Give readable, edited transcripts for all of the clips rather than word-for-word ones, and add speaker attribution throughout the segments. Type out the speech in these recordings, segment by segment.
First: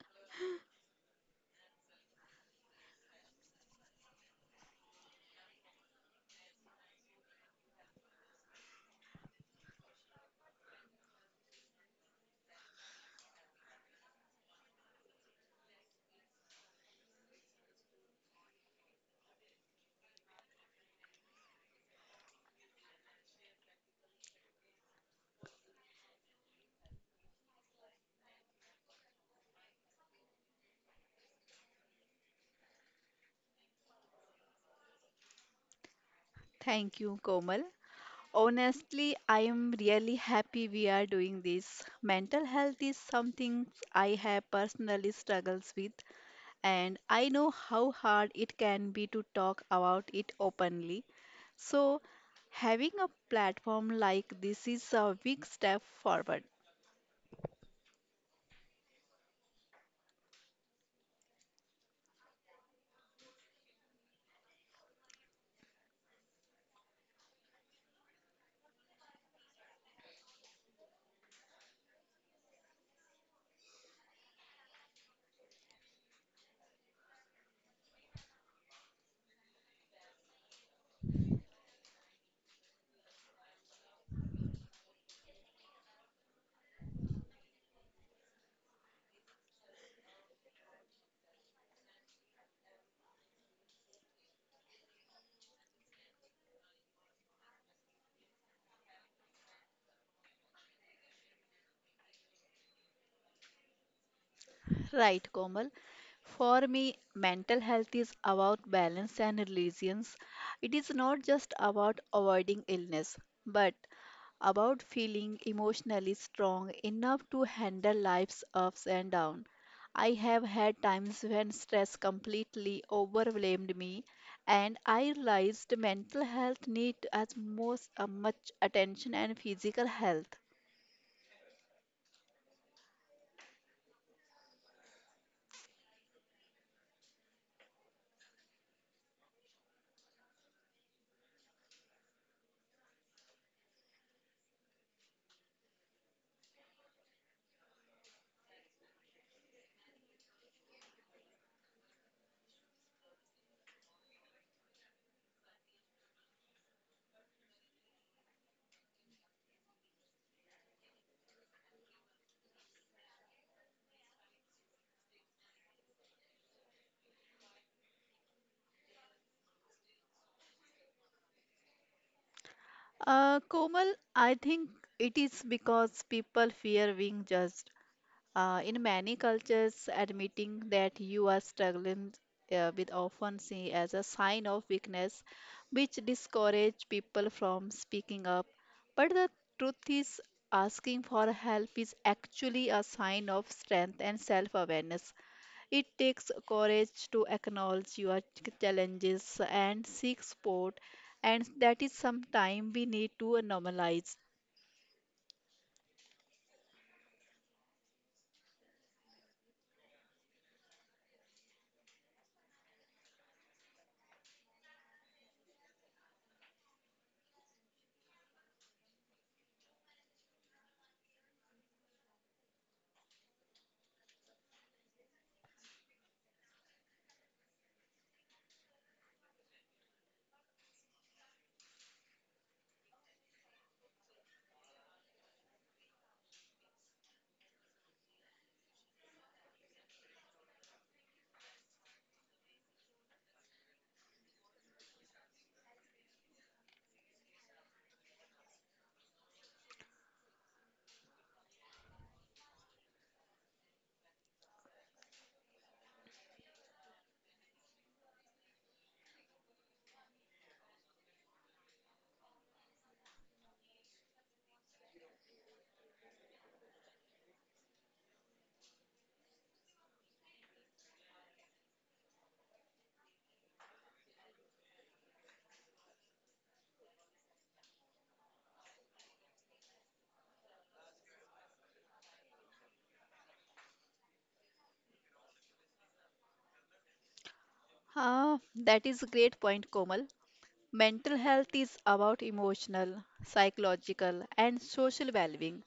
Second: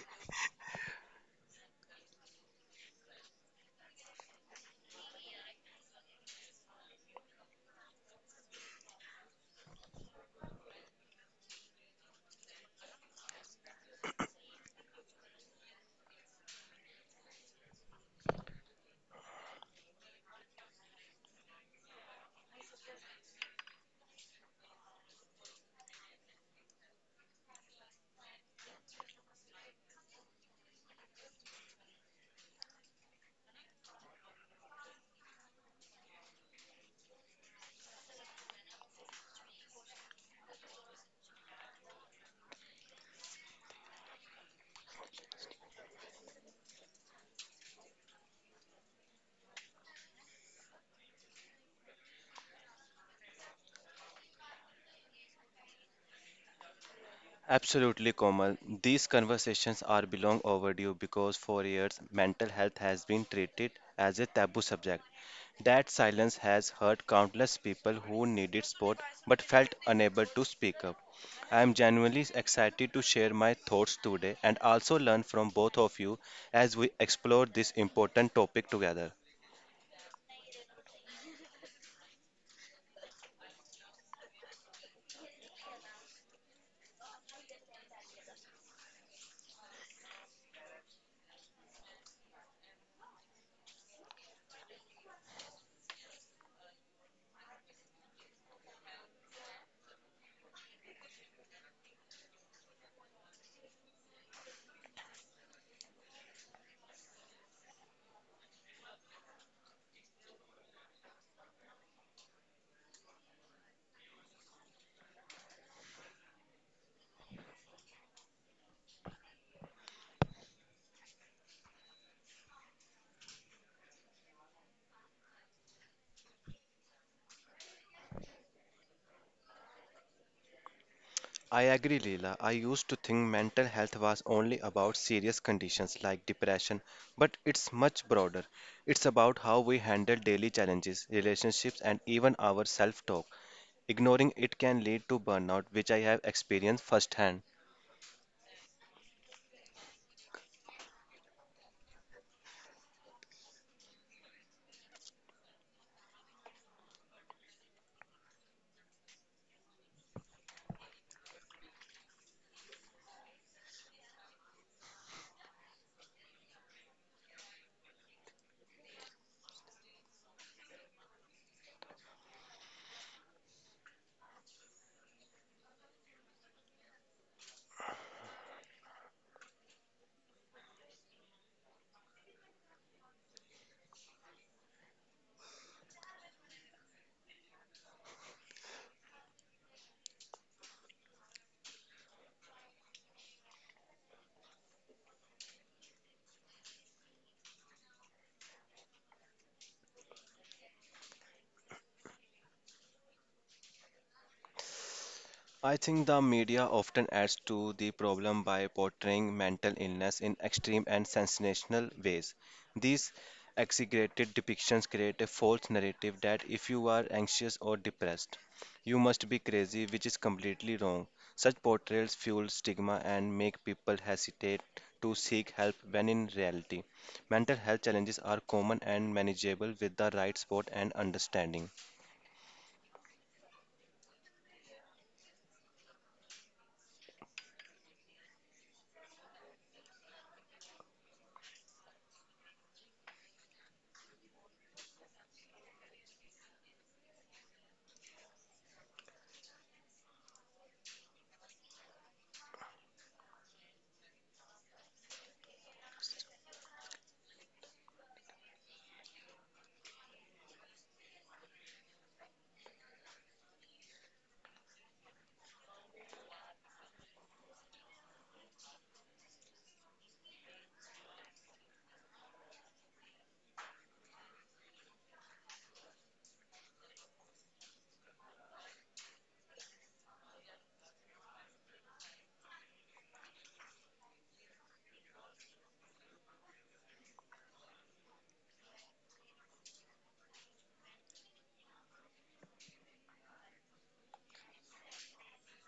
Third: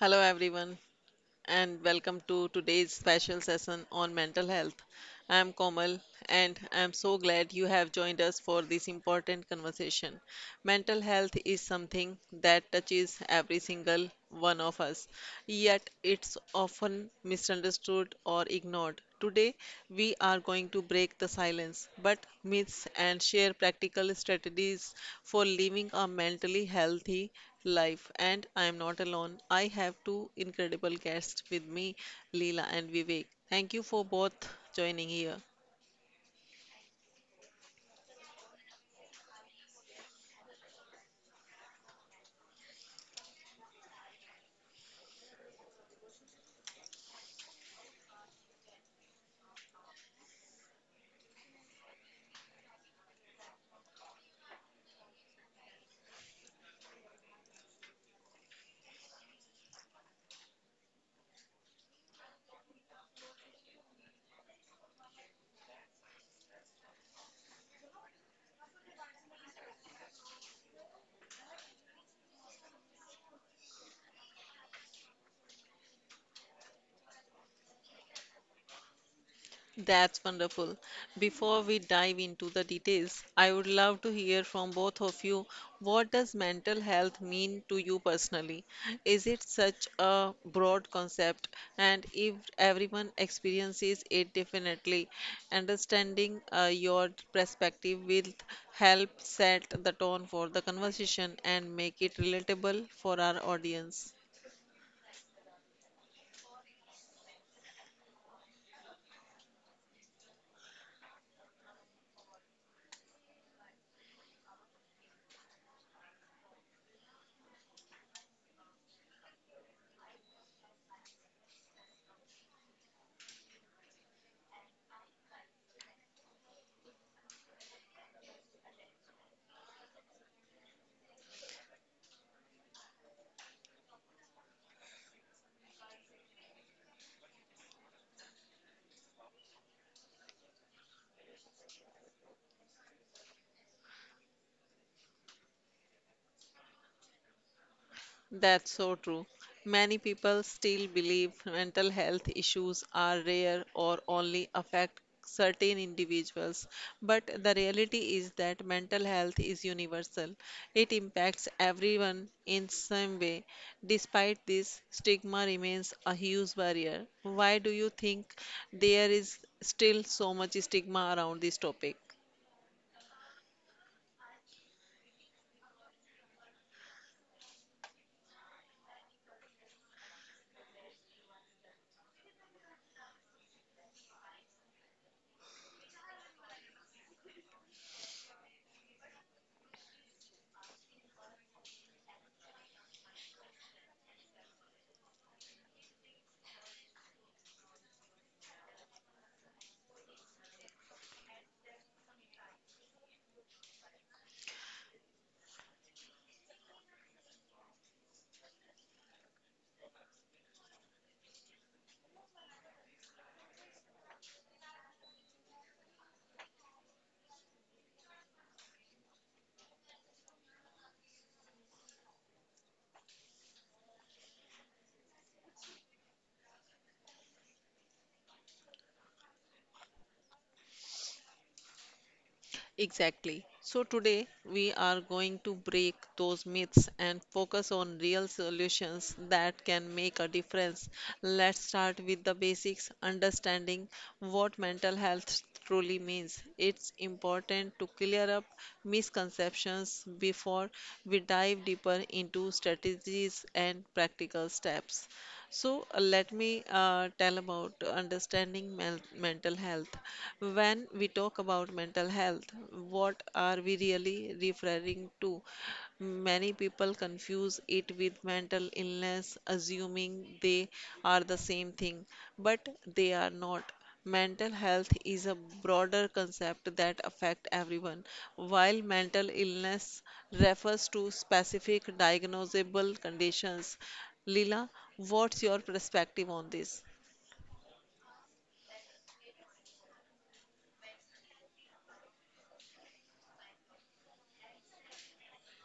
Speaker 1: Hello, everyone, and welcome to today's special session on mental health. I'm Komal, and I'm so glad you have joined us for this important conversation. Mental health is something that touches every single one of us, yet it's often misunderstood or ignored. Today, we are going to break the silence, but myths and share practical strategies for living a mentally healthy life. And I am not alone. I have two incredible guests with me, Leela and Vivek. Thank you for both joining here.
Speaker 2: Thank you, Komal. Honestly, I am really happy we are doing this. Mental health is something I have personally struggles with, and I know how hard it can be to talk about it openly. So, having a platform like this is a big step forward.
Speaker 3: Absolutely, Komal. These conversations are long overdue because for years mental health has been treated as a taboo subject. That silence has hurt countless people who needed support but felt unable to speak up. I am genuinely excited to share my thoughts today and also learn from both of you as we explore this important topic together.
Speaker 1: That's wonderful. Before we dive into the details, I would love to hear from both of you, what does mental health mean to you personally? Is it such a broad concept? And if everyone experiences it differently, understanding your perspective will help set the tone for the conversation and make it relatable for our audience.
Speaker 2: Right, Komal? For me, mental health is about balance and resilience. It is not just about avoiding illness, but about feeling emotionally strong enough to handle life's ups and downs. I have had times when stress completely overwhelmed me, and I realized mental health needs as most much attention and physical health.
Speaker 3: I agree, Leela. I used to think mental health was only about serious conditions like depression, but it's much broader. It's about how we handle daily challenges, relationships, and even our self talk. Ignoring it can lead to burnout, which I have experienced firsthand.
Speaker 1: That's so true. Many people still believe mental health issues are rare or only affect certain individuals, but the reality is that mental health is universal. It impacts everyone in some way. Despite this, stigma remains a huge barrier. Why do you think there is still so much stigma around this topic?
Speaker 2: Komal, I think it is because people fear being judged. In many cultures, admitting that you are struggling with often seen as a sign of weakness, which discourage people from speaking up. But the truth is, asking for help is actually a sign of strength and self-awareness. It takes courage to acknowledge your challenges and seek support, and that is sometime we need to normalize.
Speaker 3: I think the media often adds to the problem by portraying mental illness in extreme and sensational ways. These exaggerated depictions create a false narrative that if you are anxious or depressed, you must be crazy, which is completely wrong. Such portrayals fuel stigma and make people hesitate to seek help when in reality, mental health challenges are common and manageable with the right support and understanding.
Speaker 1: Exactly. So today we are going to break those myths and focus on real solutions that can make a difference. Let's start with the basics, understanding what mental health truly means. It's important to clear up misconceptions before we dive deeper into strategies and practical steps. So let me tell about understanding mental health. When we talk about mental health, what are we really referring to? Many people confuse it with mental illness, assuming they are the same thing, but they are not. Mental health is a broader concept that affects everyone, while mental illness refers to specific diagnosable conditions. Lila, what's your perspective on this?
Speaker 2: That is a great point, Komal. Mental health is about emotional, psychological, and social well-being.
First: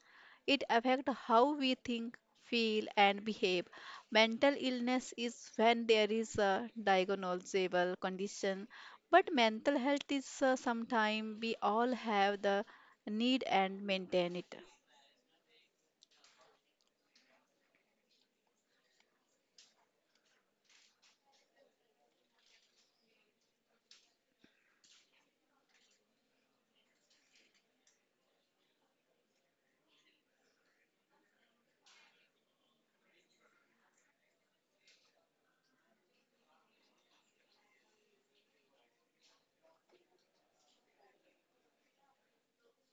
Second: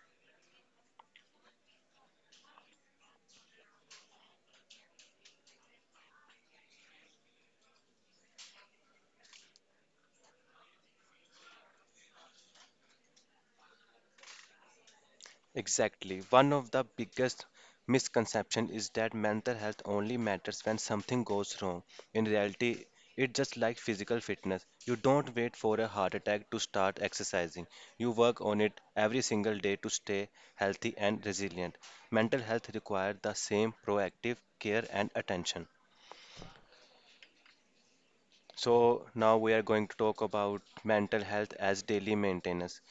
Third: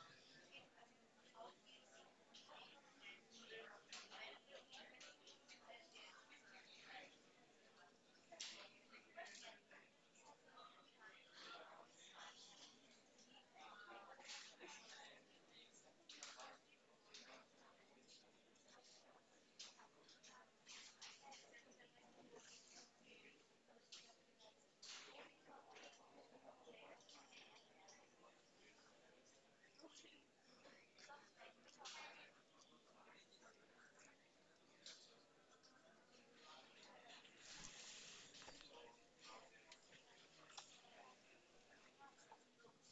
Speaker 2: It affects how we think, feel, and behave. Mental illness is when there is a diagnosable condition, but mental health is sometime we all have the need and maintain it.
Speaker 3: Exactly. One of the biggest misconceptions is that mental health only matters when something goes wrong. In reality, it's just like physical fitness. You don't wait for a heart attack to start exercising. You work on it every single day to stay healthy and resilient. Mental health requires the same proactive care and attention. So now we are going to talk about mental health as daily maintenance.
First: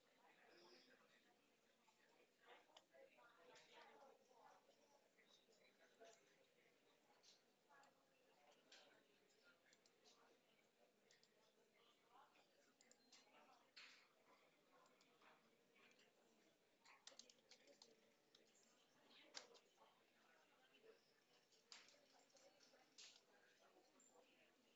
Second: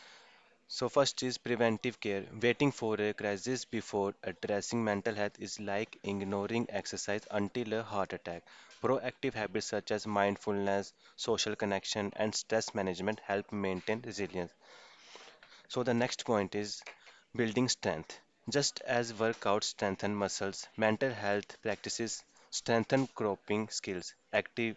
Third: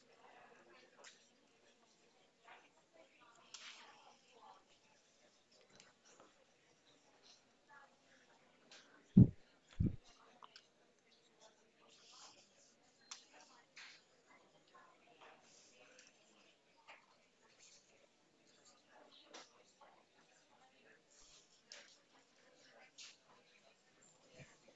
Speaker 3: So, first is preventive care. Waiting for a crisis before addressing mental health is like ignoring exercise until a heart attack. Proactive habits such as mindfulness, social connection, and stress management help maintain resilience. So the next point is building strength. Just as workouts strengthen muscles, mental health practices strengthen coping skills. Active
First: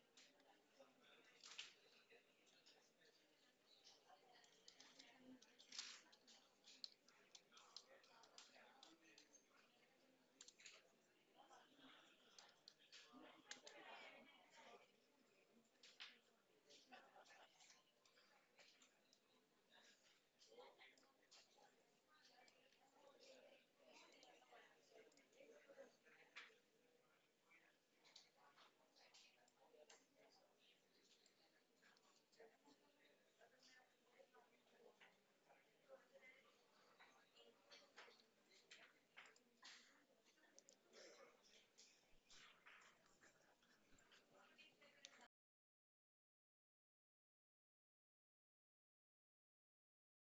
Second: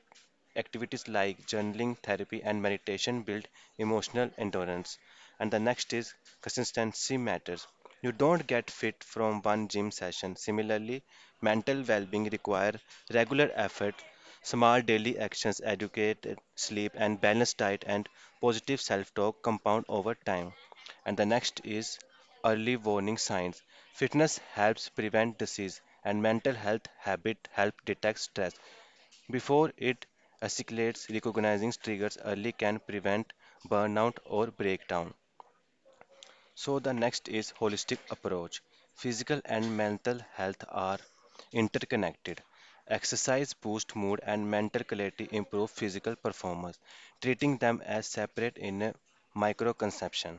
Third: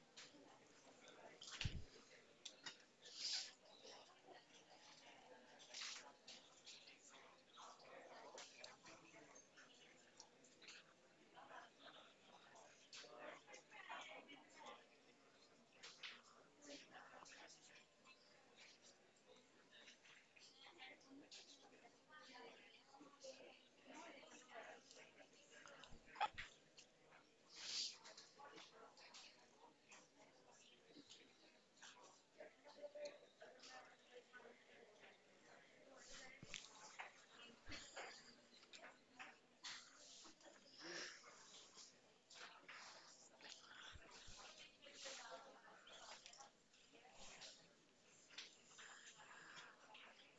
Speaker 3: activities like journaling, therapy, and meditation build emotional endurance. And the next is consistency matters. You don't get fit from one gym session. Similarly, mental well-being require regular effort, small daily actions, educate, sleep, and balanced diet and positive self-talk compound over time. And the next is early warning signs. Fitness helps prevent disease, and mental health habit help detect stress before it escalates. Recognizing triggers early can prevent burnout or breakdown. So the next is holistic approach. Physical and mental health are interconnected. Exercise boosts mood and mental clarity improve physical performance, treating them as separate in a microconception.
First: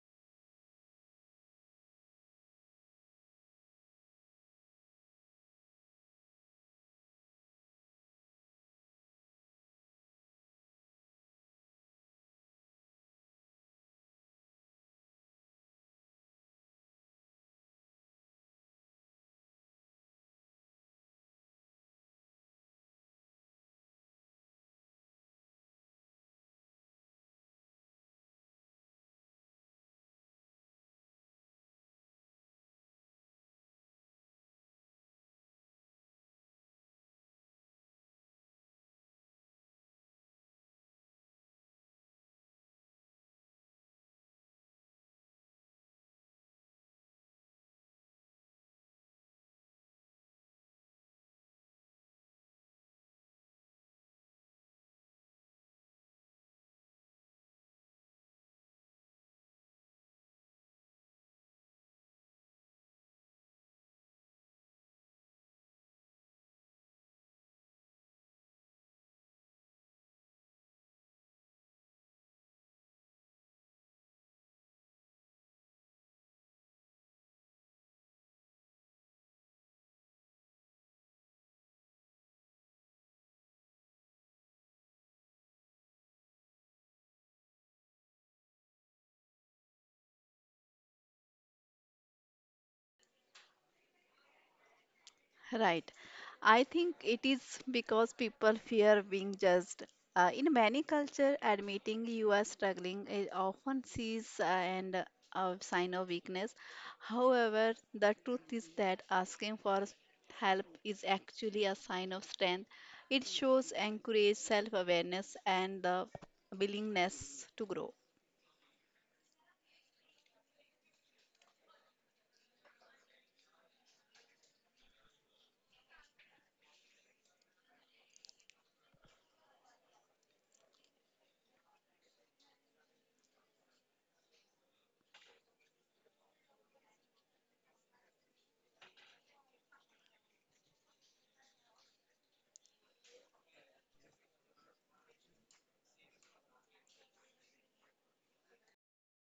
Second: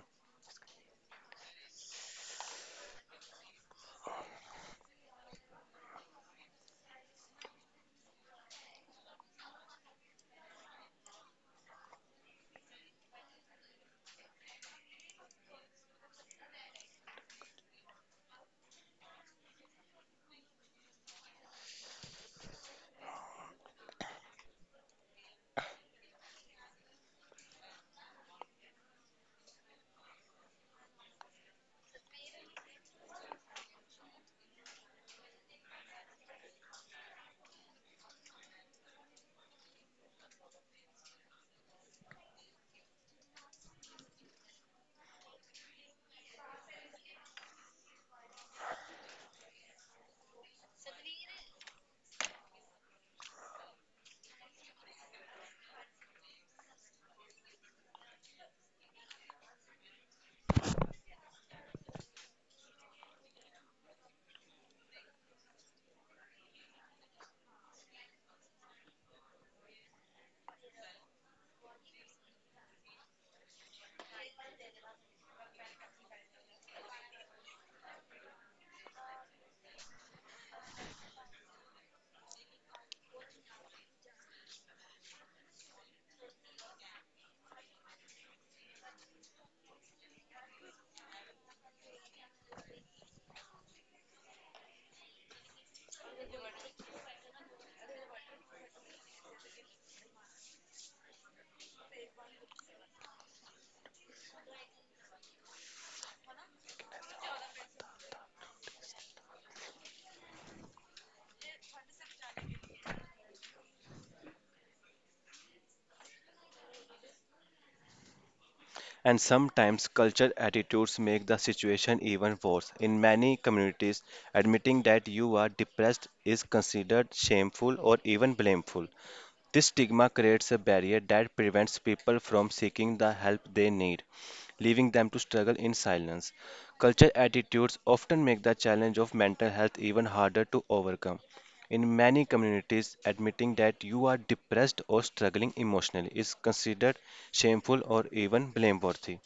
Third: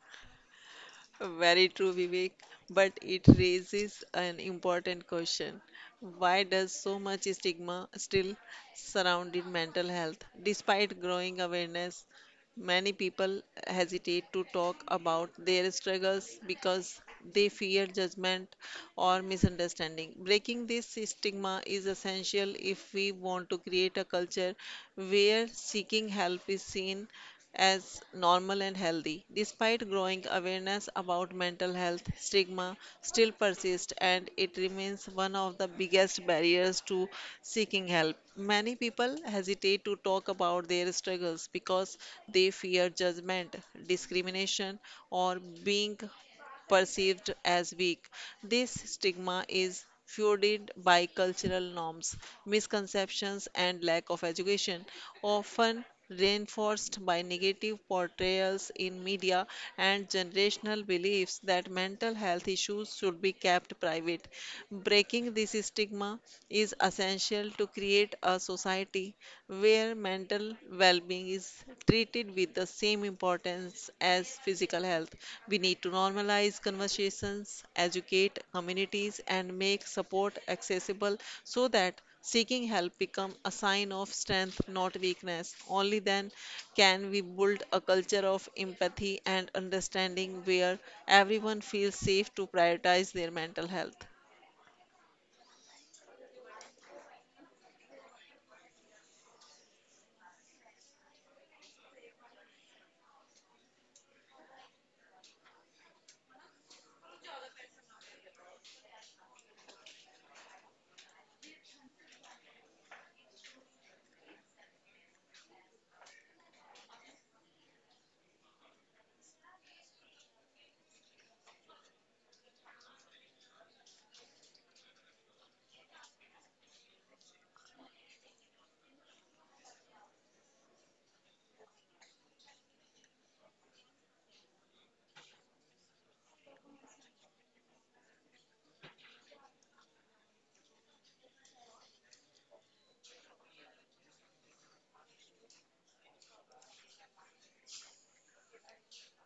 Speaker 1: Very true, Vivek, but it raises an important question. Why does so much stigma still surround in mental health? Despite growing awareness, many people hesitate to talk about their struggles because they fear judgment or misunderstanding. Breaking this stigma is essential if we want to create a culture where seeking help is seen as normal and healthy. Despite growing awareness about mental health, stigma still persists and it remains one of the biggest barriers to seeking help. Many people hesitate to talk about their struggles because they fear judgment, discrimination, or being perceived as weak. This stigma is fueled by cultural norms, misconceptions, and lack of education, often reinforced by negative portrayals in media and generational beliefs that mental health issues should be kept private. Breaking this stigma is essential to create a society where mental well being is treated with the same importance as physical health. We need to normalize conversations, educate communities, and make support accessible so that seeking help become a sign of strength, not weakness. Only then can we build a culture of empathy and understanding where everyone feels safe to prioritize their mental health.
Speaker 2: Right. I think it is because people fear being judged. In many cultures, admitting you are struggling is often seen and a sign of weakness. However, the truth is that asking for help is actually a sign of strength. It shows encourage self-awareness and the willingness to grow.
Speaker 3: And sometimes cultural attitudes make the situation even worse. In many communities, admitting that you are depressed is considered shameful or even blameful. This stigma creates a barrier that prevents people from seeking the help they need, leaving them to struggle in silence. Cultural attitudes often make the challenge of mental health even harder to overcome. In many communities, admitting that you are depressed or struggling emotionally is considered shameful or even blameworthy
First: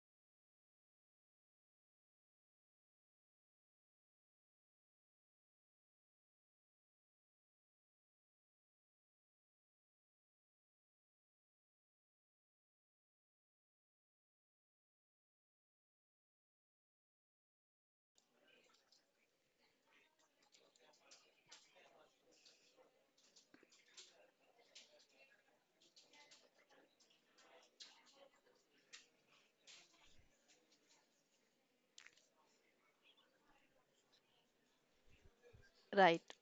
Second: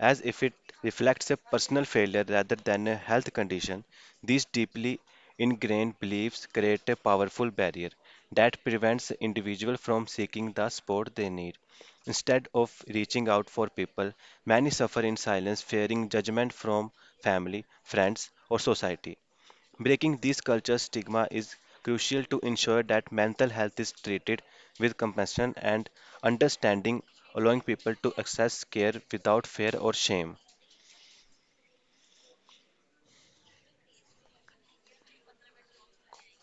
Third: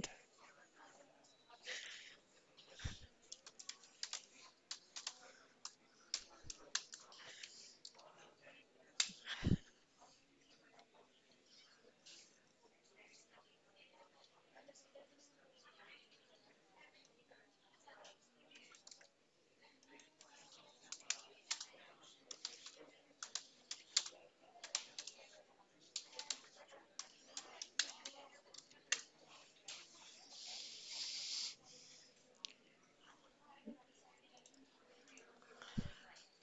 Speaker 3: as if it reflects a personal failure rather than a health condition. These deeply ingrained beliefs create a powerful barrier that prevents individuals from seeking the support they need. Instead of reaching out for people, many suffer in silence, fearing judgment from family, friends, or society. Breaking these culture stigma is crucial to ensure that mental health is treated with compassion and understanding, allowing people to access care without fear or shame.
Speaker 2: Right.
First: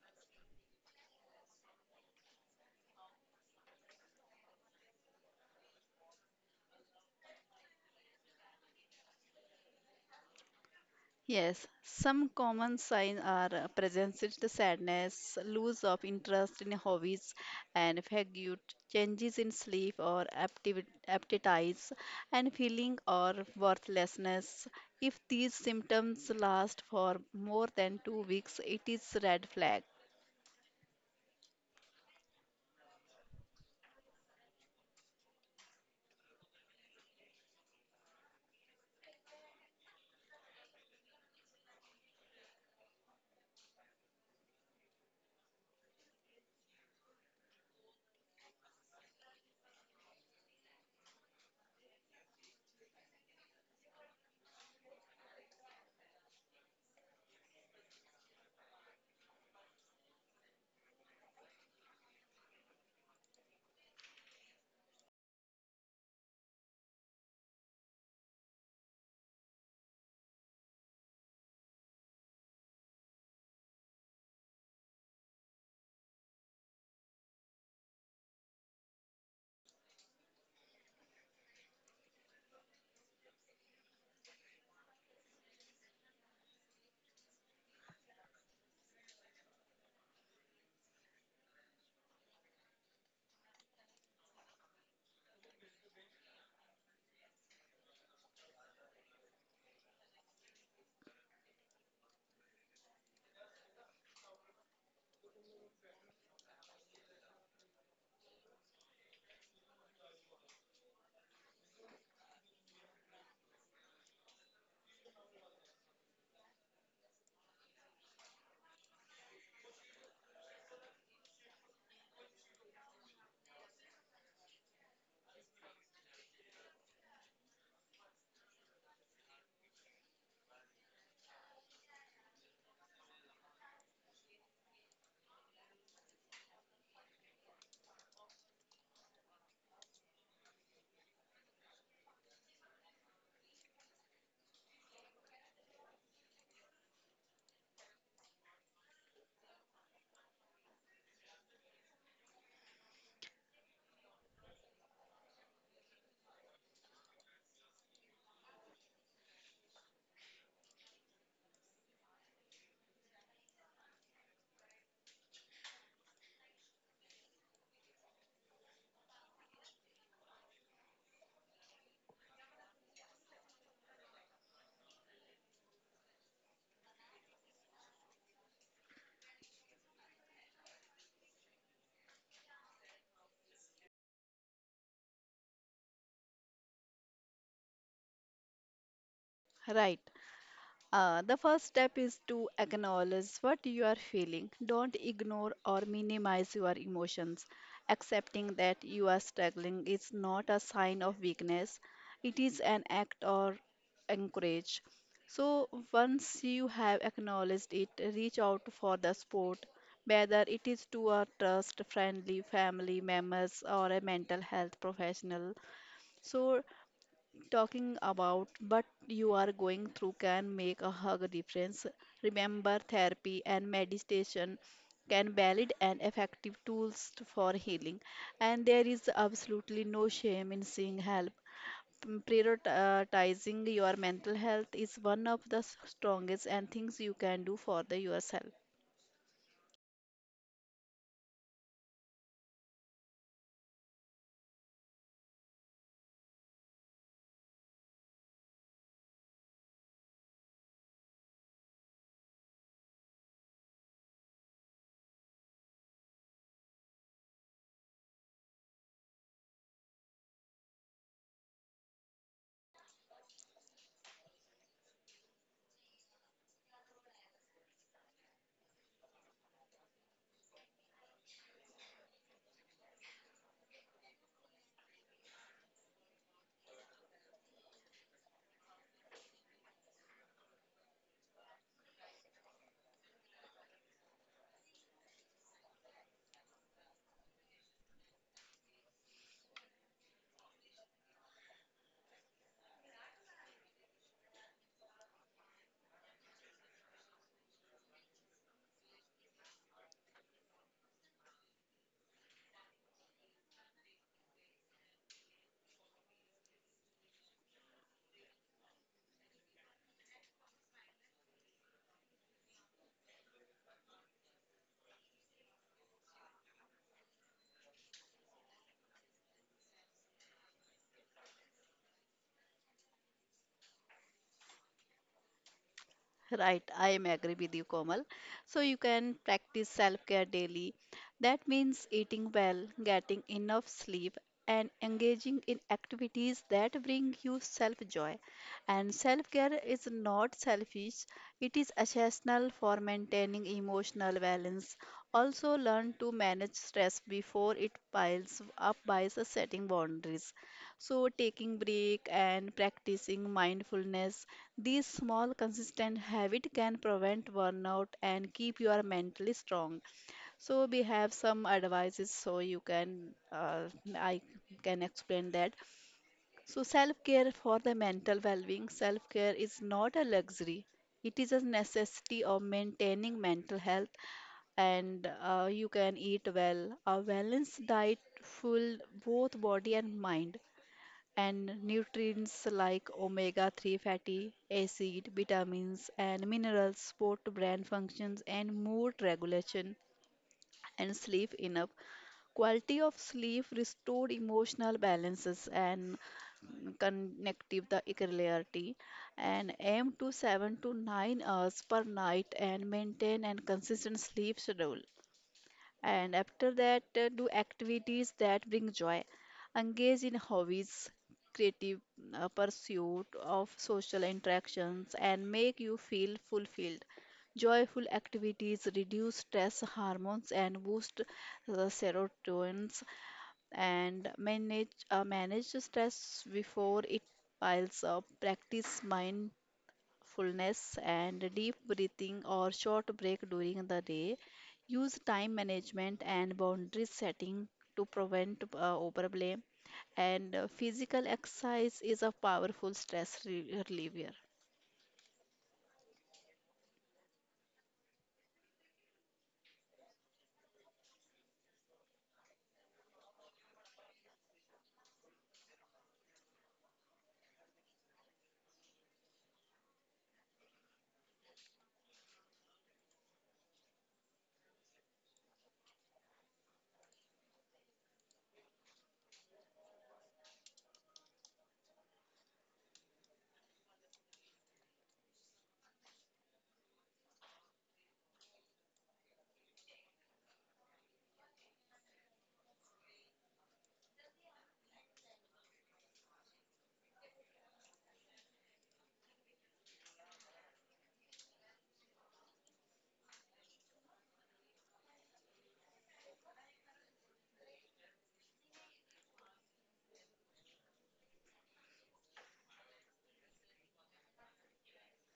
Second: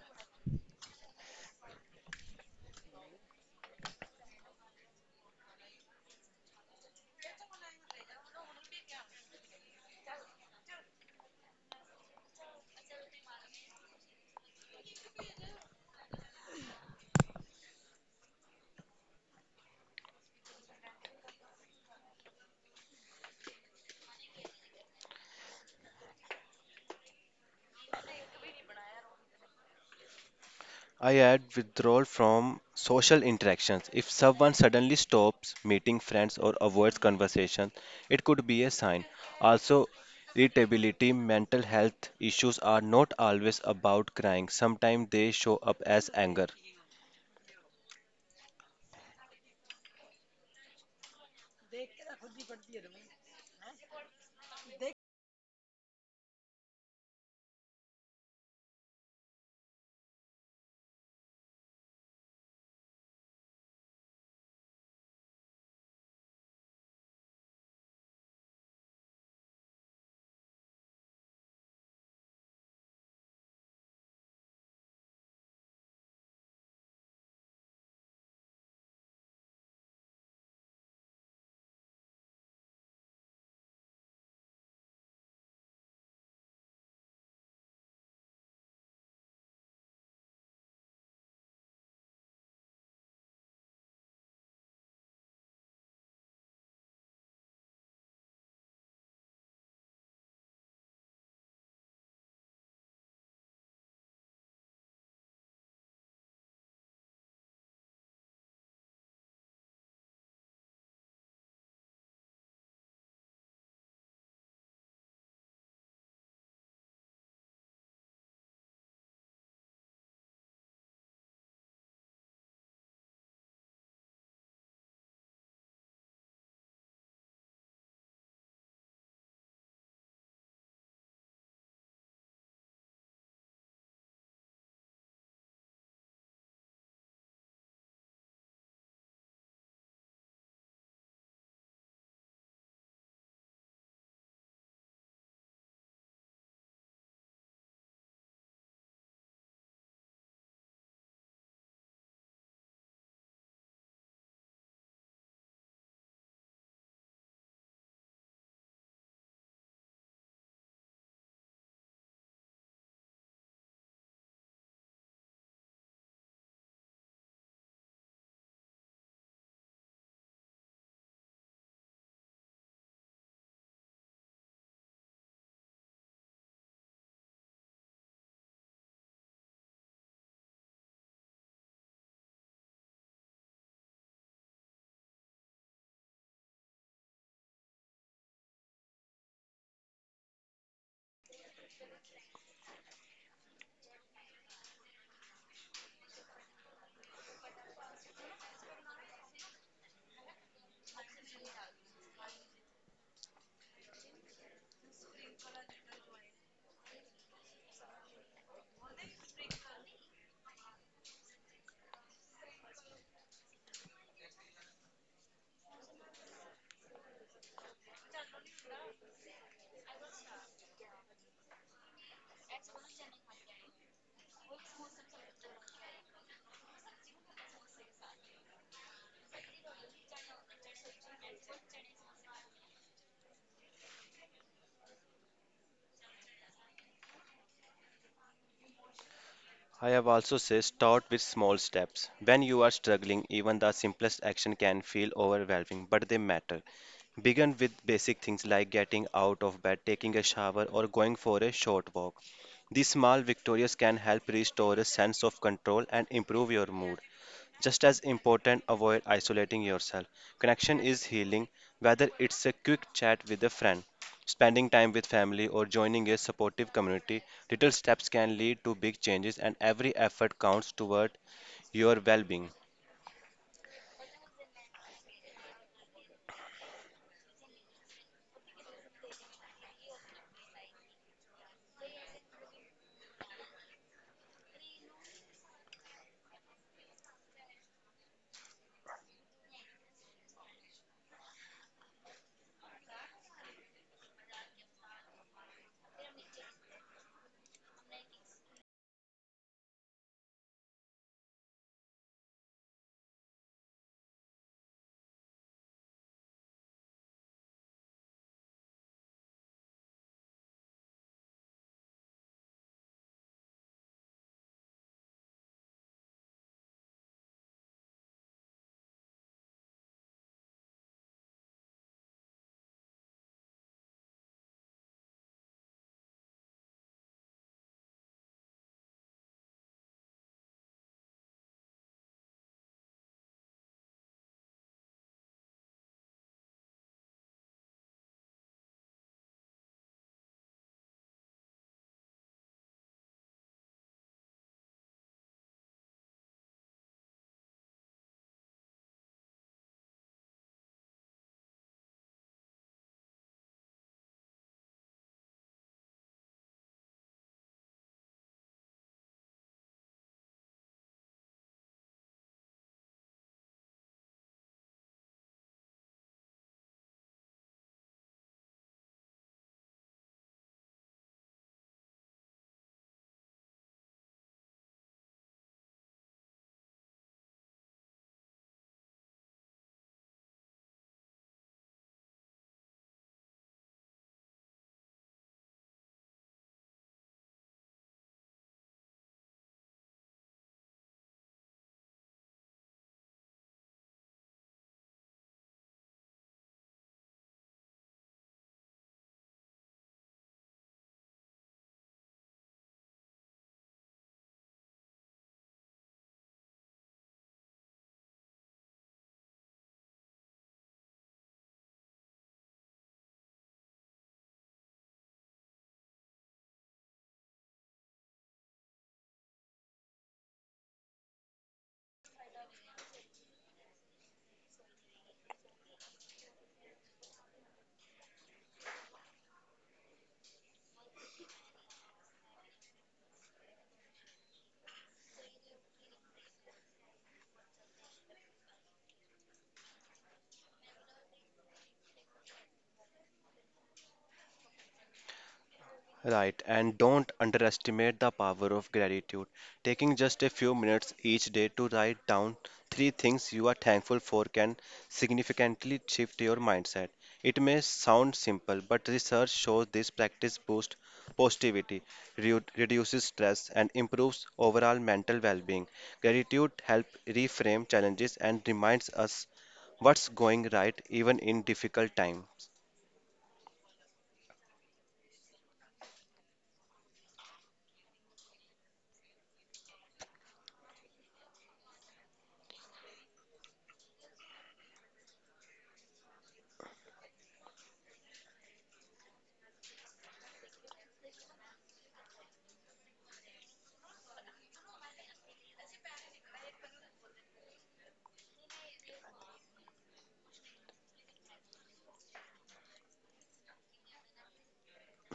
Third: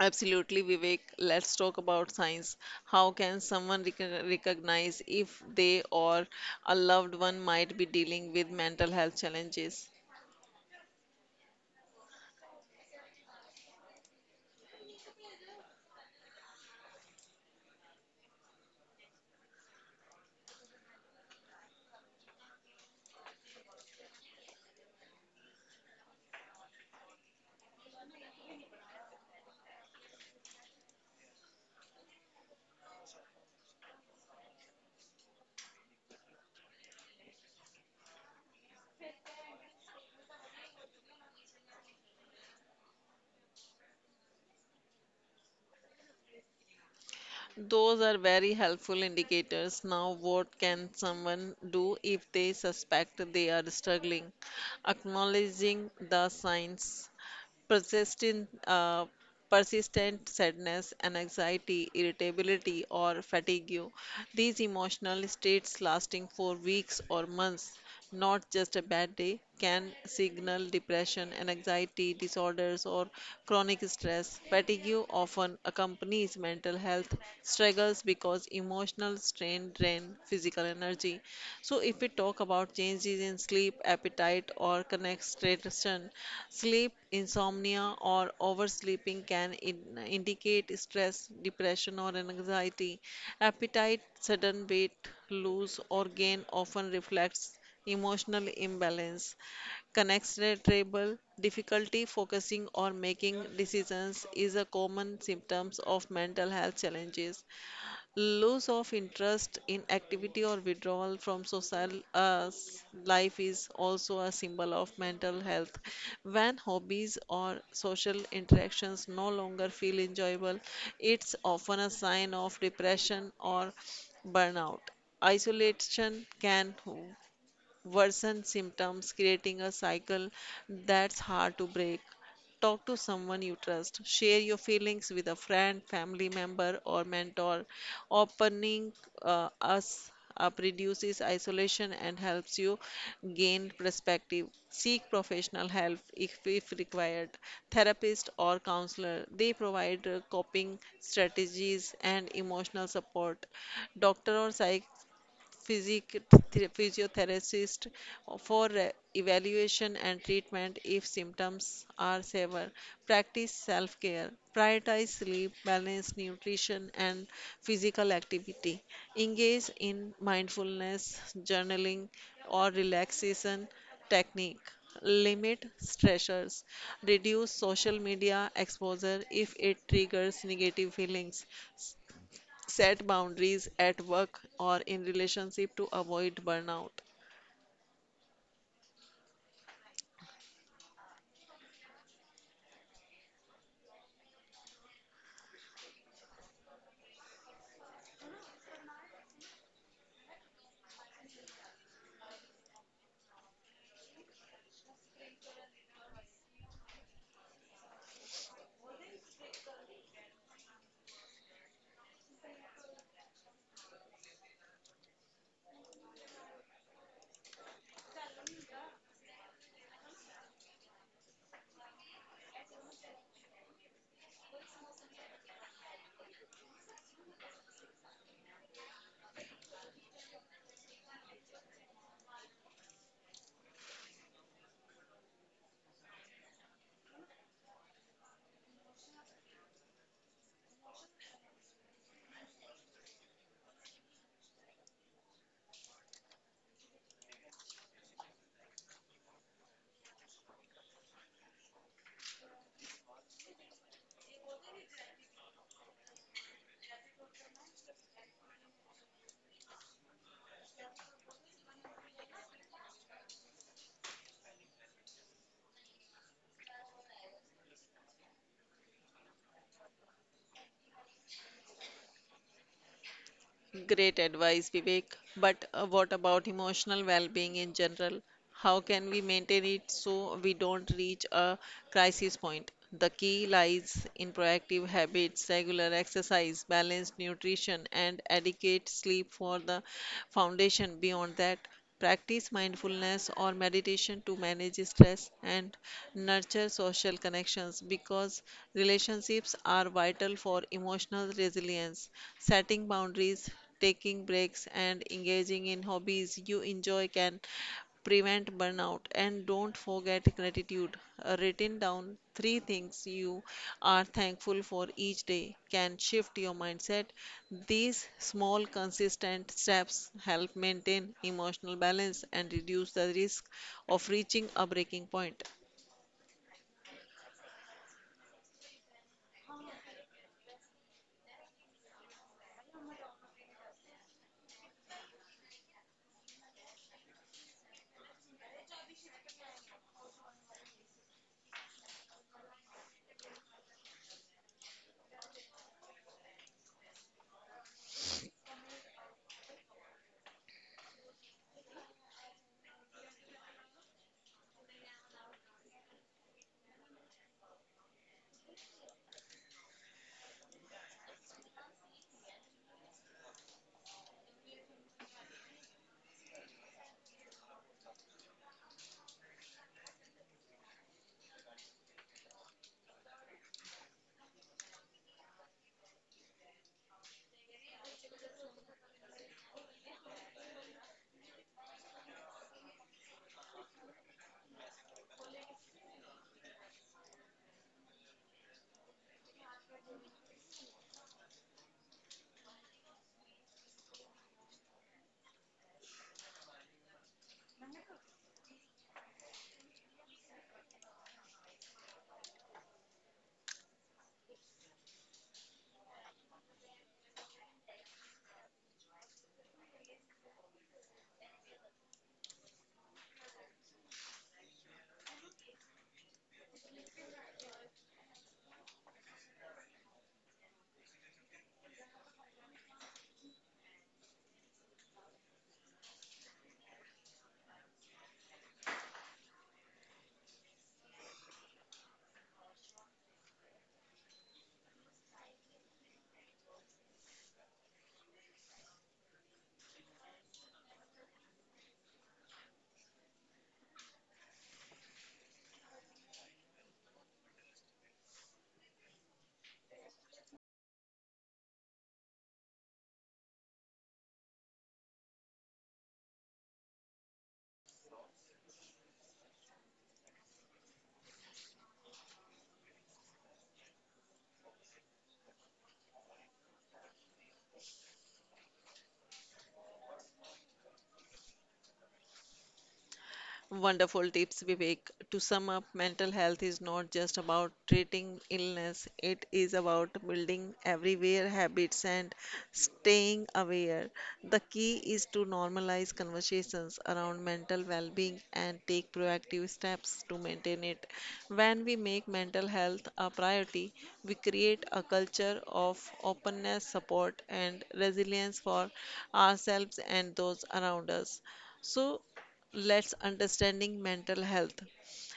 Speaker 1: Absolutely, Vivek. Let's talk about signs. How can someone recognize if they or a loved one might be dealing with mental health challenges?
Speaker 2: Yes, some common signs are presence, is the sadness, loss of interest in hobbies, and fatigue, changes in sleep or appetites, and feeling or worthlessness. If these symptoms last for more than 2 weeks, it is red flag.
Speaker 3: I add withdrawal from social interactions. If someone suddenly stops meeting friends or avoids conversation, it could be a sign. Also, irritability, mental health issues are not always about crying. Sometimes they show up as anger,
Speaker 1: Those are very helpful indicators. Now, what can someone do if they suspect they are struggling? Acknowledging the signs: persistent, uh, persistent sadness and anxiety, irritability, or fatigue. These emotional states lasting for weeks or months, not just a bad day, can signal depression and anxiety disorders or chronic stress. Fatigue often accompanies mental health struggles because cause emotional strain, drain physical energy. So, if we talk about changes in sleep, appetite, or concentration, sleep insomnia or oversleeping can indicate stress, depression, or anxiety. Appetite, sudden weight lose, or gain often reflects emotional imbalance. Concentrable difficulty focusing or making decisions is a common symptoms of mental health challenges. Loss of interest in activity or withdrawal from social life is also a symbol of mental health. When hobbies or social interactions no longer feel enjoyable, it's often a sign of depression or burnout. Isolation can worsen symptoms, creating a cycle that's hard to break. Talk to someone you trust. Share your feelings with a friend, family member, or mentor. Opening us up reduces isolation and helps you gain perspective. Seek professional help if required. Therapist or counselor, they provide coping strategies and emotional support. Doctor or physic- physiotherapist for evaluation and treatment if symptoms are severe. Practice self care. Prioritize sleep, balance, nutrition, and physical activity. Engage in mindfulness, journaling, or relaxation technique. Limit stressors. Reduce social media exposure if it triggers negative feelings. Set boundaries at work or in relationship to avoid burnout.
Speaker 2: Right. The first step is to acknowledge what you are feeling. Don't ignore or minimize your emotions. Accepting that you are struggling is not a sign of weakness, it is an act or encourage. So, once you have acknowledged it, reach out for the support, whether it is to a trust friendly family members or a mental health professional. So, talking about what you are going through can make a hug difference. Remember, therapy and meditation can valid and effective tools for healing, and there is absolutely no shame in seeing help. Prioritizing your mental health is one of the strongest and things you can do for the yourself.
Speaker 3: I have also said start with small steps. When you are struggling, even the simplest action can feel overwhelming, but they matter. Begin with basic things like getting out of bed, taking a shower, or going for a short walk. These small victories can help restore a sense of control and improve your mood. Just as important, avoid isolating yourself. Connection is healing, whether it's a quick chat with a friend, spending time with family, or joining a supportive community. Little steps can lead to big changes, and every effort counts toward your well being.
Speaker 1: Great advice, Vivek. But what about emotional well-being in general? How can we maintain it so we don't reach a crisis point? The key lies in proactive habits: regular exercise, balanced nutrition, and adequate sleep for the foundation. Beyond that, practice mindfulness or meditation to manage stress and nurture social connections because relationships are vital for emotional resilience. Setting boundaries, taking breaks, and engaging in hobbies you enjoy can prevent burnout. And don't forget gratitude. Written down three things you are thankful for each day can shift your mindset. These small consistent steps help maintain emotional balance and reduce the risk of reaching a breaking point.
Speaker 2: Right, I am agree with you, Komal. So you can practice self-care daily. That means eating well, getting enough sleep, and engaging in activities that bring you self-joy. And self-care is not selfish; it is essential for maintaining emotional balance. Also, learn to manage stress before it piles up by setting boundaries. So, taking break and practicing mindfulness, these small, consistent habits can prevent burnout and keep you are mentally strong. So we have some advices so you can, I can explain that. So self-care for the mental well-being. Self-care is not a luxury. It is a necessity of maintaining mental health, and you can eat well. A balanced diet full both body and mind, and nutrients like omega 3 fatty acid, vitamins, and minerals support brain functions and mood regulation, and sleep enough. Quality of sleep restored emotional balances and connective the clarity, and aim to 7 to 9 hours per night and maintain and consistent sleep schedule. And after that, do activities that bring joy. Engage in hobbies, creative pursuit of social interactions, and make you feel fulfilled. Joyful activities reduce stress hormones and boost serotonin, and manage manage stress before it piles up. Practice mind fullness and deep breathing or short break during the day. Use time management and boundary setting to prevent overblame. And physical exercise is a powerful stress reliever.
Speaker 3: Right, and don't underestimate the power of gratitude. Taking just a few minutes each day to write down three things you are thankful for can significantly shift your mindset. It may sound simple, but research shows this practice boosts positivity, reduces stress, and improves overall mental well being. Gratitude helps reframe challenges and reminds us what's going right even in difficult times.
Speaker 1: Wonderful tips, Vivek. To sum up, mental health is not just about treating illness, it is about building everywhere habits and staying aware. The key is to normalize conversations around mental well being and take proactive steps to maintain it. When we make mental health a priority, we create a culture of openness, support, and resilience for ourselves and those around us. So, let's understanding mental health.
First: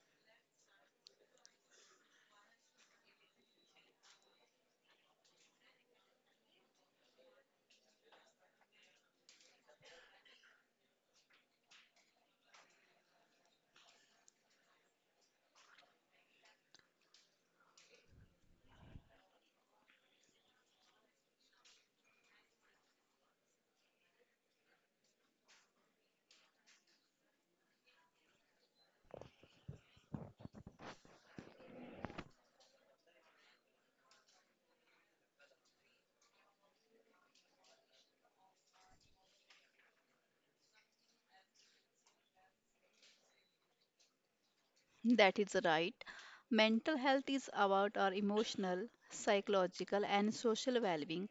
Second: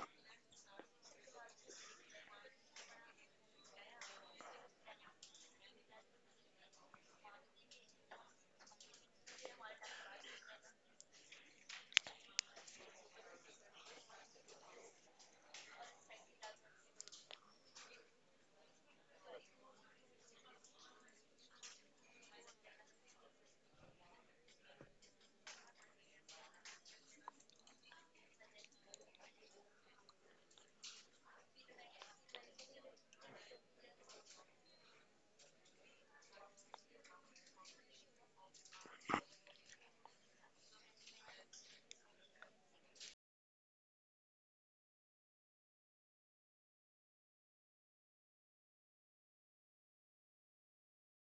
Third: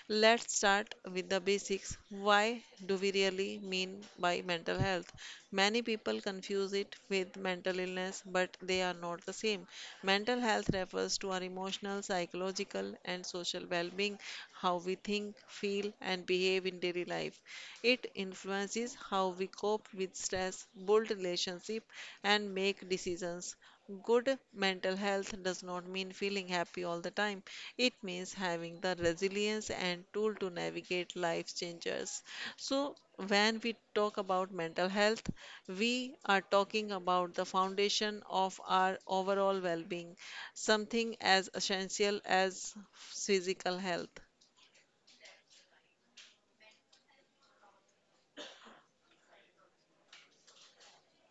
Speaker 1: Let's start with the basics. Why do we really mean by mental health? Many people confuse it with mental illness, but they are not the same. Mental health refers to our emotional, psychological, and social well being, how we think, feel, and behave in daily life. It influences how we cope with stress, build relationships, and make decisions. Good mental health does not mean feeling happy all the time. It means having the resilience and tool to navigate life's changes. So, when we talk about mental health, we are talking about the foundation of our overall well being, something as essential as physical health.
Speaker 2: That is right. Mental health is about our emotional, psychological, and social well being.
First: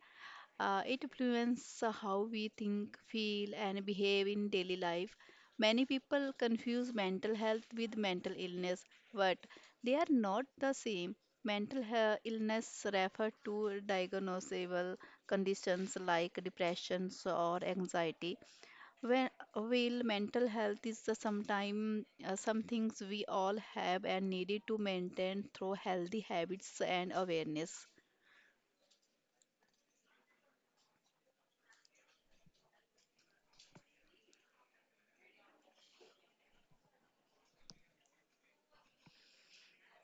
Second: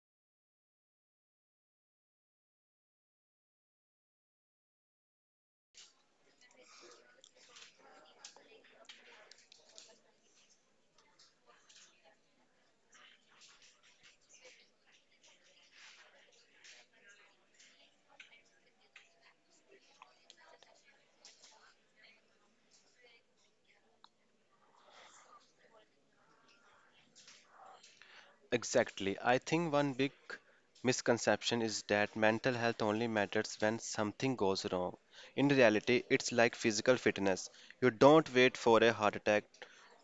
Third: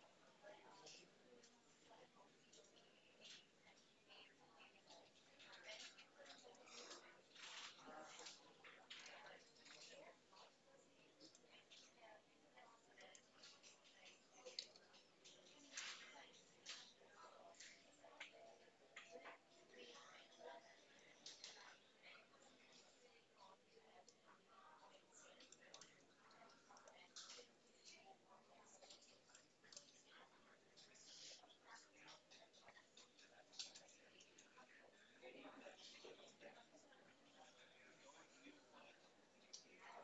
Speaker 2: It influences how we think, feel, and behave in daily life. Many people confuse mental health with mental illness, but they are not the same. Mental illness refer to diagnosable conditions like depression or anxiety. When, while mental health is sometimes some things we all have and needed to maintain through healthy habits and awareness.
Speaker 3: Exactly. I think one big misconception is that mental health only matters when something goes wrong. In reality, it's like physical fitness. You don't wait for a heart attack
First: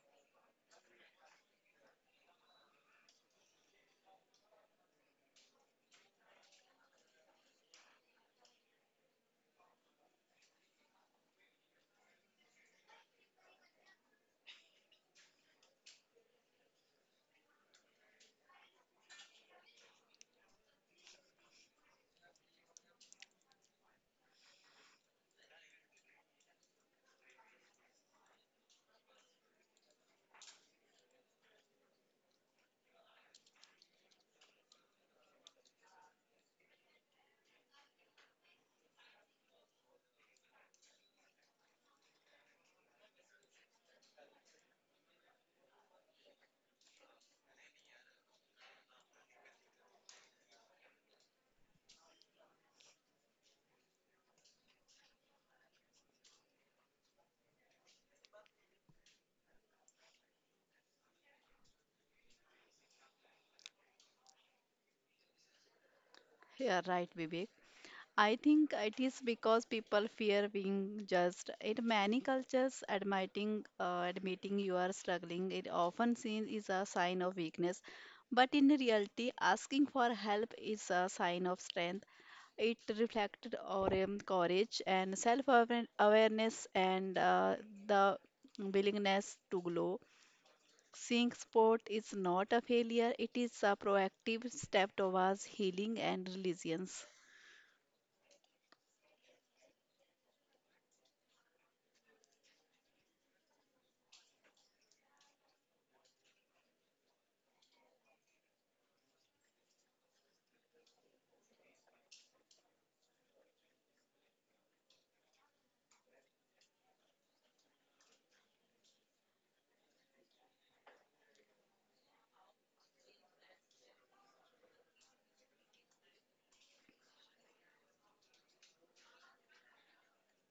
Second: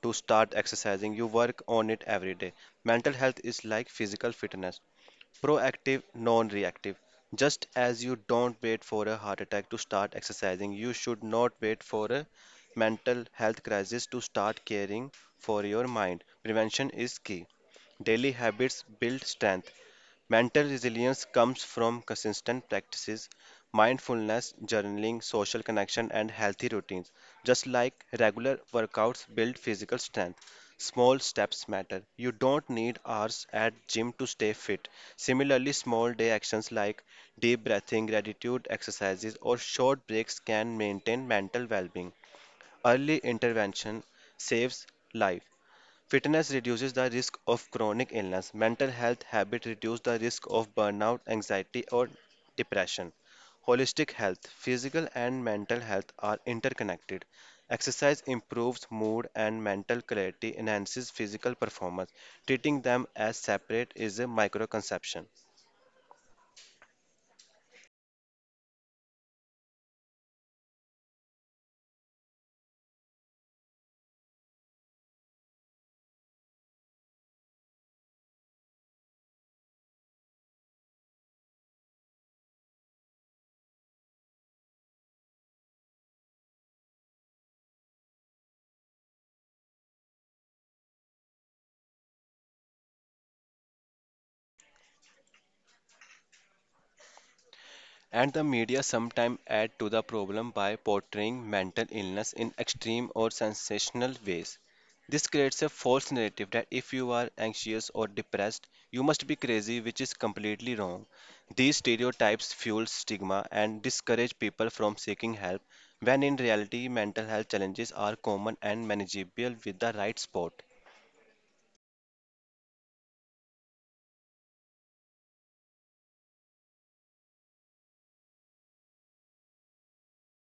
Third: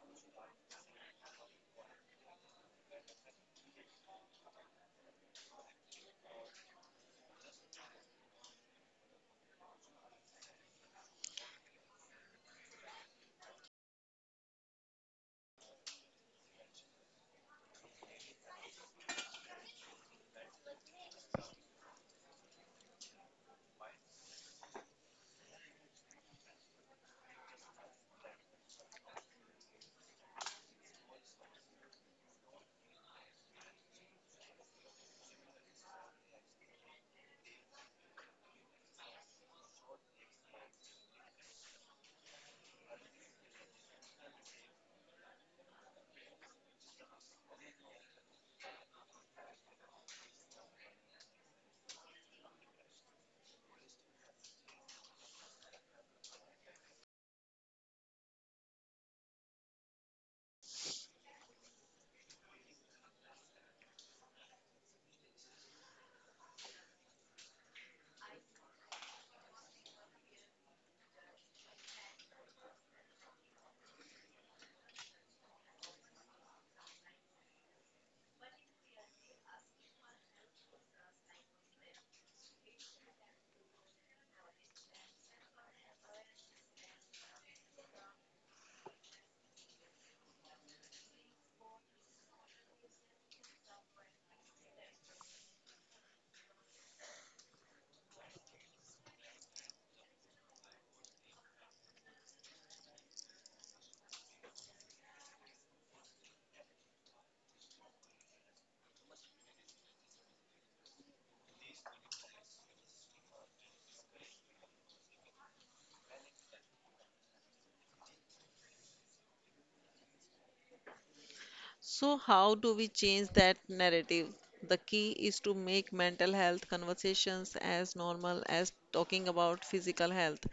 Speaker 3: to start exercising, you work on it every day. Mental health is like physical fitness. Proactive, non reactive. Just as you don't wait for a heart attack to start exercising, you should not wait for a mental health crisis to start caring for your mind. Prevention is key. Daily habits build strength. Mental resilience comes from consistent practices, mindfulness, journaling, social connection, and healthy routines. Just like regular workouts build physical strength, small steps matter. You don't need hours at gym to stay fit. Similarly, small day actions like deep breathing, gratitude exercises, or short breaks can maintain mental well-being. Early intervention saves life. Fitness reduces the risk of chronic illness. Mental health habits reduce the risk of burnout, anxiety, or depression. Holistic health, physical and mental health are interconnected. Exercise improves mood and mental clarity, enhances physical performance. Treating them as separate is a microconception.
Speaker 2: Yeah, right, Vivek. I think it is because people fear being judged. In many cultures, admitting you are struggling is often seen is a sign of weakness, but in reality, asking for help is a sign of strength. It reflected our courage and self-awareness, and the willingness to grow. Seeing sport is not a failure; it is a proactive step towards healing and resilience.
Speaker 3: And the media sometimes add to the problem by portraying mental illness in extreme or sensational ways. This creates a false narrative that if you are anxious or depressed, you must be crazy, which is completely wrong. These stereotypes fuel stigma and discourage people from seeking help, when in reality, mental health challenges are common and manageable with the right support.
Speaker 1: So, how do we change that narrative? The key is to make mental health conversations as normal as talking about physical health.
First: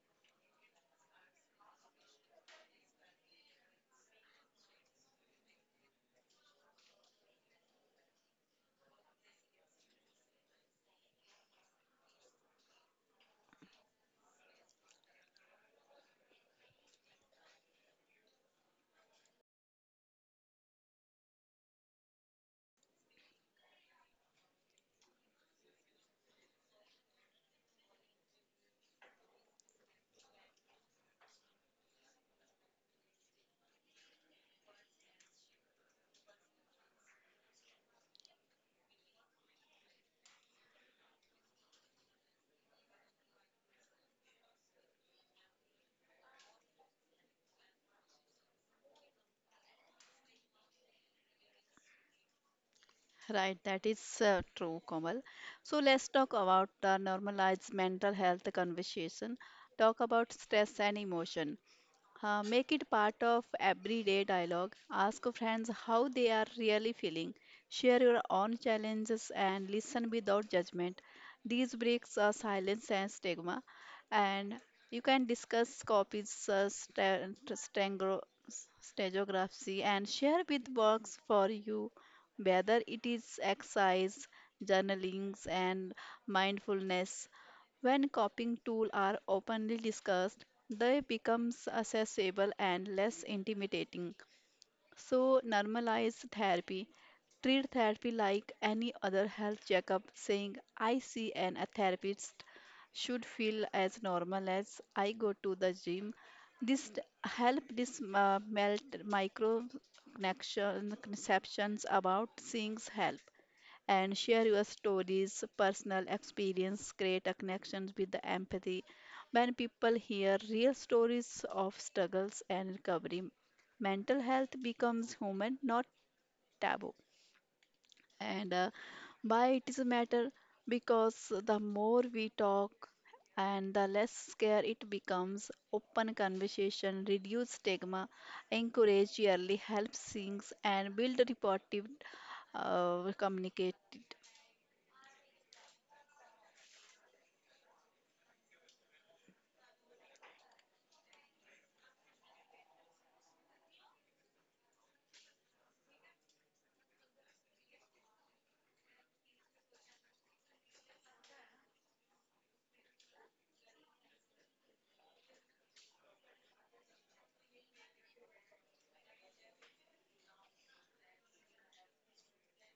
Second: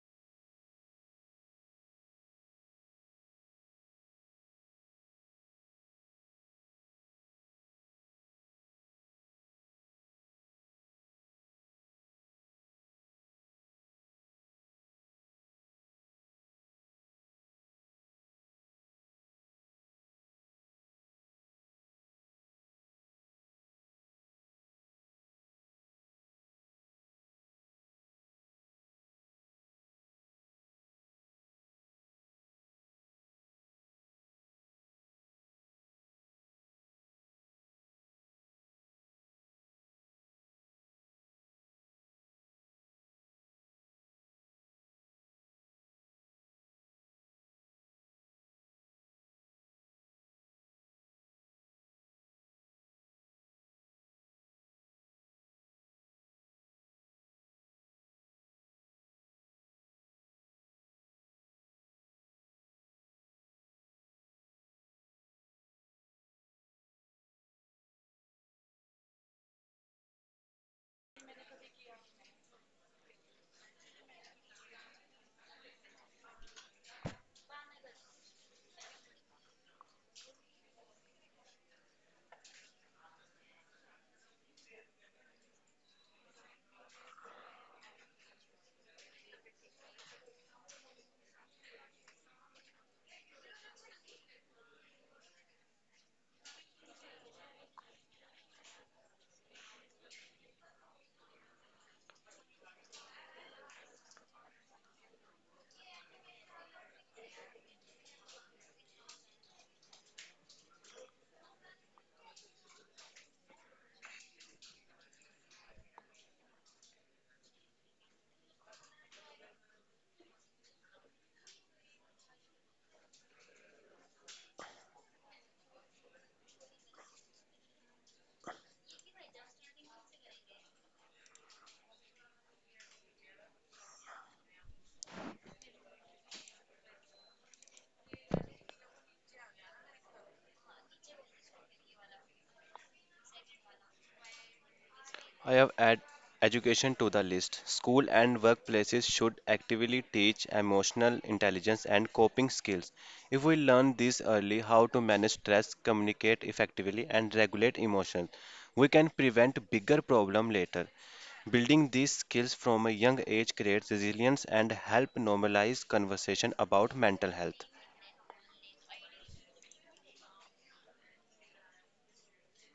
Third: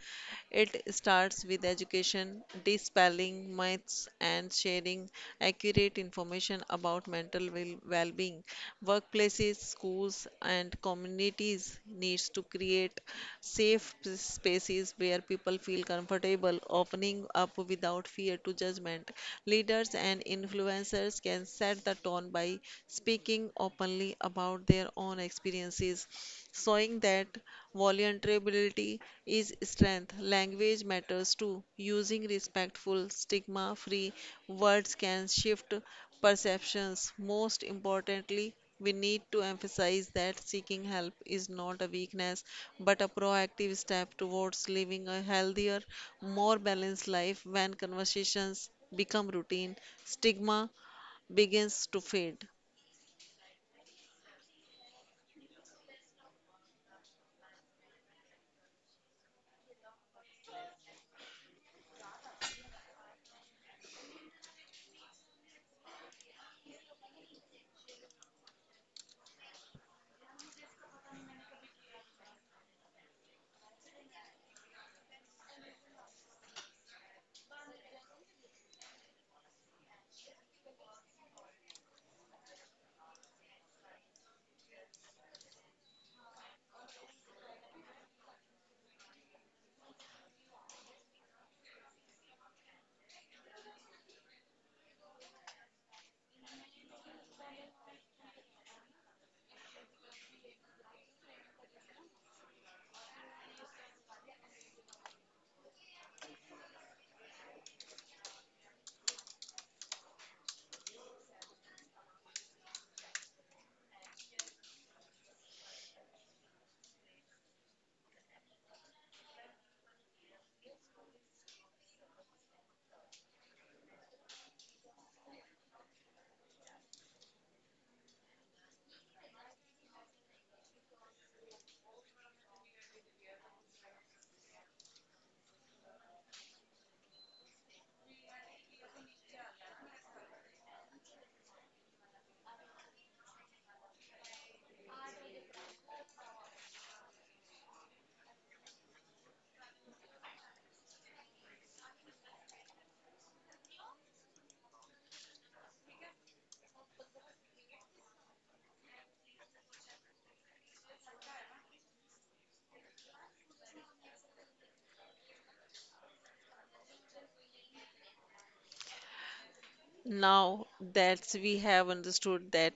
Speaker 1: It starts with education, dispelling myths, and sharing accurate information about mental well being. Workplaces, schools, and communities needs to create safe spaces where people feel comfortable opening up without fear to judgment. Leaders and influencers can set the tone by speaking openly about their own experiences, showing that vulnerability is strength. Language matters too. Using respectful, stigma free words can shift perceptions. Most importantly, we need to emphasize that seeking help is not a weakness but a proactive step towards living a healthier, more balanced life. When conversations become routine, stigma begins to fade.
Speaker 2: Right, that is true, Komal. So let's talk about the normalized mental health conversation. Talk about stress and emotion. Make it part of everyday dialogue. Ask friends how they are really feeling. Share your own challenges and listen without judgment. These breaks are silence and stigma. And you can discuss copies, stereography, and share with works for you, whether it is exercise, journalings, and mindfulness. When coping tools are openly discussed, they become accessible and less intimidating. So, normalize therapy. Treat therapy like any other health checkup, saying, I see a therapist, should feel as normal as I go to the gym. This help this melt micro conceptions about seeing help, and share your stories, personal experience, create a connection with the empathy. When people hear real stories of struggles and recovery, mental health becomes human, not taboo. And Why it is a matter? Because the more we talk, and the less scare it becomes, open conversation, reduce stigma, encourage yearly help sinks and build reportive communicate.
Speaker 3: I have add education to the list. School and workplaces should actively teach emotional intelligence and coping skills. If we learn this early, how to manage stress, communicate effectively, and regulate emotions, we can prevent bigger problems later. Building these skills from a young age creates resilience and help normalize conversation about mental health.
Speaker 1: Now that we have understood that,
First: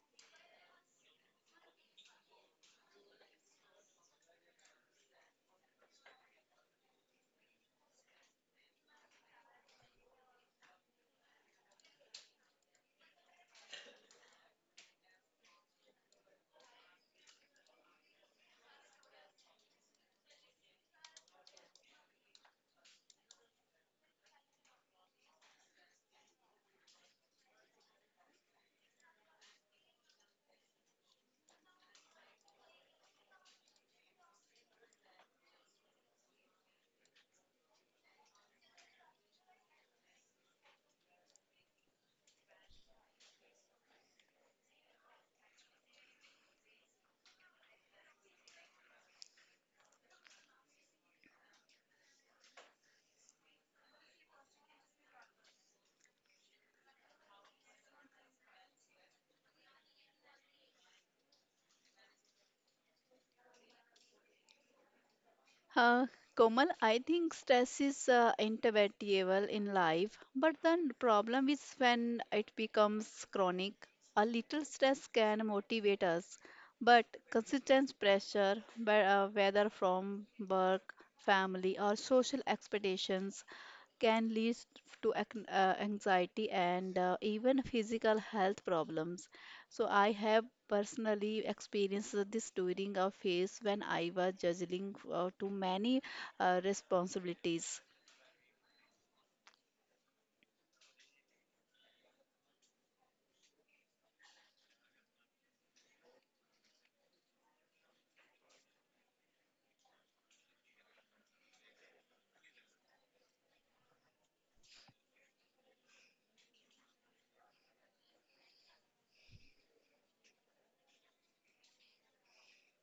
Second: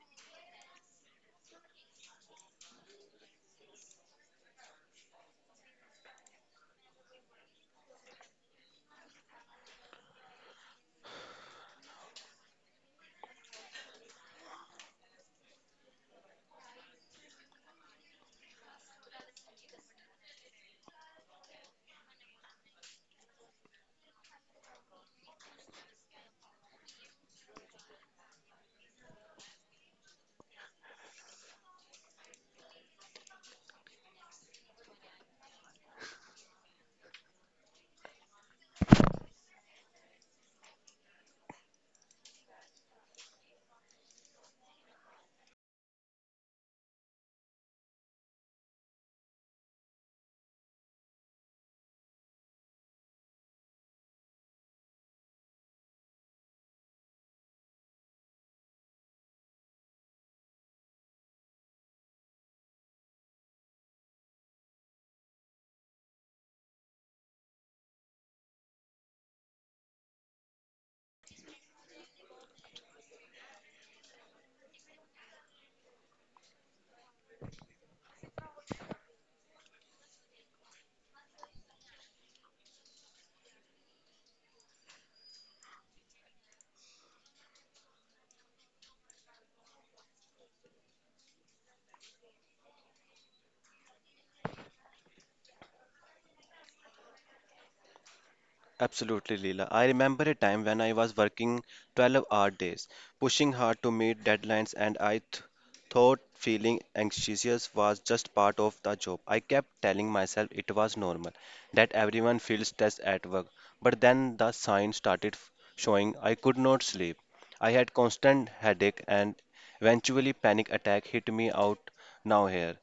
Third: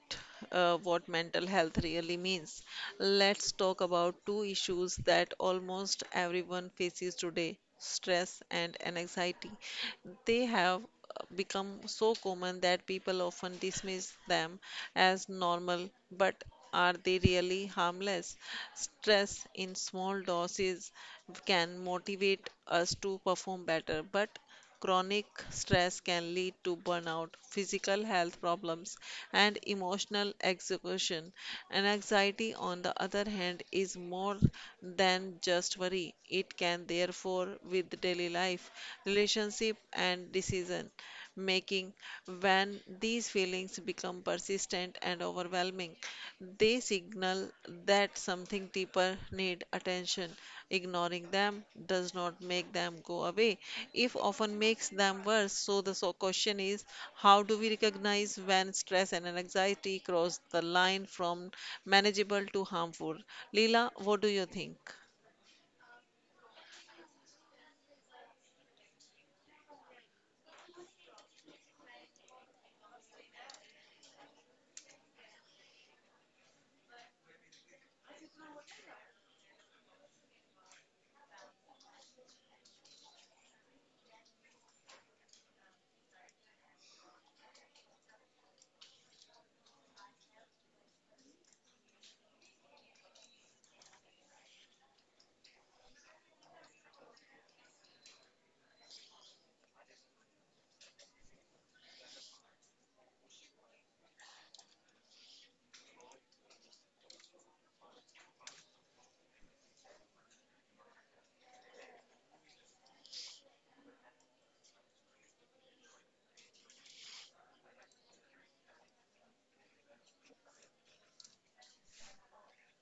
Speaker 1: what mental health really means, let's talk about two issues that almost everyone faces today, stress and anxiety. They have become so common that people often dismiss them as normal, but are they really harmless? Stress in small doses can motivate us to perform better, but chronic stress can lead to burnout, physical health problems, and emotional exhaustion. And anxiety, on the other hand, is more than just worry. It can therefore with daily life, relationship, and decision making. When these feelings become persistent and overwhelming, they signal that something deeper need attention. Ignoring them does not make them go away, if often makes them worse. So the, so question is, how do we recognize when stress and anxiety cross the line from manageable to harmful? Leela, what do you think?
Speaker 2: Uh, Komal, I think stress is inevitable in life, but the problem is when it becomes chronic. A little stress can motivate us, but consistent pressure, whether from work, family, or social expectations, can lead to anxiety, and even physical health problems. So, I have personally experienced this during a phase when I was juggling too many responsibilities.
Speaker 3: Absolutely, Leela. I remember a time when I was working 12-hour days, pushing hard to meet deadlines, and I th thought feeling anxious was just part of the job. I kept telling myself it was normal, that everyone feels stressed at work. But then the signs started showing I could not sleep. I had constant headache and eventually panic attack hit me out now here.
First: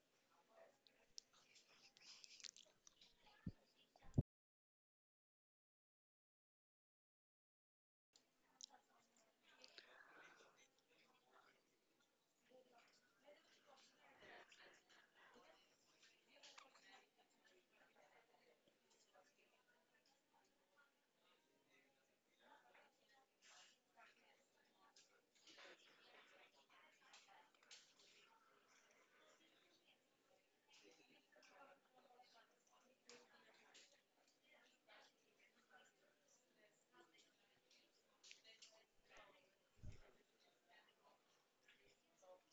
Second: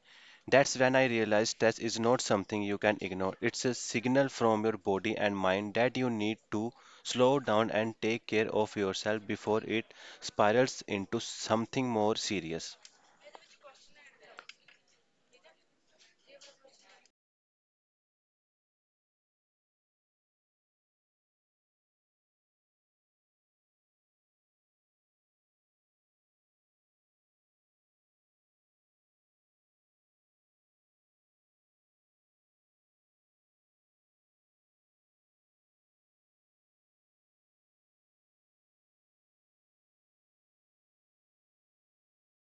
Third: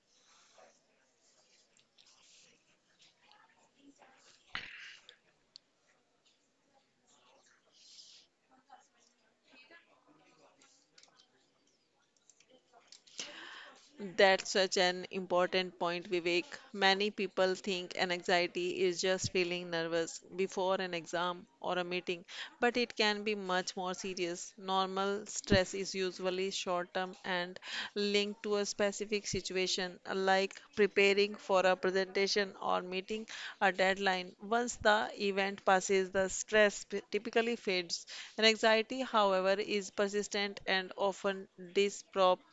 Speaker 3: That's when I realized stress is not something you can ignore. It's a signal from your body and mind that you need to slow down and take care of yourself before it spirals into something more serious.
Speaker 1: That's such an important point, Vivek. Many people think an anxiety is just feeling nervous before an exam or a meeting, but it can be much more serious. Normal stress is usually short term and linked to a specific situation, like preparing for a presentation or meeting a deadline. Once the event passes, the stress typically fades. An anxiety, however, is persistent and often disproportionate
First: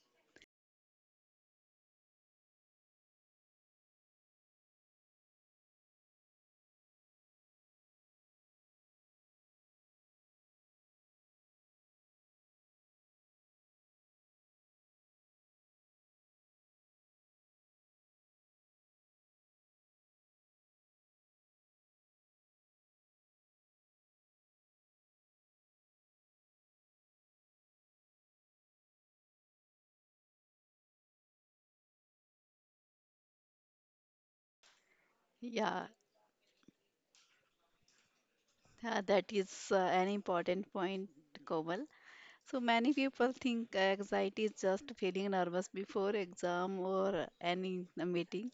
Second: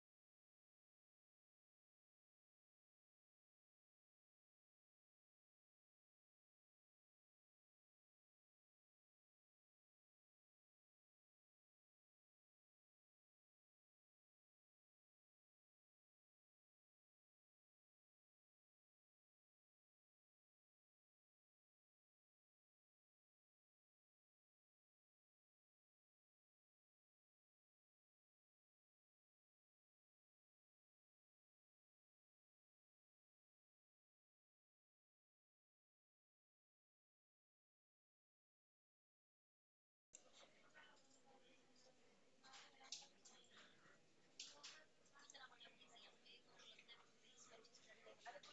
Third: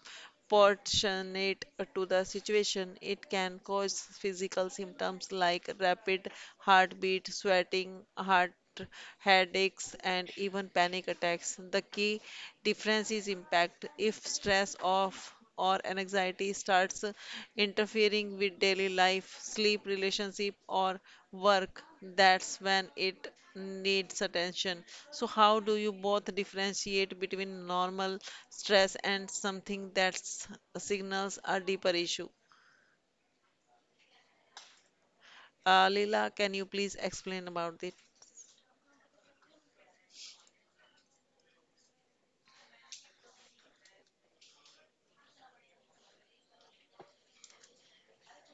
Speaker 1: proportionate to the situation. It can cause physical symptoms like rapid heartbeat, sweating, heart headaches, and even panic attacks. The key difference is impact. If stress of or anxiety starts interfering with daily life, sleep, relationship, or work, that's when it needs attention. So, how do you both differentiate between normal stress and something that signals a deeper issue?
Speaker 2: Yeah,
Speaker 1: Leela, can you please explain about it?
Speaker 2: that is an important point, Komal. So many people think anxiety is just feeling nervous before exam or any meeting,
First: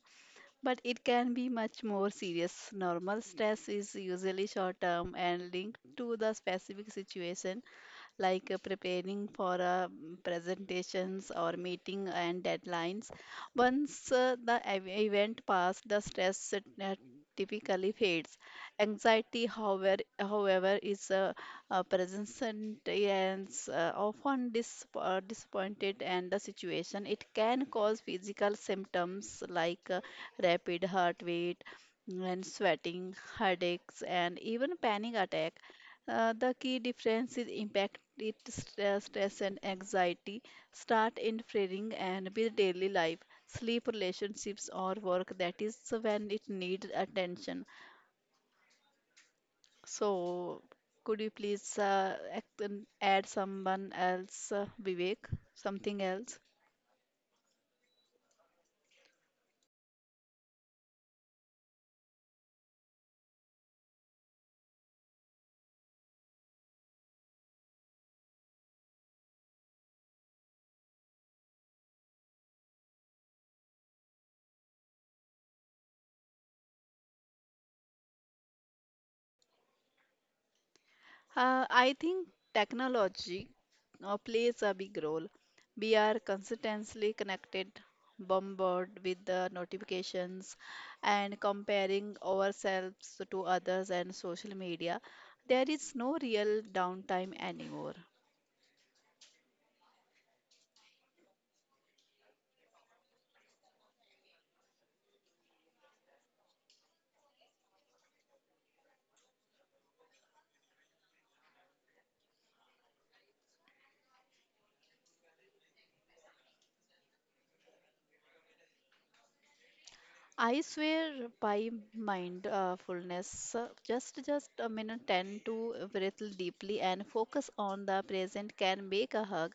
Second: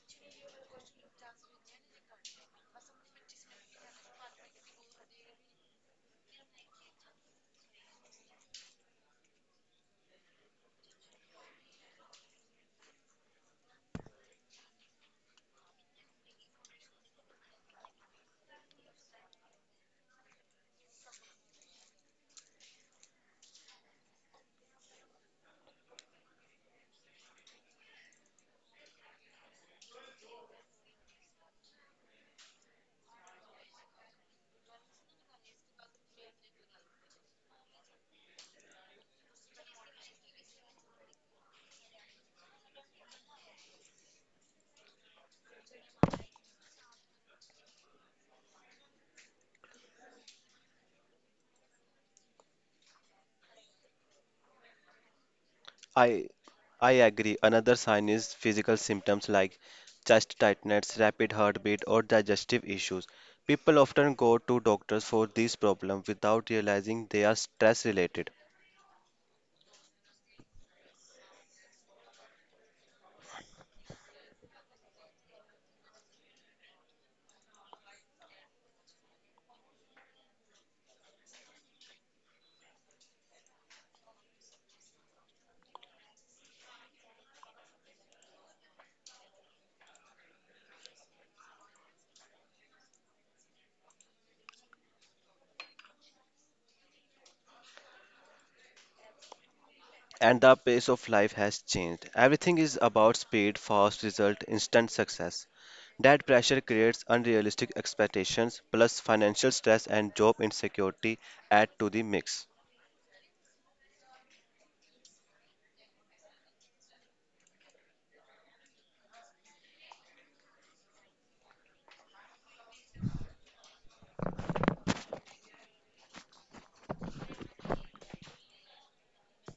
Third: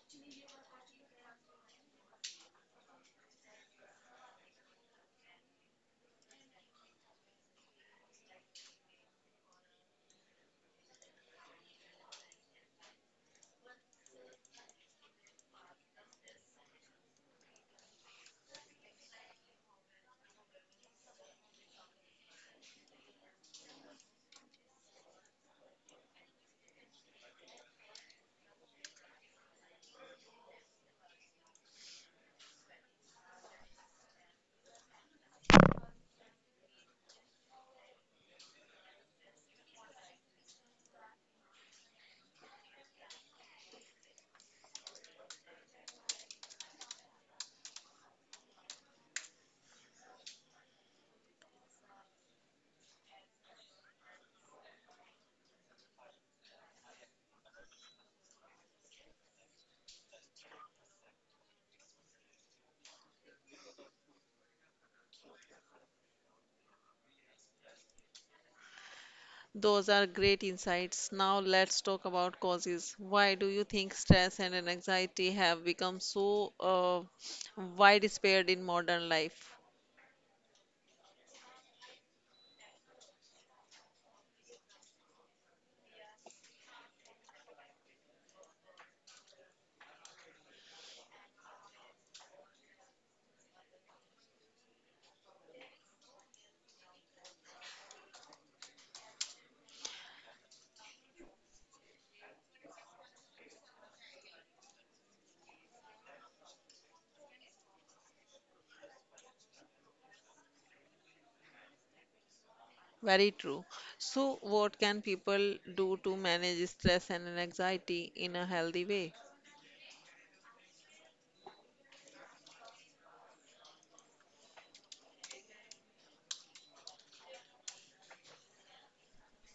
Speaker 2: but it can be much more serious. Normal stress is usually short term and linked to the specific situation, like preparing for presentations or meeting and deadlines. Once the event passed, the stress uh, typically fades. Anxiety, however, is present, and is often disappointed and the situation. It can cause physical symptoms like rapid heart rate and sweating, headaches, and even panic attack. The key difference is impact. It stress and anxiety start interfering and with daily life, sleep, relationships, or work, that is when it needs attention. So, could you please add someone else, Vivek, something
Speaker 3: I
Speaker 2: else?
Speaker 3: I agree. Another sign is physical symptoms like chest tightness, rapid heartbeat, or digestive issues. People often go to doctors for these problems without realizing they are stress related.
Speaker 1: Those are great insights. Now, let's talk about causes. Why do you think stress and anxiety have become so widespread in modern life?
Speaker 2: I think technology plays a big role. We are constantly connected, bombarded with the notifications, and comparing ourselves to others and social media. There is no real downtime anymore.
Speaker 3: And the pace of life has changed. Everything is about speed, fast result, instant success. That pressure creates unrealistic expectations plus financial stress and job insecurity add to the mix.
Speaker 1: Very true. So, what can people do to manage stress and anxiety in a healthy way?
Speaker 2: I swear by mindfulness, just a minute, tend to breathe deeply and focus on the present can make a hug,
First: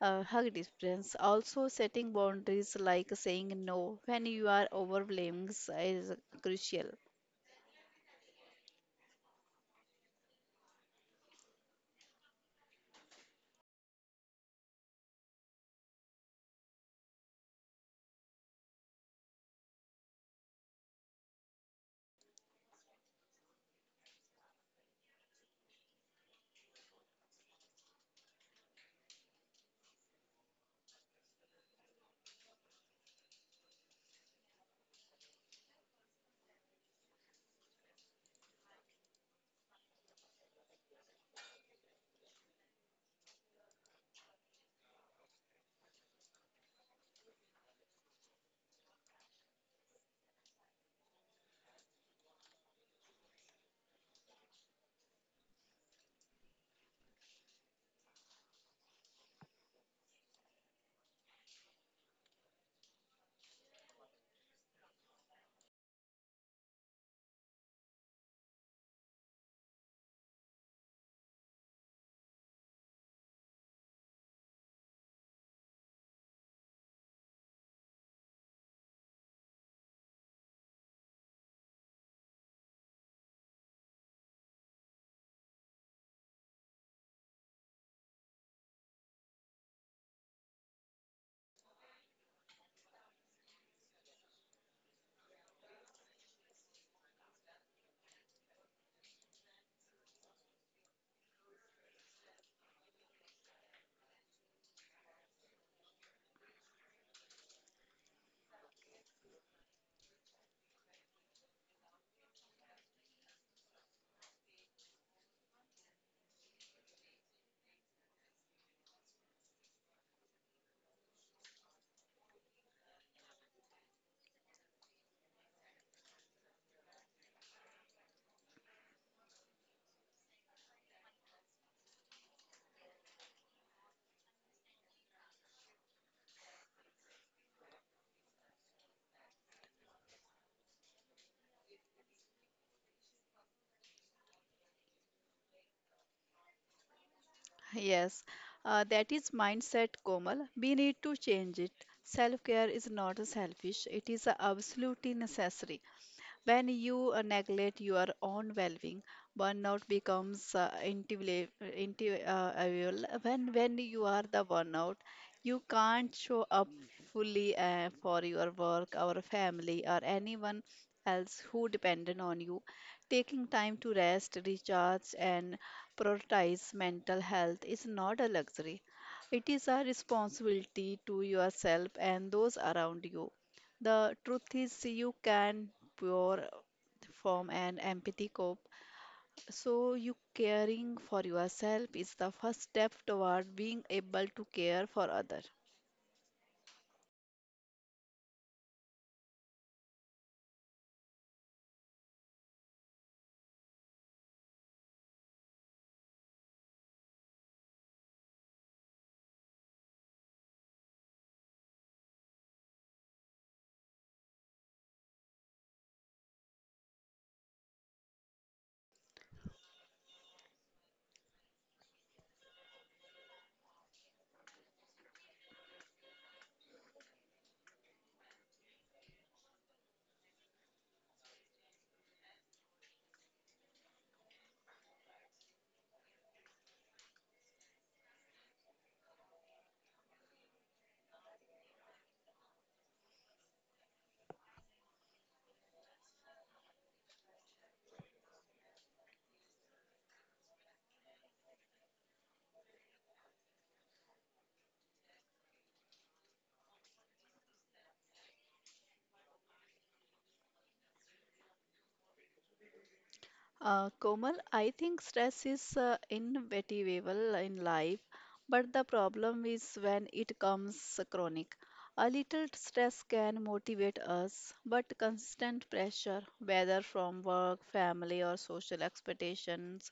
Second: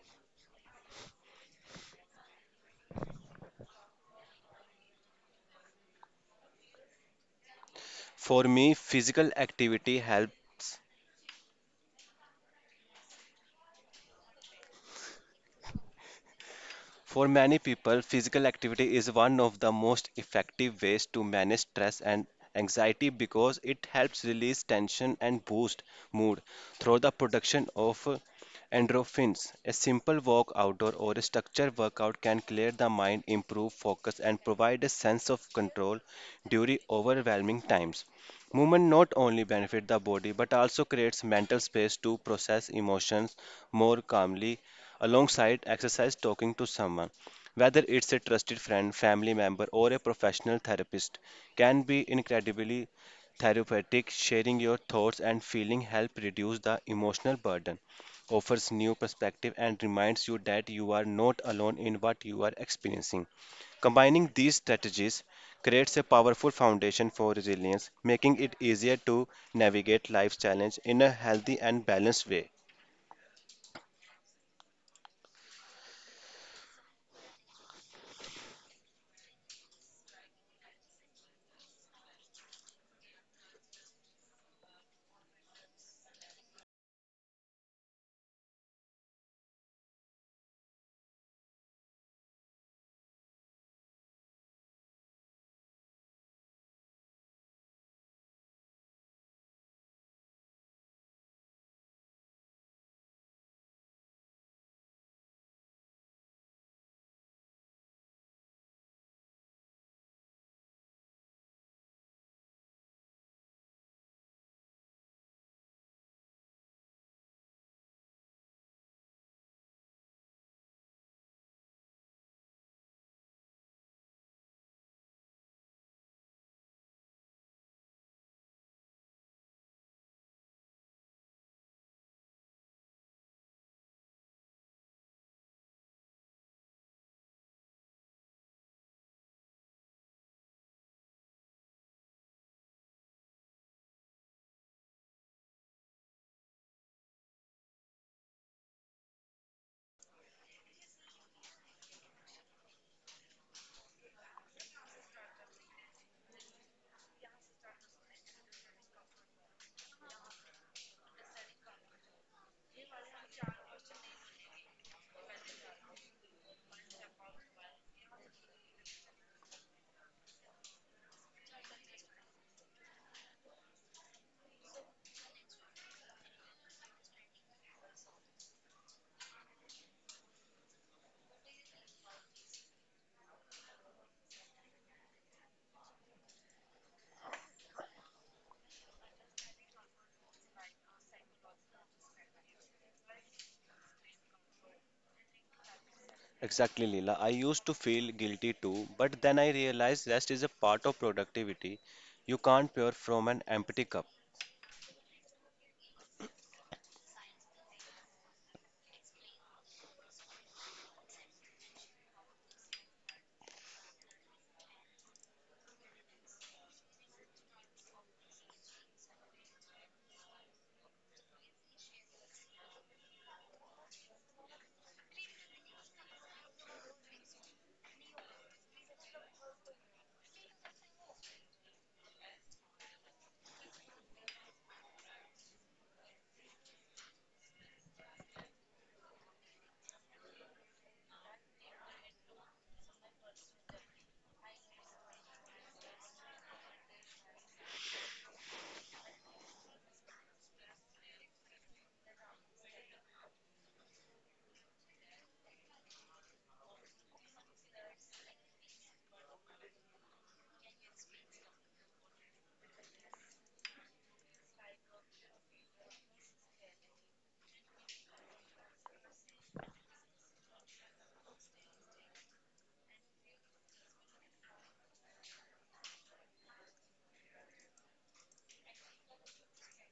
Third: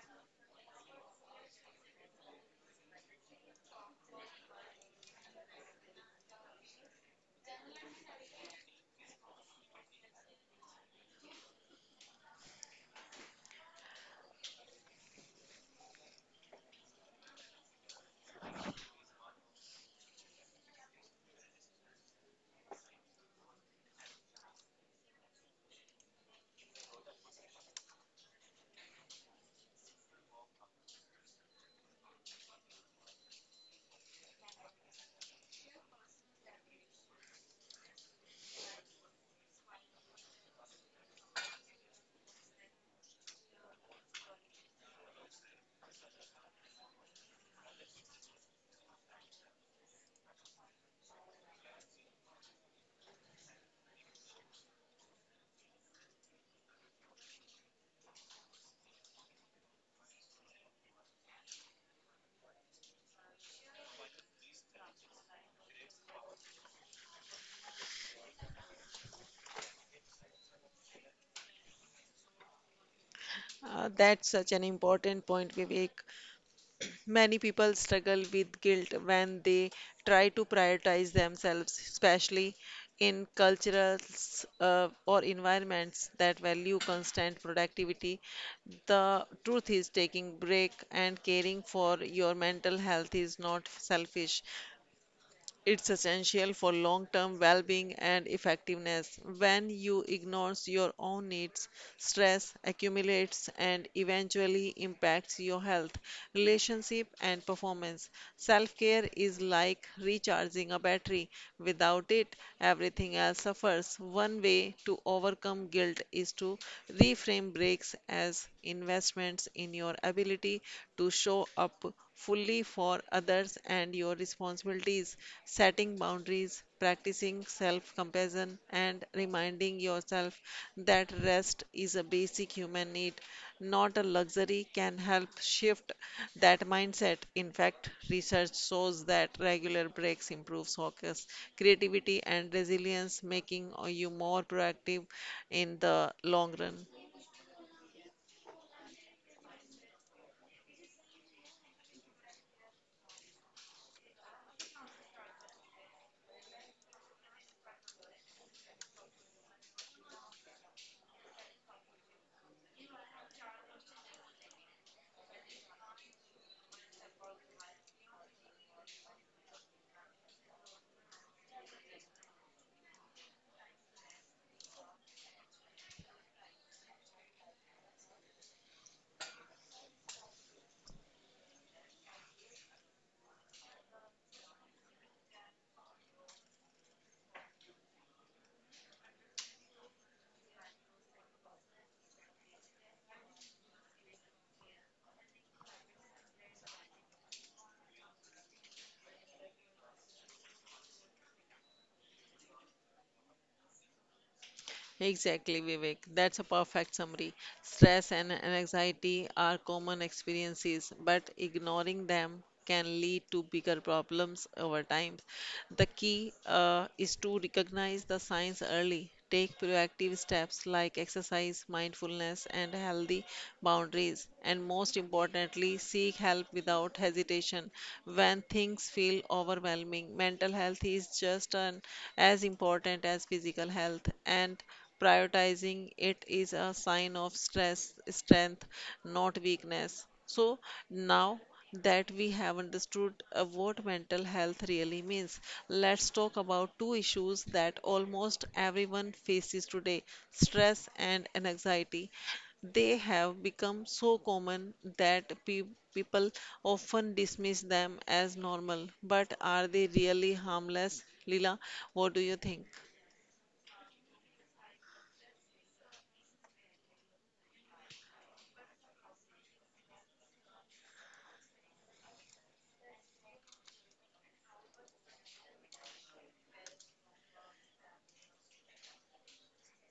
Speaker 2: a hug difference. Also, setting boundaries like saying no when you are overwhelmed is crucial.
Speaker 3: For me, physical activity helps. For many people, physical activity is one of the most effective ways to manage stress and anxiety because it helps release tension and boost mood through the production of endorphins. A simple walk outdoor or a structured workout can clear the mind, improve focus, and provide a sense of control during overwhelming times. Movement not only benefits the body but also creates mental space to process emotions more calmly. Alongside exercise, talking to someone, whether it's a trusted friend, family member, or a professional therapist, can be incredibly therapeutic. Sharing your thoughts and feeling help reduce the emotional burden, offers new perspective, and reminds you that you are not alone in what you are experiencing. Combining these strategies creates a powerful foundation for resilience, making it easier to navigate life's challenge in a healthy and balanced way.
Speaker 1: That's such an important point, Vivek. Many people struggle with guilt when they try to prioritize themselves, especially in cultures or environments that value constant productivity. The truth is, taking break and caring for your mental health is not selfish. It's essential for long term well being and effectiveness. When you ignore your own needs, stress accumulates and eventually impacts your health, relationship, and performance. Self care is like recharging a battery. Without it, everything else suffers. One way to overcome guilt is to reframe breaks as investments in your ability to show up fully for others, and your responsibility is setting boundaries, practicing self compassion, and reminding yourself that rest is a basic human need, not a luxury, can help shift that mindset. In fact, research shows that regular breaks improve focus, creativity, and resilience, making you more proactive in the long run.
Speaker 2: Yes, that is mindset, Komal. We need to change it. Self care is not selfish; it is absolutely necessary. When you neglect your own well-being, burnout becomes inevitable. When you are the burnout, you can't show up fully for your work, our family, or anyone else who depended on you. Taking time to rest, recharge, and prioritize mental health is not a luxury. It is a responsibility to yourself and those around you. The truth is, you can pour from an empathy cope. So, you caring for yourself is the first step toward being able to care for others.
Speaker 3: Exactly, Leela. I used to feel guilty too, but then I realized rest is a part of productivity. You can't pour from an empty cup.
Speaker 1: Exactly, Vivek. That's a perfect summary. Stress and anxiety are common experiences, but ignoring them can lead to bigger problems over time. The key is to recognize the signs early. Take proactive steps like exercise, mindfulness, and healthy boundaries. And most importantly, seek help without hesitation when things feel overwhelming, mental health is just as important as physical health, and prioritizing it is a sign of strength, not weakness. So now that we have understood what mental health really means, let's talk about two issues that almost everyone faces today stress and anxiety. They have become so common that pe people often dismiss them as normal. But are they really harmless? Lila, what do you think?
Speaker 2: Komal, I think stress is inevitable in life, but the problem is when it comes chronic. A little stress can motivate us, but consistent pressure, whether from work, family, or social expectations,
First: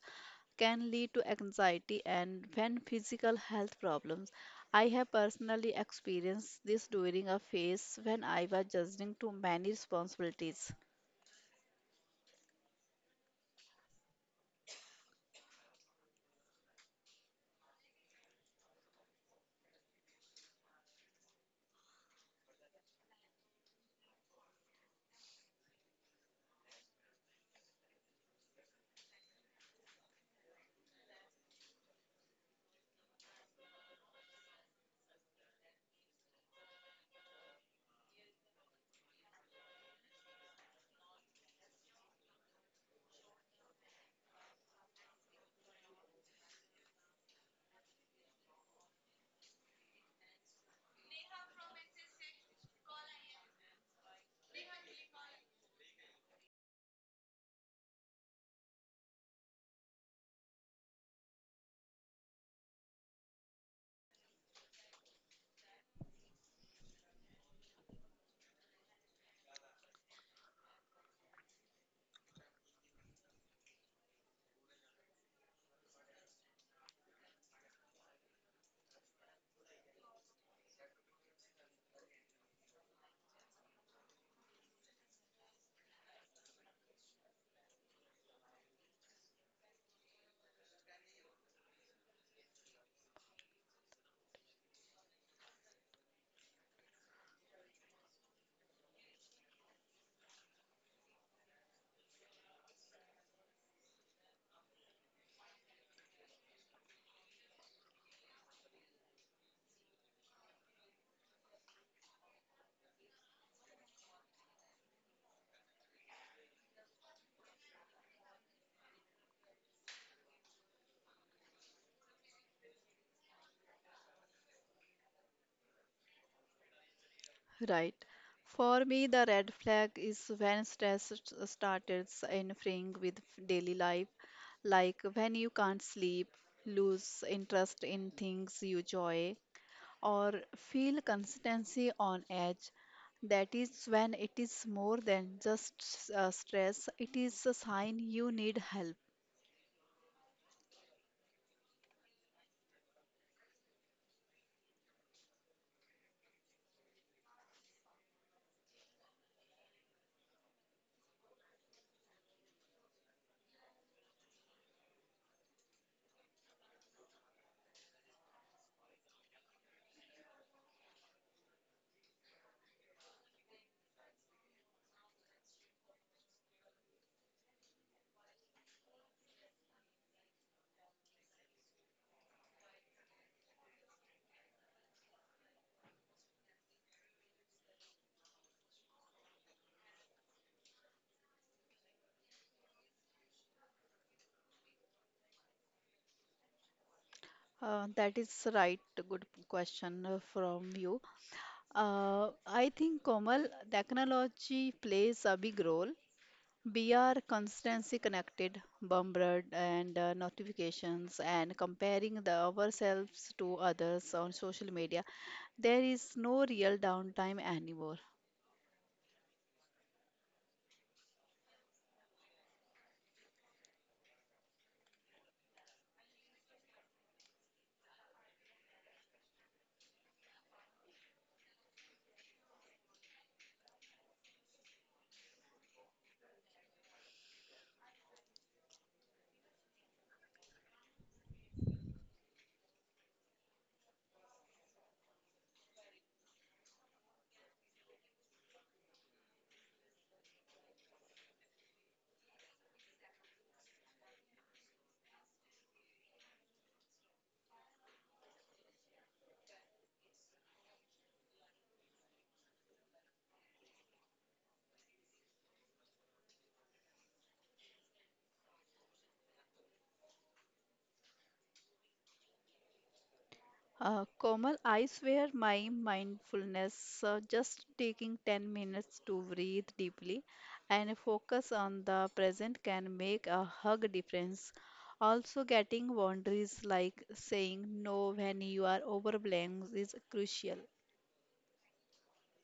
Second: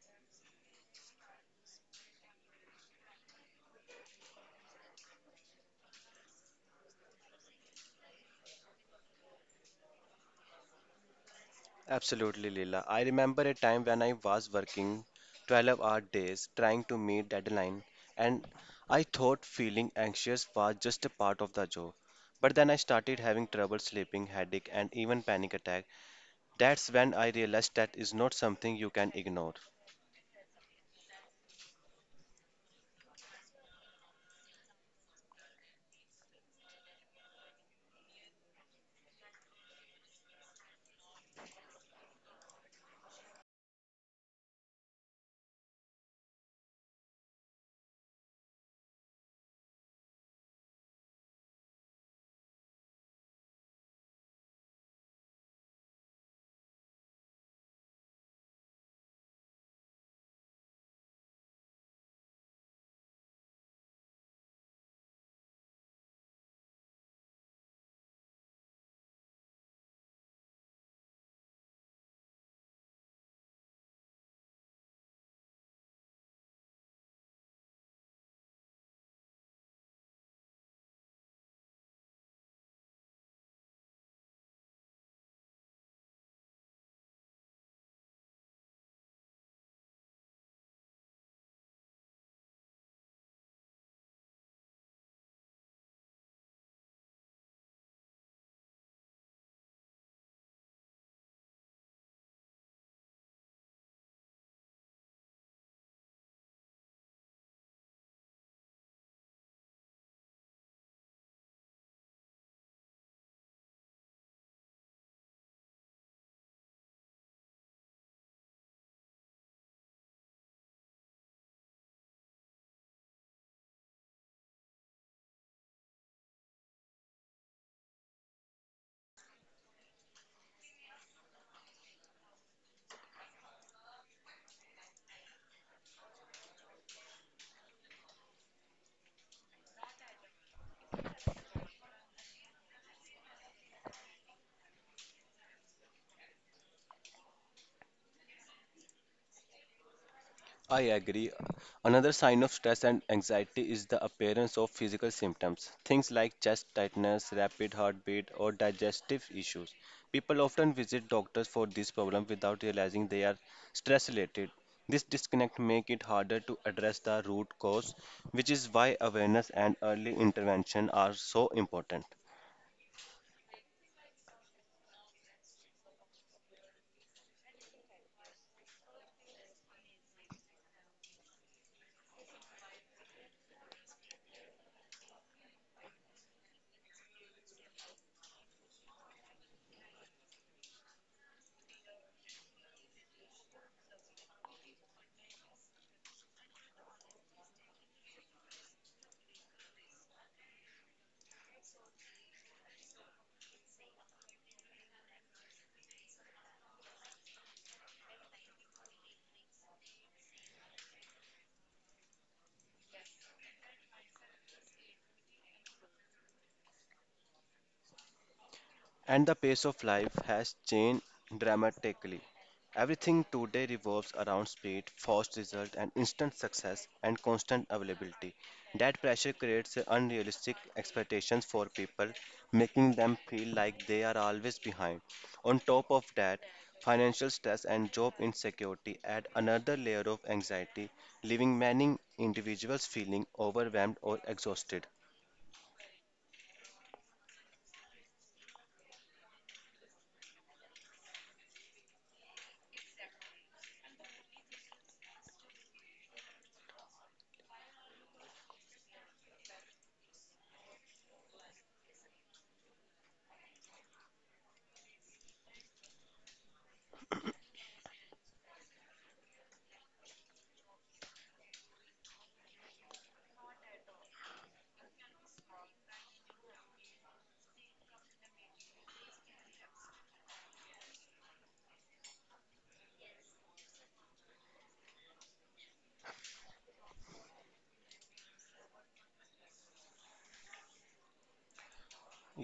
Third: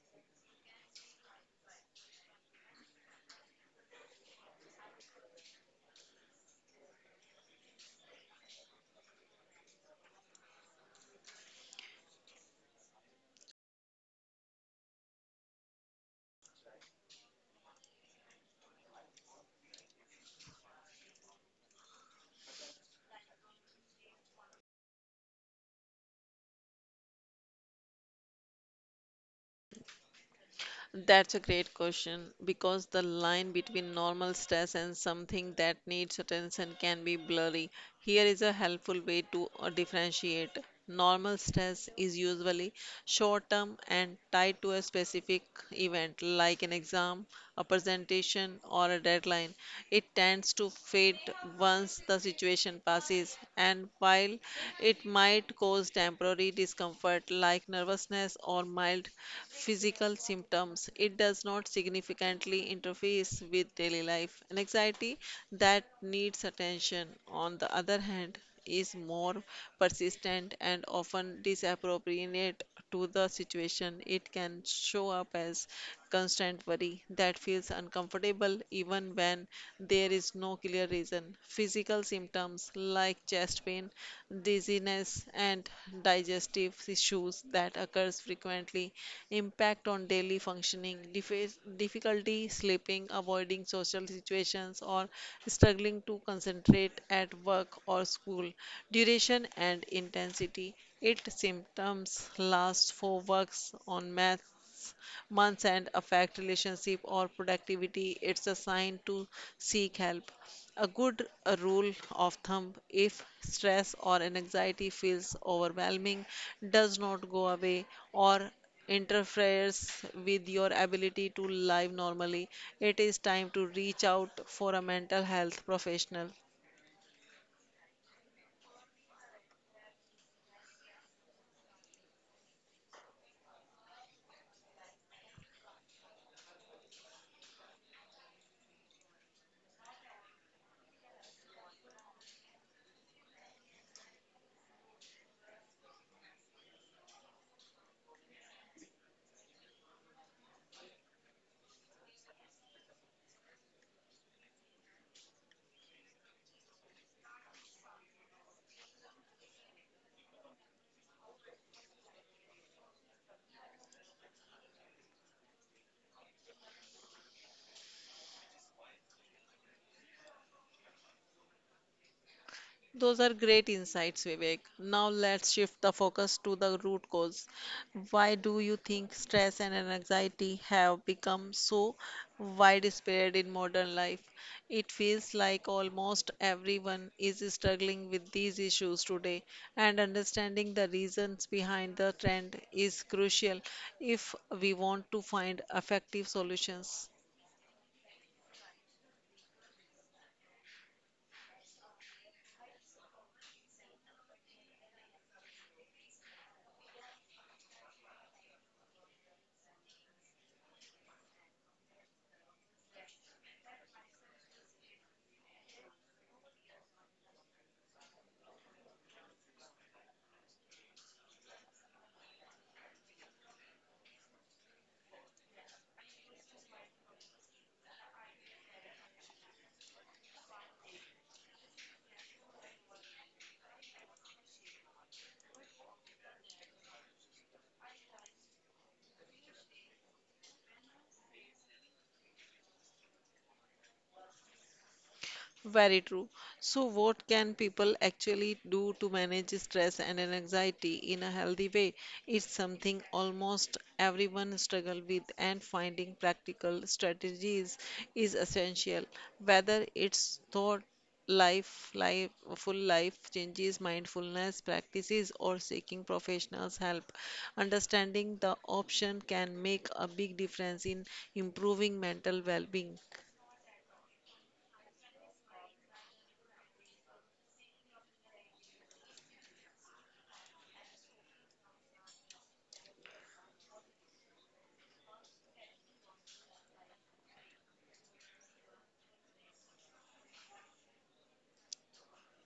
Speaker 2: can lead to anxiety and when physical health problems. I have personally experienced this during a phase when I was juggling too many responsibilities.
Speaker 3: Absolutely, Leela. I remember a time when I was working 12-hour days trying to meet deadline, and I thought feeling anxious was just a part of the job. But then I started having trouble sleeping, headache, and even panic attack. That's when I realized that is not something you can ignore.
Speaker 1: That's a great question because the line between normal stress and something that needs attention can be blurry. Here is a helpful way to differentiate. Normal stress is usually short term and tied to a specific event like an exam, a presentation, or a deadline. It tends to fade once the situation passes, and while it might cause temporary discomfort like nervousness or mild physical symptoms. It does not significantly interfere with daily life. An anxiety that needs attention, on the other hand, is more persistent and often disappropriate to the situation, it can show up as constant worry that feels uncomfortable even when there is no clear reason. Physical symptoms like chest pain, dizziness, and digestive issues that occurs frequently impact on daily functioning, difficulty sleeping, avoiding social situations, or struggling to concentrate at work or school. Duration and intensity. Its symptoms last for works on maths, months and affect relationship or productivity. It's a sign to seek help. A good rule of thumb if stress or anxiety feels overwhelming, does not go away, or interferes with your ability to live normally, it is time to reach out for a mental health professional.
Speaker 2: Right. For me, the red flag is when stress started interfering with daily life, like when you can't sleep, lose interest in things you enjoy, or feel consistency on edge, that is when it is more than just stress, it is a sign you need help.
Speaker 3: I agree. Another sign of stress and anxiety is the appearance of physical symptoms, things like chest tightness, rapid heartbeat, or digestive issues. People often visit doctors for this problem without realizing they are stress related. This disconnect makes it harder to address the root cause, which is why awareness and early intervention are so important.
Speaker 1: Those are great insights, Vivek. Now let's shift the focus to the root cause. Why do you think stress and anxiety have become so widespread in modern life? It feels like almost everyone is struggling with these issues today, and understanding the reasons behind the trend is crucial if we want to find effective solutions.
Speaker 2: That is right. Good question from you. I think, Komal, technology plays a big role. We are constantly connected, bombarded, and notifications, and comparing the ourselves to others on social media. There is no real downtime anymore.
Speaker 3: And the pace of life has changed dramatically. Everything today revolves around speed, fast result, and instant success and constant availability. That pressure creates unrealistic expectations for people, making them feel like they are always behind. On top of that, financial stress and job insecurity add another layer of anxiety, leaving many individuals feeling overwhelmed or exhausted.
Speaker 1: Very true. So, what can people actually do to manage stress and an anxiety in a healthy way? It's something almost everyone struggle with, and finding practical strategies is essential. Whether it's thought full life changes, mindfulness practices, or seeking professionals' help, understanding the option can make a big difference in improving mental well-being.
Speaker 2: Komal, I swear my mindfulness, just taking 10 minutes to breathe deeply and focus on the present can make a hug difference. Also, getting boundaries like saying no when you are overwhelmed is crucial.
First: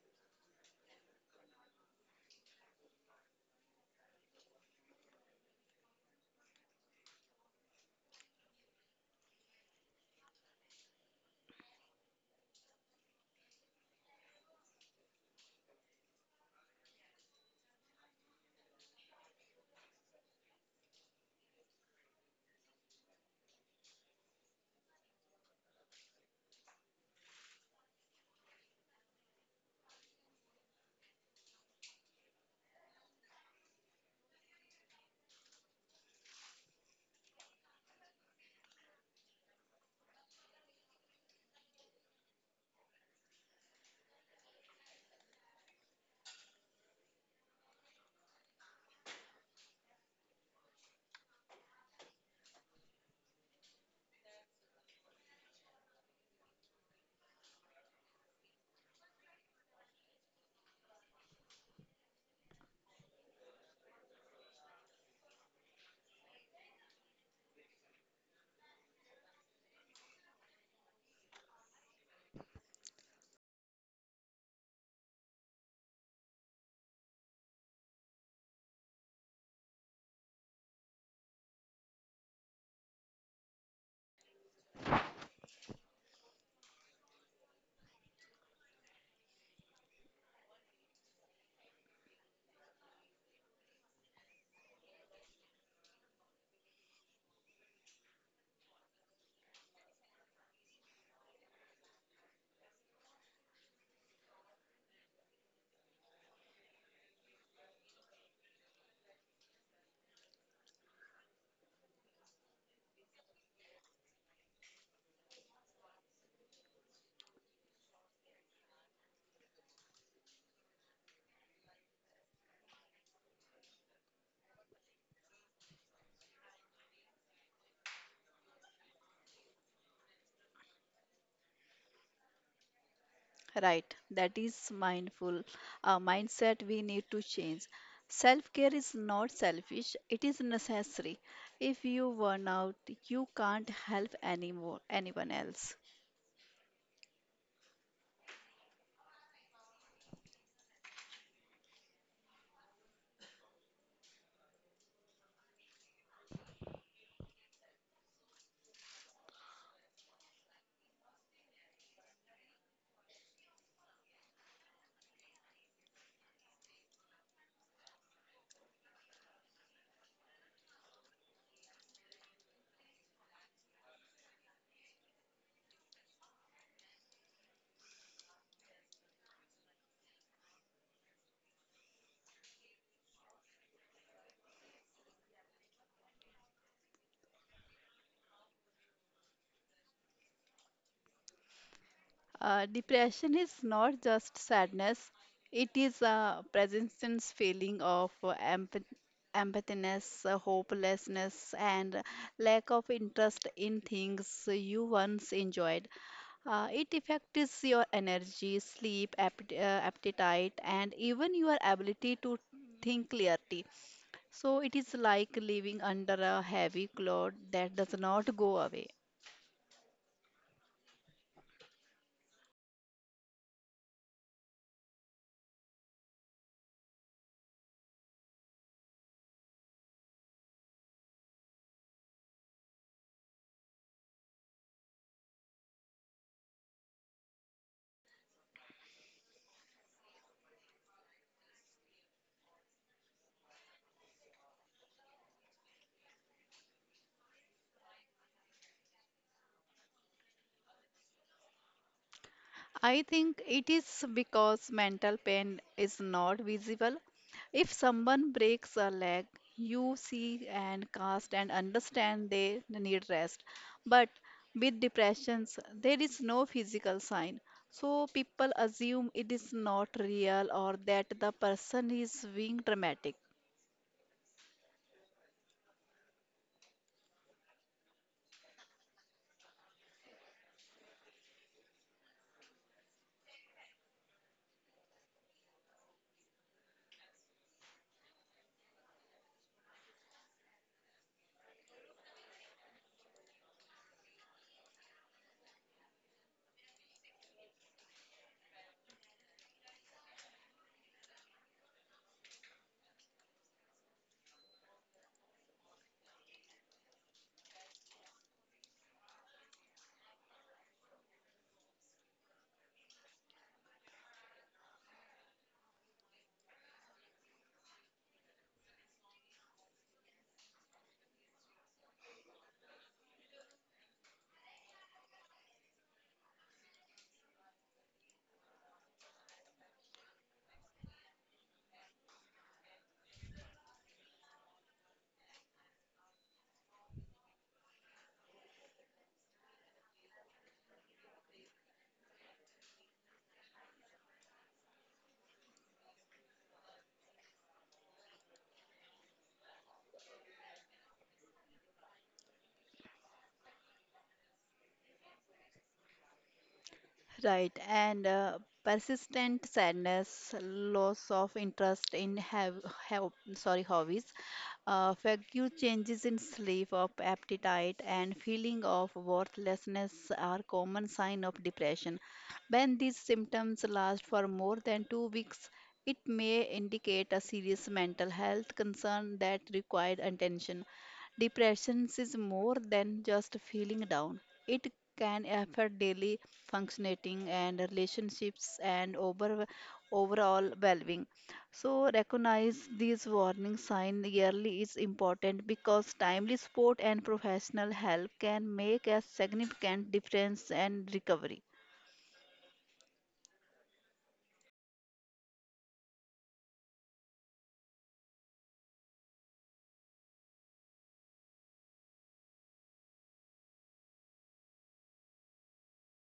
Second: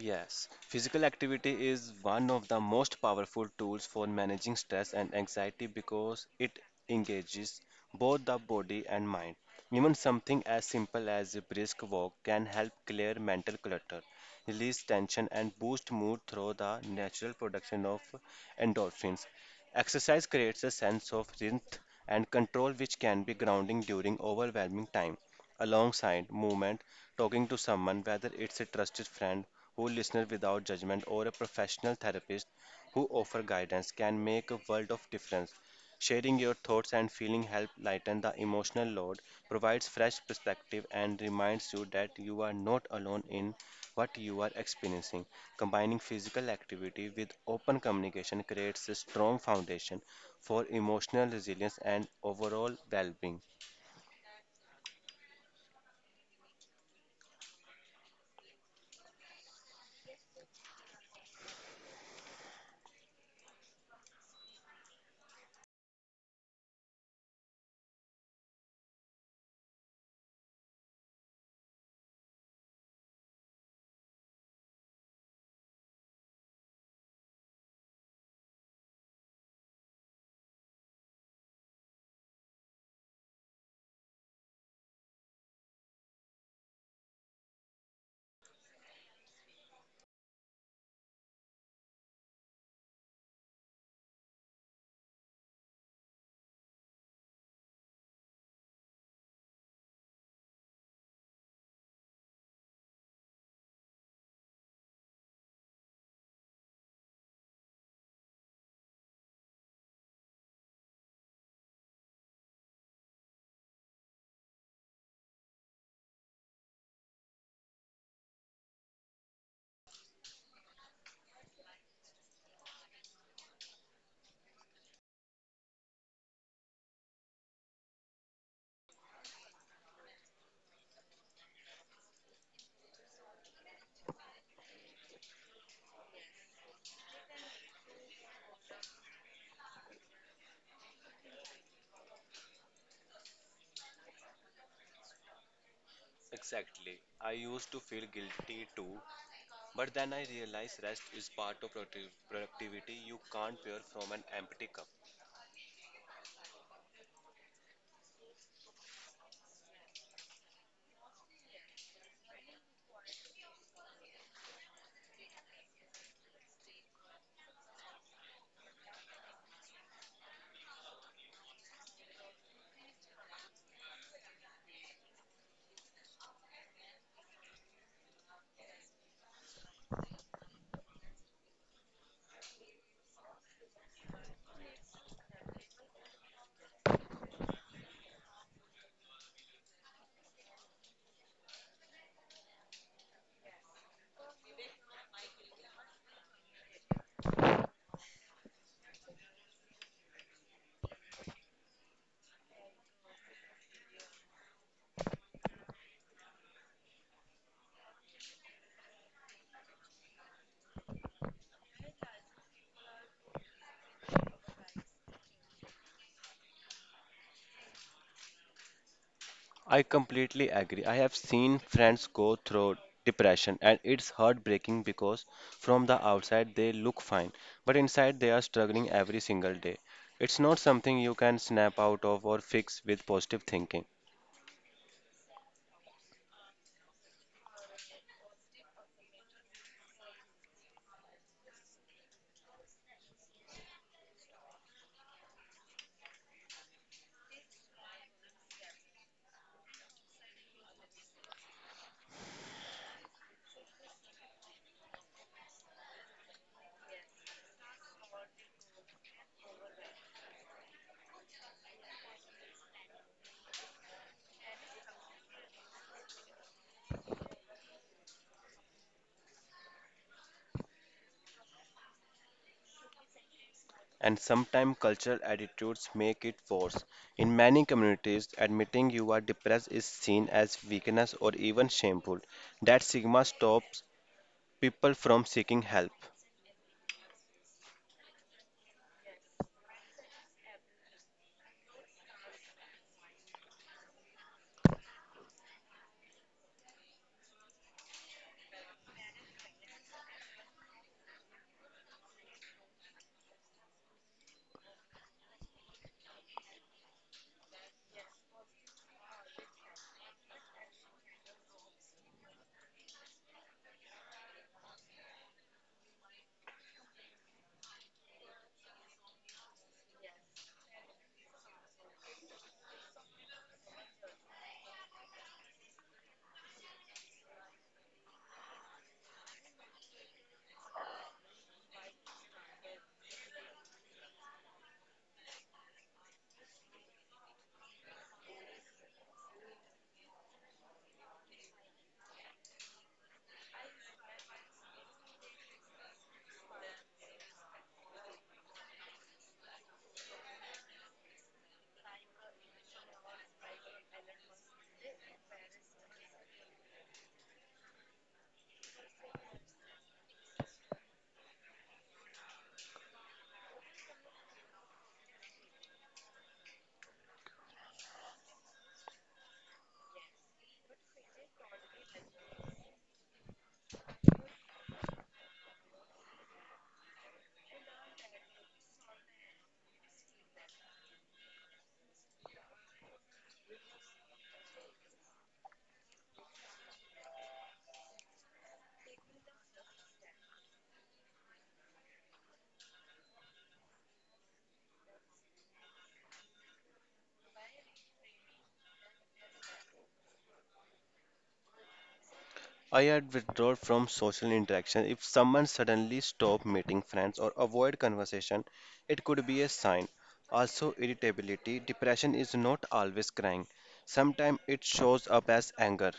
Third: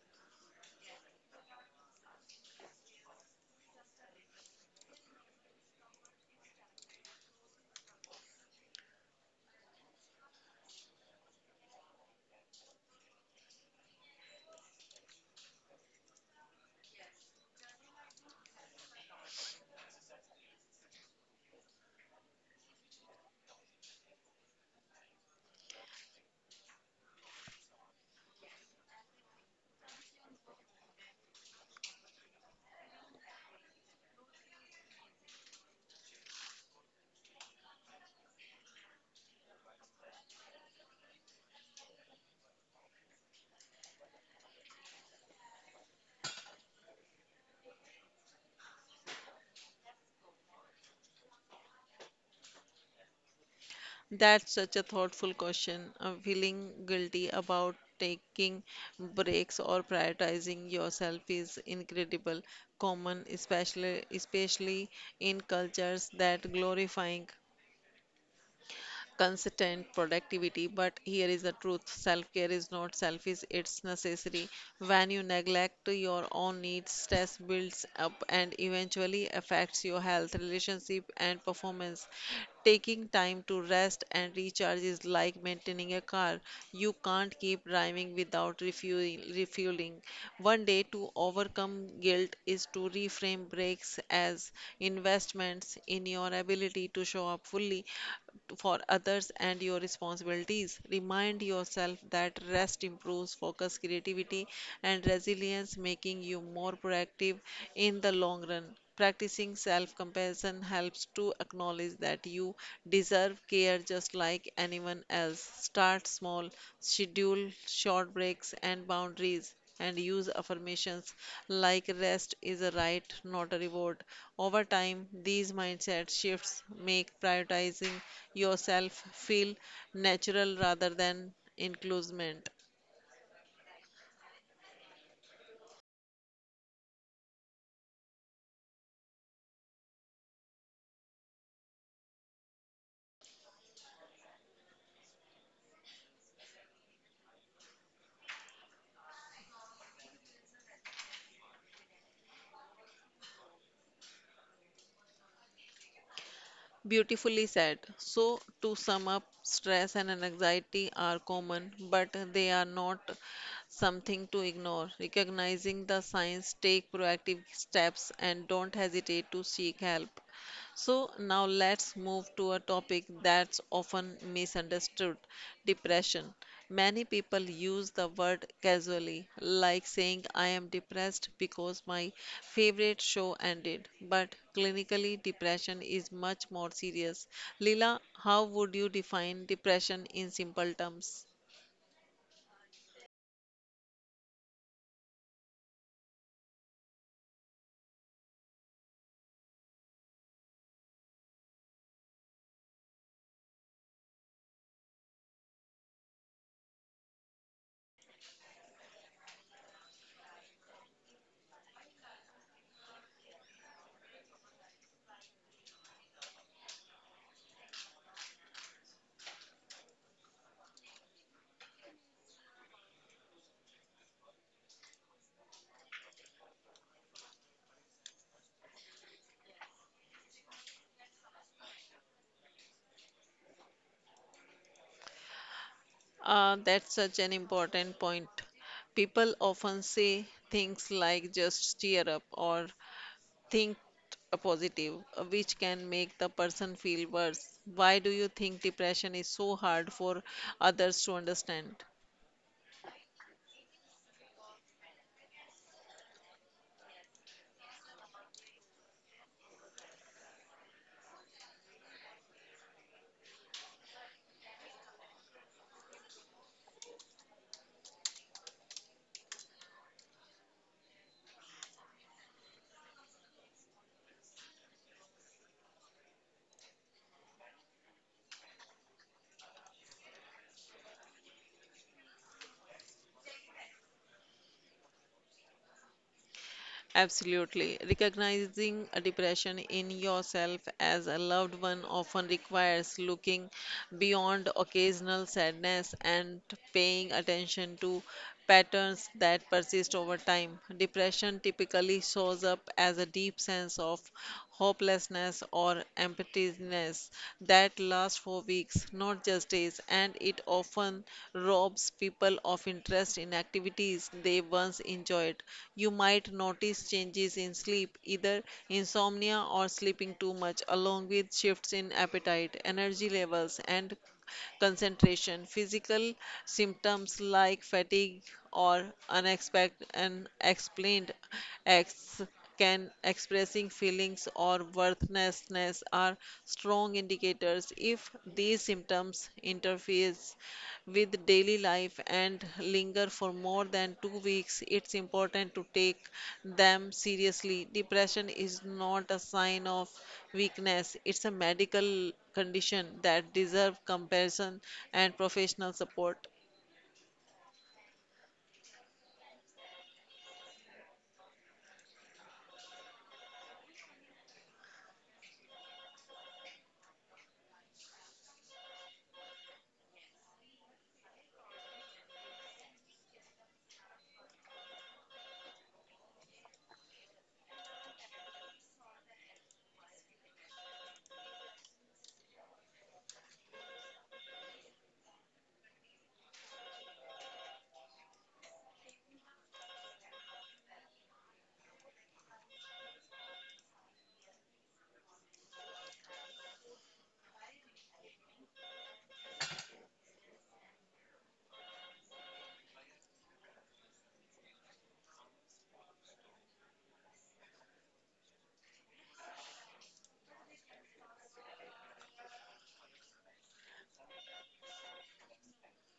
Speaker 3: Yes, physical activity is one of the most powerful tools for managing stress and anxiety because it engages both the body and mind. Even something as simple as a brisk walk can help clear mental clutter, release tension, and boost mood through the natural production of endorphins. Exercise creates a sense of rhythm and control, which can be grounding during overwhelming time alongside movement, talking to someone, whether it's a trusted friend who listen without judgment, or a professional therapist who offer guidance can make a world of difference. Sharing your thoughts and feeling help lighten the emotional load, provides fresh perspective, and reminds you that you are not alone in what you are experiencing. Combining physical activity with open communication creates a strong foundation for emotional resilience and overall well being.
Speaker 1: That's such a thoughtful question. Feeling guilty about taking breaks or prioritizing yourself is incredible common, especially in cultures that glorifying consistent productivity. But here is the truth self care is not selfish, it's necessary. When you neglect your own needs, stress builds up and eventually affects your health, relationship, and performance. Taking time to rest and recharge is like maintaining a car. You can't keep driving without refueling. One day to overcome guilt is to reframe breaks as investments in your ability to show up fully for others and your responsibilities. Remind yourself that rest improves focus, creativity, and resilience, making you more proactive in the long run. Practicing self compassion helps to acknowledge that you deserve care just like anyone else. Start small, schedule short breaks and boundaries and use affirmations like rest is a right, not a reward. Over time, these mindset shifts make prioritizing yourself feel natural rather than inclusement.
Speaker 2: Right, that is mindful mindset we need to change. Self care is not selfish, it is necessary. If you burn out, you can't help anymore, anyone else.
Speaker 3: Exactly. I used to feel guilty too, but then I realized rest is part of productivity. You can't pour from an empty cup.
Speaker 1: Beautifully said. So, to sum up, stress and anxiety are common, but they are not something to ignore. Recognizing the signs, take proactive steps, and don't hesitate to seek help. So, now let's move to a topic that's often misunderstood depression. Many people use the word casually, like saying, I am depressed because my favorite show ended. But clinically, depression is much more serious. Leela, how would you define depression in simple terms?
Speaker 2: Depression is not just sadness, it is a presence feeling of empathiness, hopelessness, and lack of interest in things you once enjoyed. It affects your energy, sleep, appetite, and even your ability to think clearly. So, it is like living under a heavy cloud that does not go away.
Speaker 3: I completely agree. I have seen friends go through depression and it's heartbreaking because from the outside they look fine, but inside they are struggling every single day. It's not something you can snap out of or fix with positive thinking.
Speaker 1: That's such an important point. People often say things like just cheer up or think a positive, which can make the person feel worse. Why do you think depression is so hard for others to understand?
Speaker 2: I think it is because mental pain is not visible. If someone breaks a leg, you see and cast and understand they need rest. But with depressions, there is no physical sign. So people assume it is not real or that the person is being dramatic.
Speaker 3: And sometimes cultural attitudes make it worse. In many communities, admitting you are depressed is seen as weakness or even shameful. That stigma stops people from seeking help.
Speaker 1: Absolutely. Recognizing a depression in yourself as a loved one often requires looking beyond occasional sadness and paying attention to patterns that persist over time. Depression typically shows up as a deep sense of hopelessness, or emptiness that lasts for weeks, not just days, and it often robs people of interest in activities they once enjoyed. You might notice changes in sleep, either insomnia or sleeping too much, along with shifts in appetite, energy levels, and concentration. Physical symptoms like fatigue or unexpected unexplained acts can expressing feelings or worthlessness are strong indicators if these symptoms interferes with daily life and linger for more than 2 weeks, it's important to take them seriously. Depression is not a sign of weakness, it's a medical condition that deserves compassion and professional support.
Speaker 2: Right, and persistent sadness, loss of interest in have sorry hobbies, frequent changes in sleep, of appetite, and feeling of worthlessness are common sign of depression. When these symptoms last for more than 2 weeks, it may indicate a serious mental health concern that required attention. Depression is more than just feeling down. It can affect daily functioning and relationships and overall well-being. So recognize these warning signs yearly is important because timely support and professional help can make a significant difference and recovery.
Speaker 3: I had withdrawn from social interaction. If someone suddenly stopped meeting friends or avoid conversation, it could be a sign. Also, irritability. Depression is not always crying. Sometimes it shows up as anger.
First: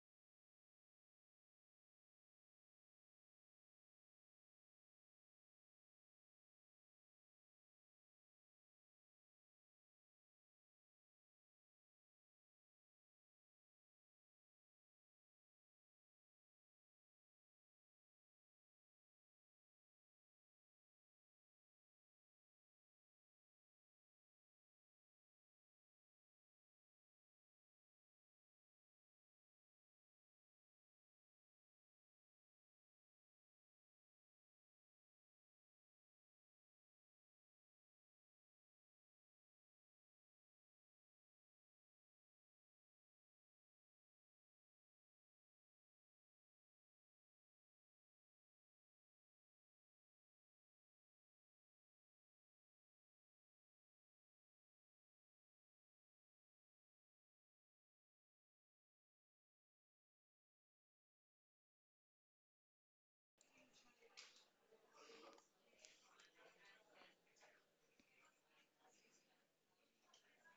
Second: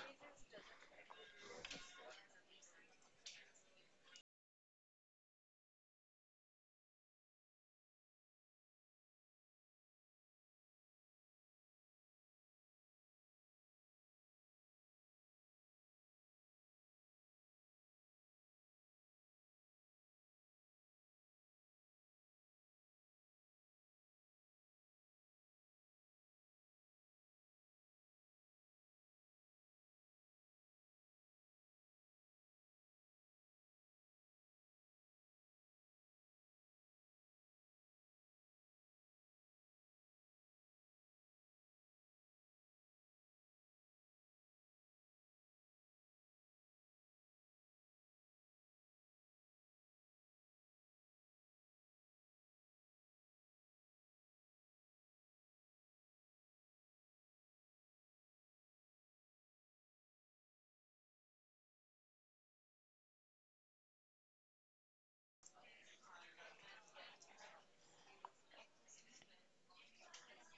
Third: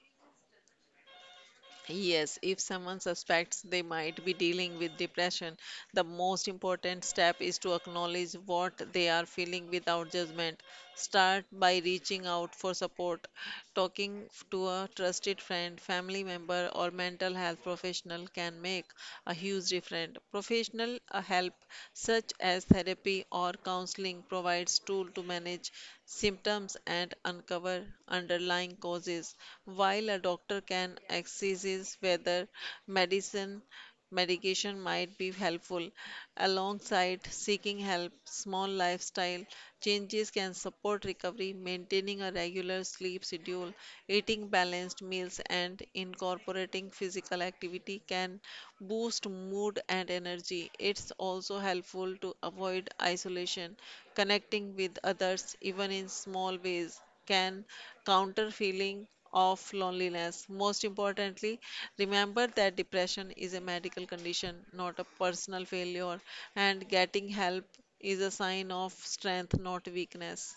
Speaker 1: Yes, if someone suspects they might be dealing with depression, the most important step is to acknowledge what they are feeling without judgment. Start by reaching out for support, talking to a trusted friend, family member, or mental health professional can make a huge difference. Professional help, such as therapy or counseling, provides tools to manage symptoms and uncover underlying causes, while a doctor can assess whether medicine medication might be helpful. Alongside seeking help, small lifestyle changes can support recovery, maintaining a regular sleep schedule, eating balanced meals, and incorporating physical activity can boost mood and energy. It's also helpful to avoid isolation, connecting with others, even in small ways can counter feeling of loneliness. Most importantly, remember that depression is a medical condition, not a personal failure, and getting help is a sign of strength, not weakness.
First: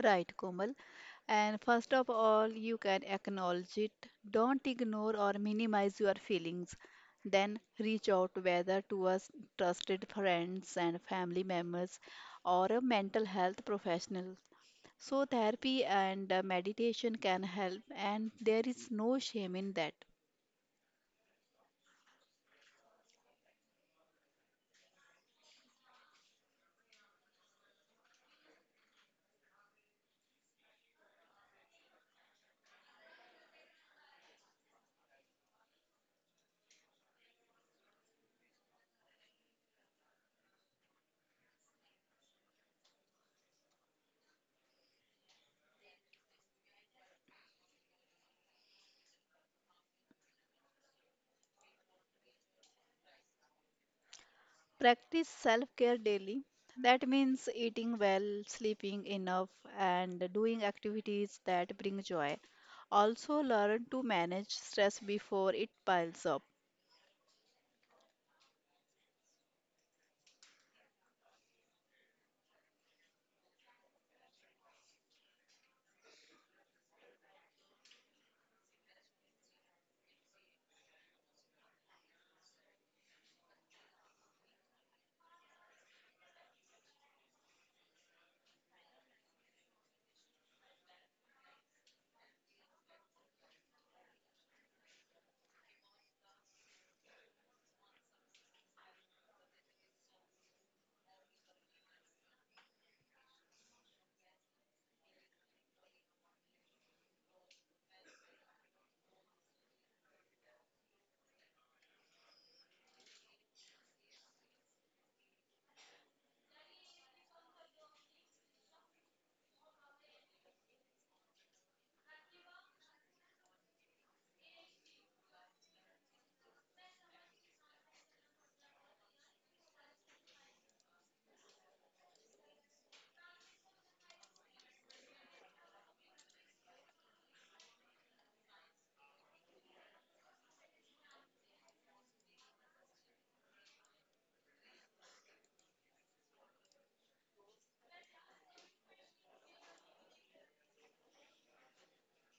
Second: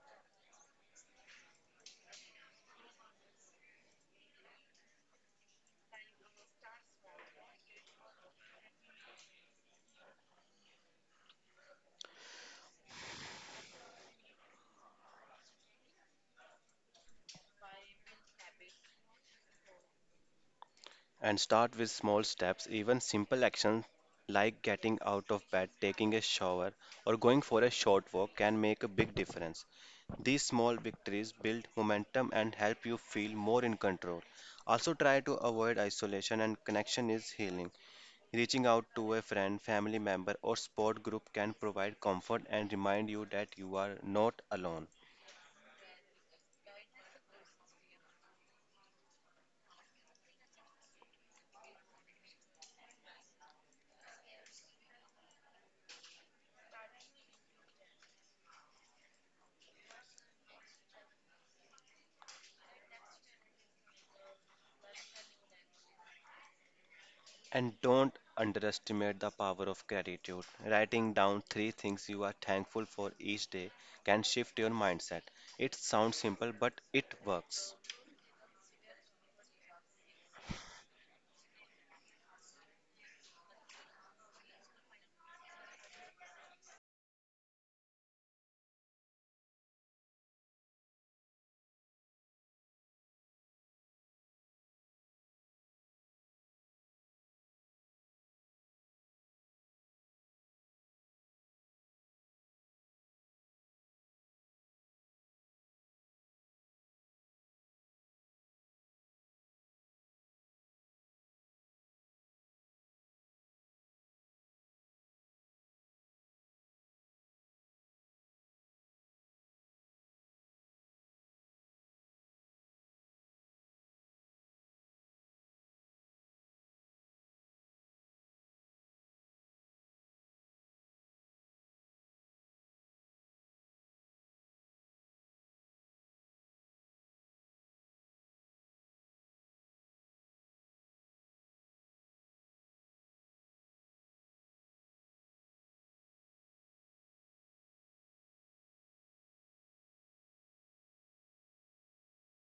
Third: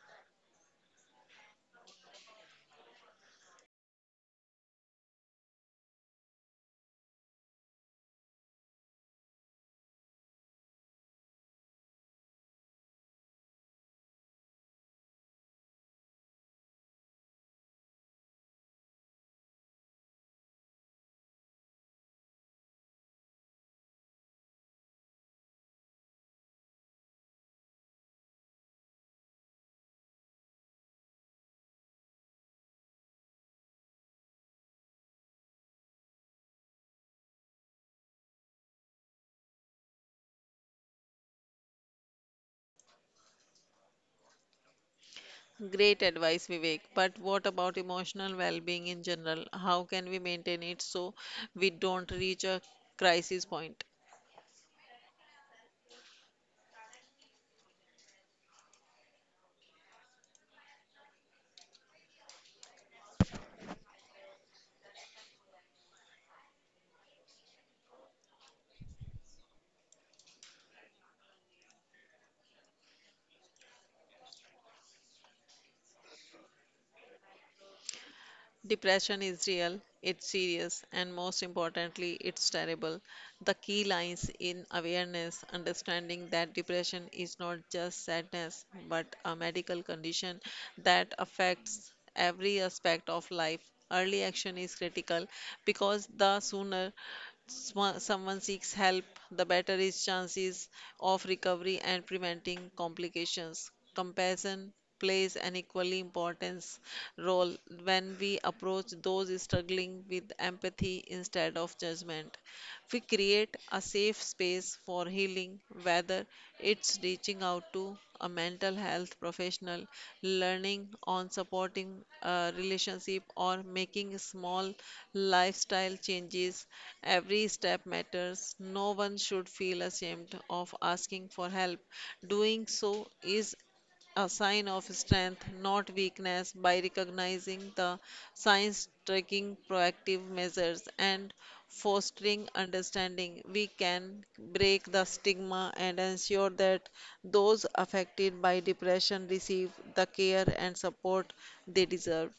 Speaker 2: Right, Komal. And first of all, you can acknowledge it. Don't ignore or minimize your feelings. Then reach out whether to us trusted friends and family members or a mental health professional. So, therapy and meditation can help, and there is no shame in that.
Speaker 3: And start with small steps, even simple actions like getting out of bed, taking a shower, or going for a short walk can make a big difference. These small victories build momentum and help you feel more in control. Also, try to avoid isolation and connection is healing. Reaching out to a friend, family member, or sport group can provide comfort and remind you that you are not alone.
Speaker 1: Great advice, Vivek. But what about emotional well-being in general? How can we maintain it so we don't reach a crisis point?
Speaker 2: Practice self care daily. That means eating well, sleeping enough, and doing activities that bring joy. Also, learn to manage stress before it piles up.
Speaker 3: And don't underestimate the power of gratitude. Writing down three things you are thankful for each day can shift your mindset. It sounds simple, but it works.
Speaker 1: Depression is real, it's serious, and most importantly, it's terrible. The key lies in awareness, understanding that depression is not just sadness, but a medical condition that affects every aspect of life. Early action is critical because the sooner someone seeks help, the better his chances of recovery and preventing complications. Compassion plays an equally important role when we approach those struggling with empathy instead of judgment. We create a safe space for healing, whether it's reaching out to a mental health professional, learning on supporting a relationship, or making small lifestyle changes. Every step matters. No one should feel ashamed of asking for help. Doing so is a sign of strength, not weakness, by recognizing the signs, taking proactive measures, and fostering understanding. We can break the stigma and ensure that those affected by depression receive the care and support they deserve.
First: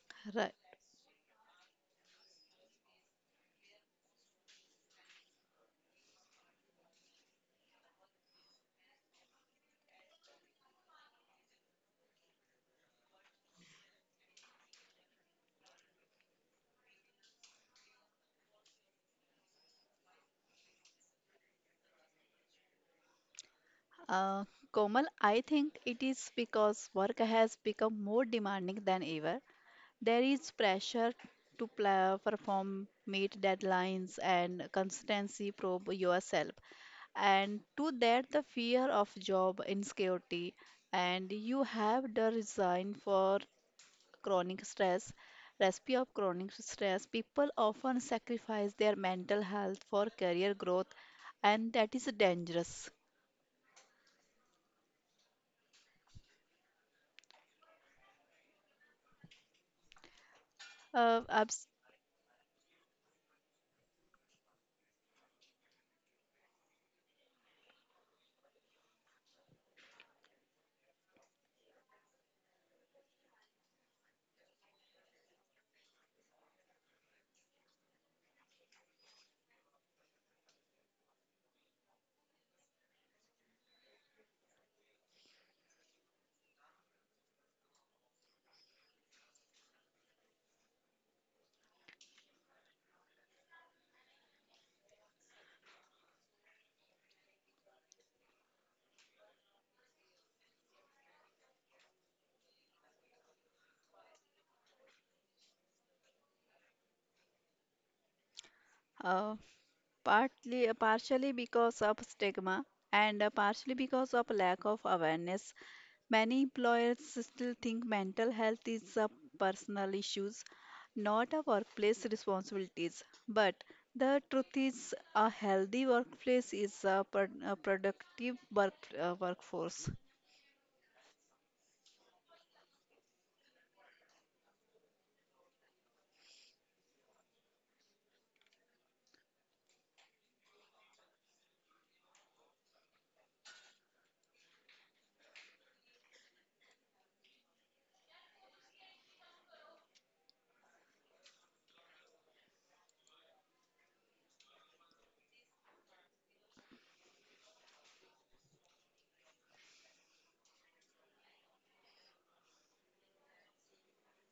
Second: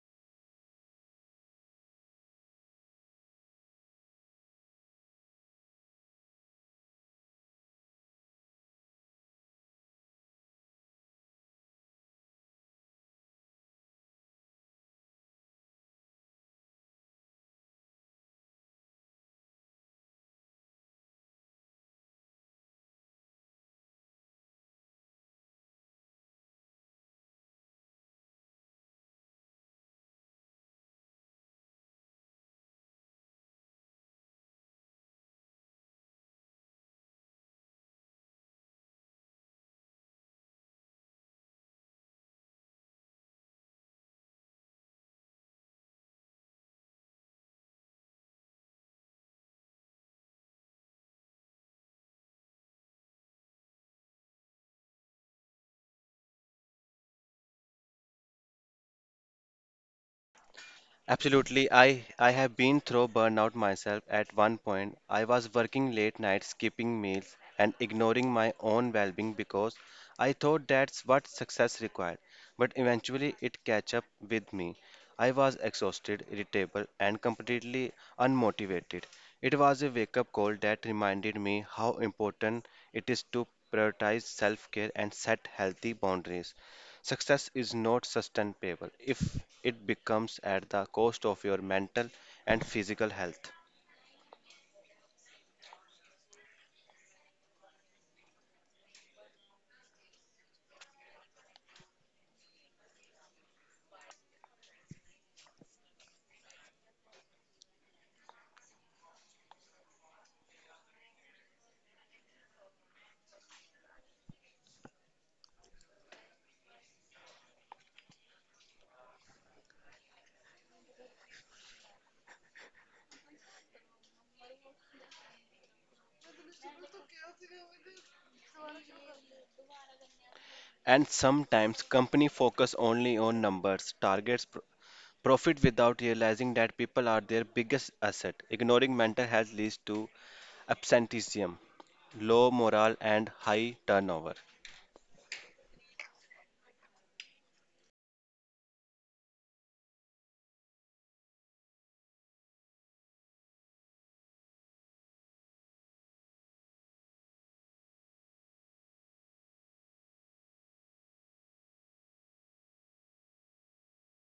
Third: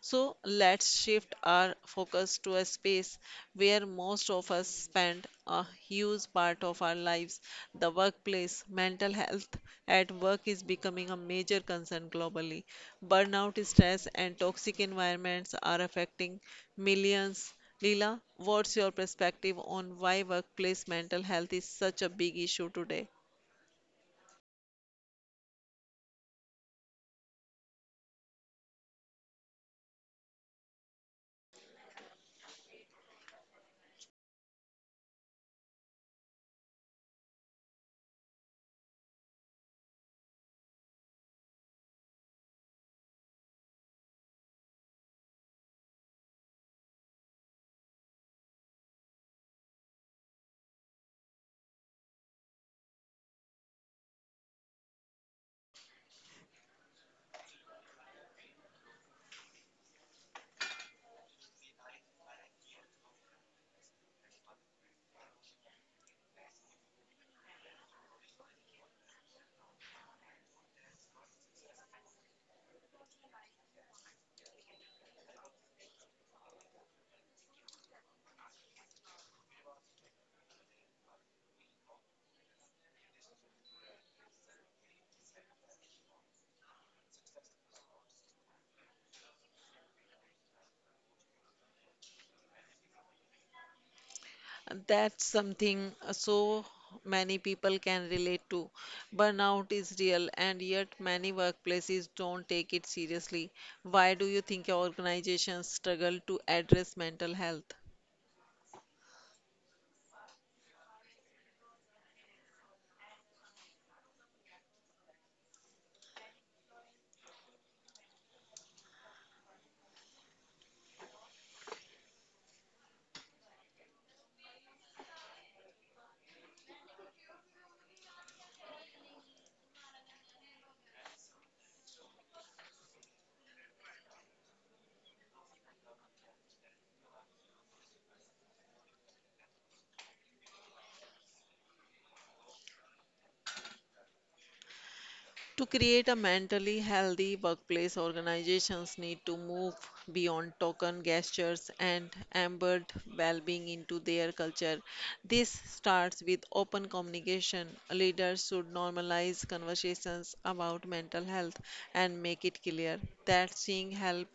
Speaker 1: So
Speaker 2: Right.
Speaker 1: let's shift our focus to a space where most of us spend a huge part of our lives the workplace. Mental health at work is becoming a major concern globally. Burnout, stress, and toxic environments are affecting millions. Leela, what's your perspective on why workplace mental health is such a big issue today?
Speaker 2: Uh, Komal, I think it is because work has become more demanding than ever. There is pressure to pla perform, meet deadlines, and constantly probe yourself. And to that, the fear of job insecurity, and you have the reason for chronic stress. Chronic stress. People often sacrifice their mental health for career growth, and that is dangerous. Uh, abs-
Speaker 3: Absolutely. I have been through burnout myself at one point. I was working late nights, skipping meals, and ignoring my own well being because I thought that's what success required. But eventually, it catch up with me. I was exhausted, irritable, and completely unmotivated. It was a wake up call that reminded me how important it is to prioritize self care and set healthy boundaries. Success is not sustainable if it becomes at the cost of your mental and physical health.
Speaker 1: That's something so many people can relate to. Burnout is real, and yet many workplaces don't take it seriously. Why do you think organizations struggle to address mental health?
Speaker 2: uh, partly partially because of stigma and partially because of lack of awareness, many employers still think mental health is a personal issues, not a workplace responsibilities, but the truth is a healthy workplace is a productive workforce.
Speaker 3: And sometimes companies focus only on numbers, targets, profit without realizing that people are their biggest asset. Ignoring mental health leads to absenteeism, low morale, and high turnover.
Speaker 1: To create a mentally healthy workplace, organizations need to move beyond token gestures and embed well being into their culture. This starts with open communication. Leaders should normalize conversations about mental health and make it clear that seeing help